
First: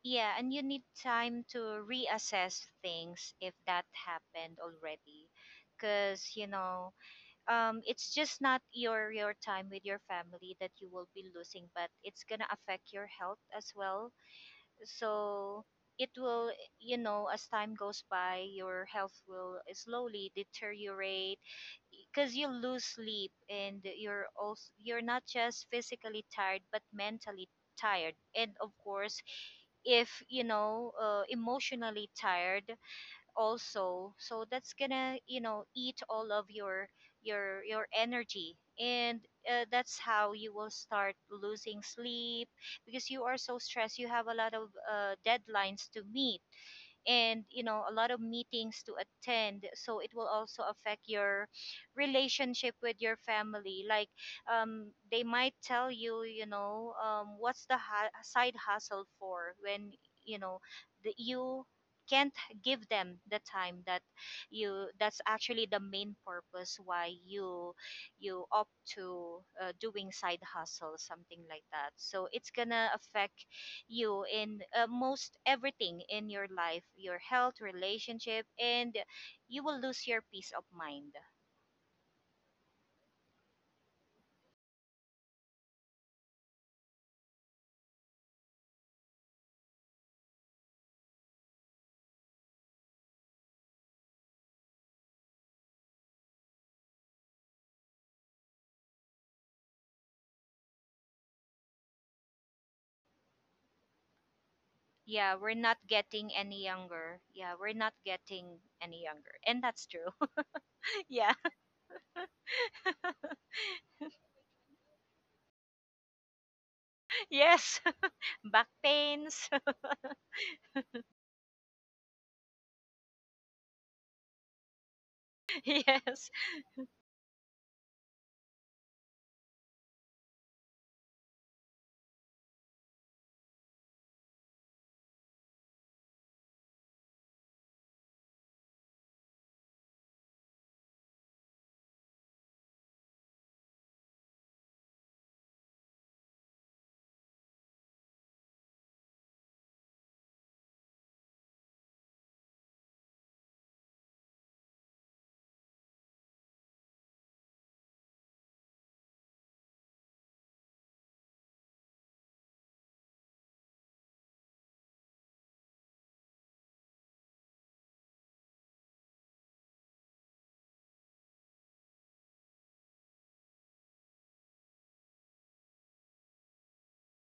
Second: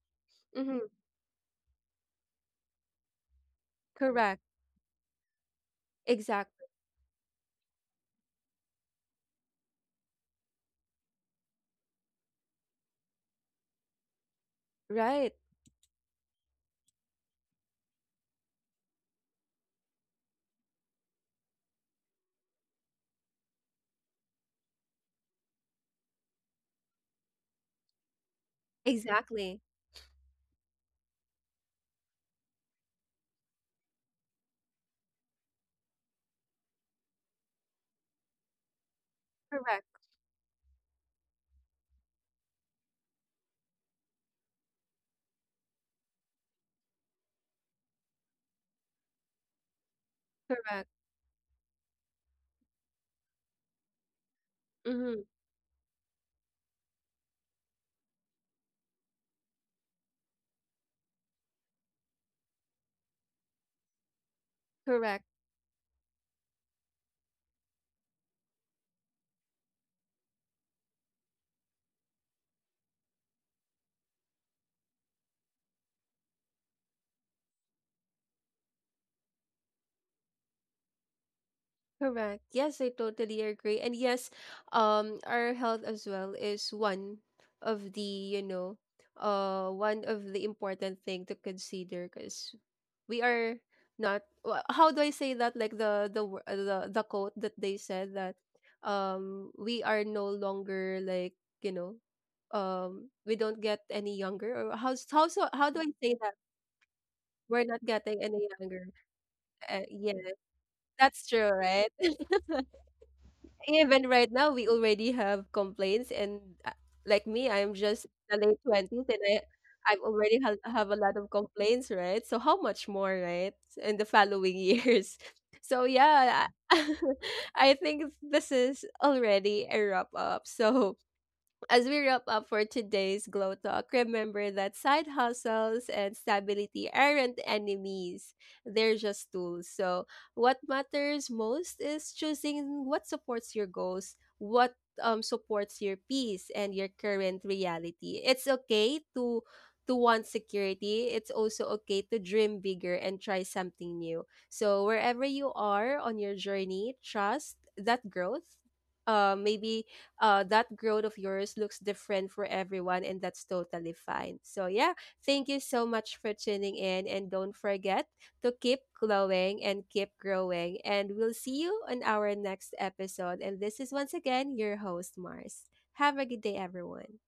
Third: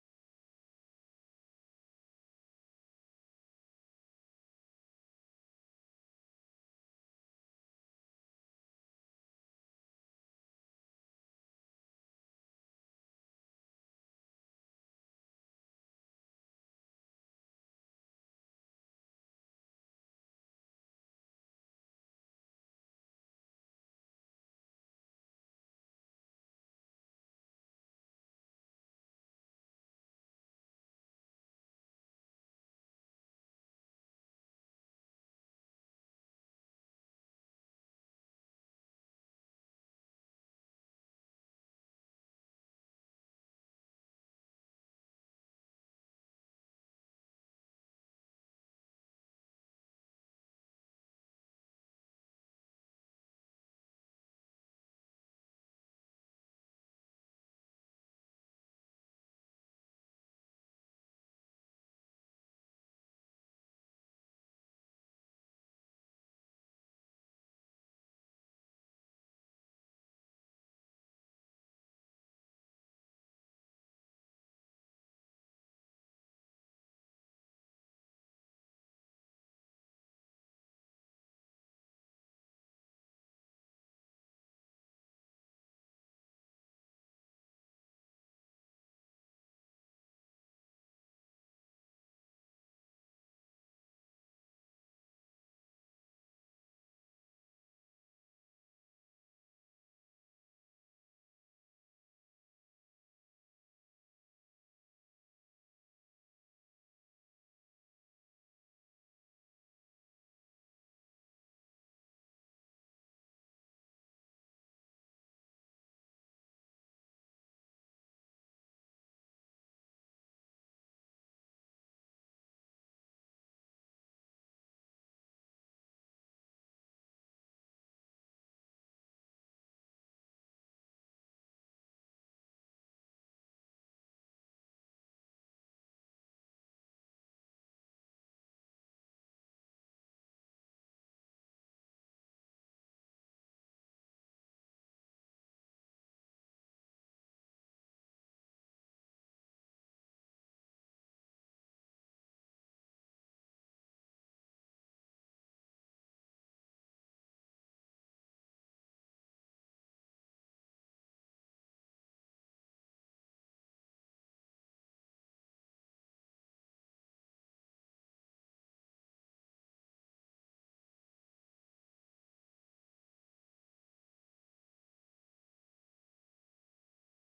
B: yeah and you need
A: Mm-hmm.
B: time to reassess things if that
A: Correct.
B: happened already. Because
A: Exactly.
B: it's just not your time with your family that you will be losing, but it's gonna affect your health as well.
A: Right.
B: So, it will, you know, as time goes by, your health will slowly deteriorate because you lose sleep, and you're also, you're not just physically tired but mentally tired, and of course,
A: Exactly.
B: if, emotionally tired also, so that's gonna, eat all of your energy. And
A: Correct.
B: that's how you will start losing sleep, because you are so stressed, you have a lot of deadlines to meet, and, a lot of meetings to attend, so it will also
A: Correct.
B: affect your relationship with your family. Like,
A: Mm-hmm.
B: they might tell you, you know what's the side hustle for, when, you know you can't give them the time, that you that's
A: Correct.
B: actually the main purpose why you opt to doing side hustle, something like that. So it's gonna affect you in most everything in your life, your health, relationship, and you will lose your peace of mind.
A: Correct. Yes, I totally agree. And yes, our health as well is one of the, you know, one of the important thing to consider, because we are not. How do I say that? Like the the quote that they said that, we are no longer like, you know, we don't get any younger. Or how's how
B: Yeah,
A: so?
B: we're
A: How
B: not
A: do I say
B: getting
A: that?
B: any younger. Yeah,
A: We're
B: we're
A: not
B: not
A: getting any
B: getting
A: younger.
B: any younger, and that's true.
A: Yeah,
B: (laughs)
A: that's
B: Yeah.
A: true, right? (laughs) Even right now, we already have complaints, and like
B: (laughs)
A: me, I'm
B: Yes.
A: just in
B: (laughs)
A: the late
B: Back
A: twenties, and
B: pains.
A: I've already have a lot of complaints, right? So how much more, right, in the following years? (laughs)
B: (laughs)
A: So
B: Yes.
A: yeah, I (laughs) I think this is already a wrap up. So as we wrap up for today's Glow Talk, remember that side hustles and stability aren't enemies. They're just tools. So, what matters most is choosing what supports your goals, what supports your peace and your current reality. It's okay to want security. It's also okay to dream bigger and try something new. So, wherever you are on your journey, trust that growth maybe that growth of yours looks different for everyone, and that's totally fine. So, yeah, thank you so much for tuning in, and don't forget to keep glowing and keep growing. And we'll see you on our next episode. And this is once again your host, Mars. Have a good day, everyone.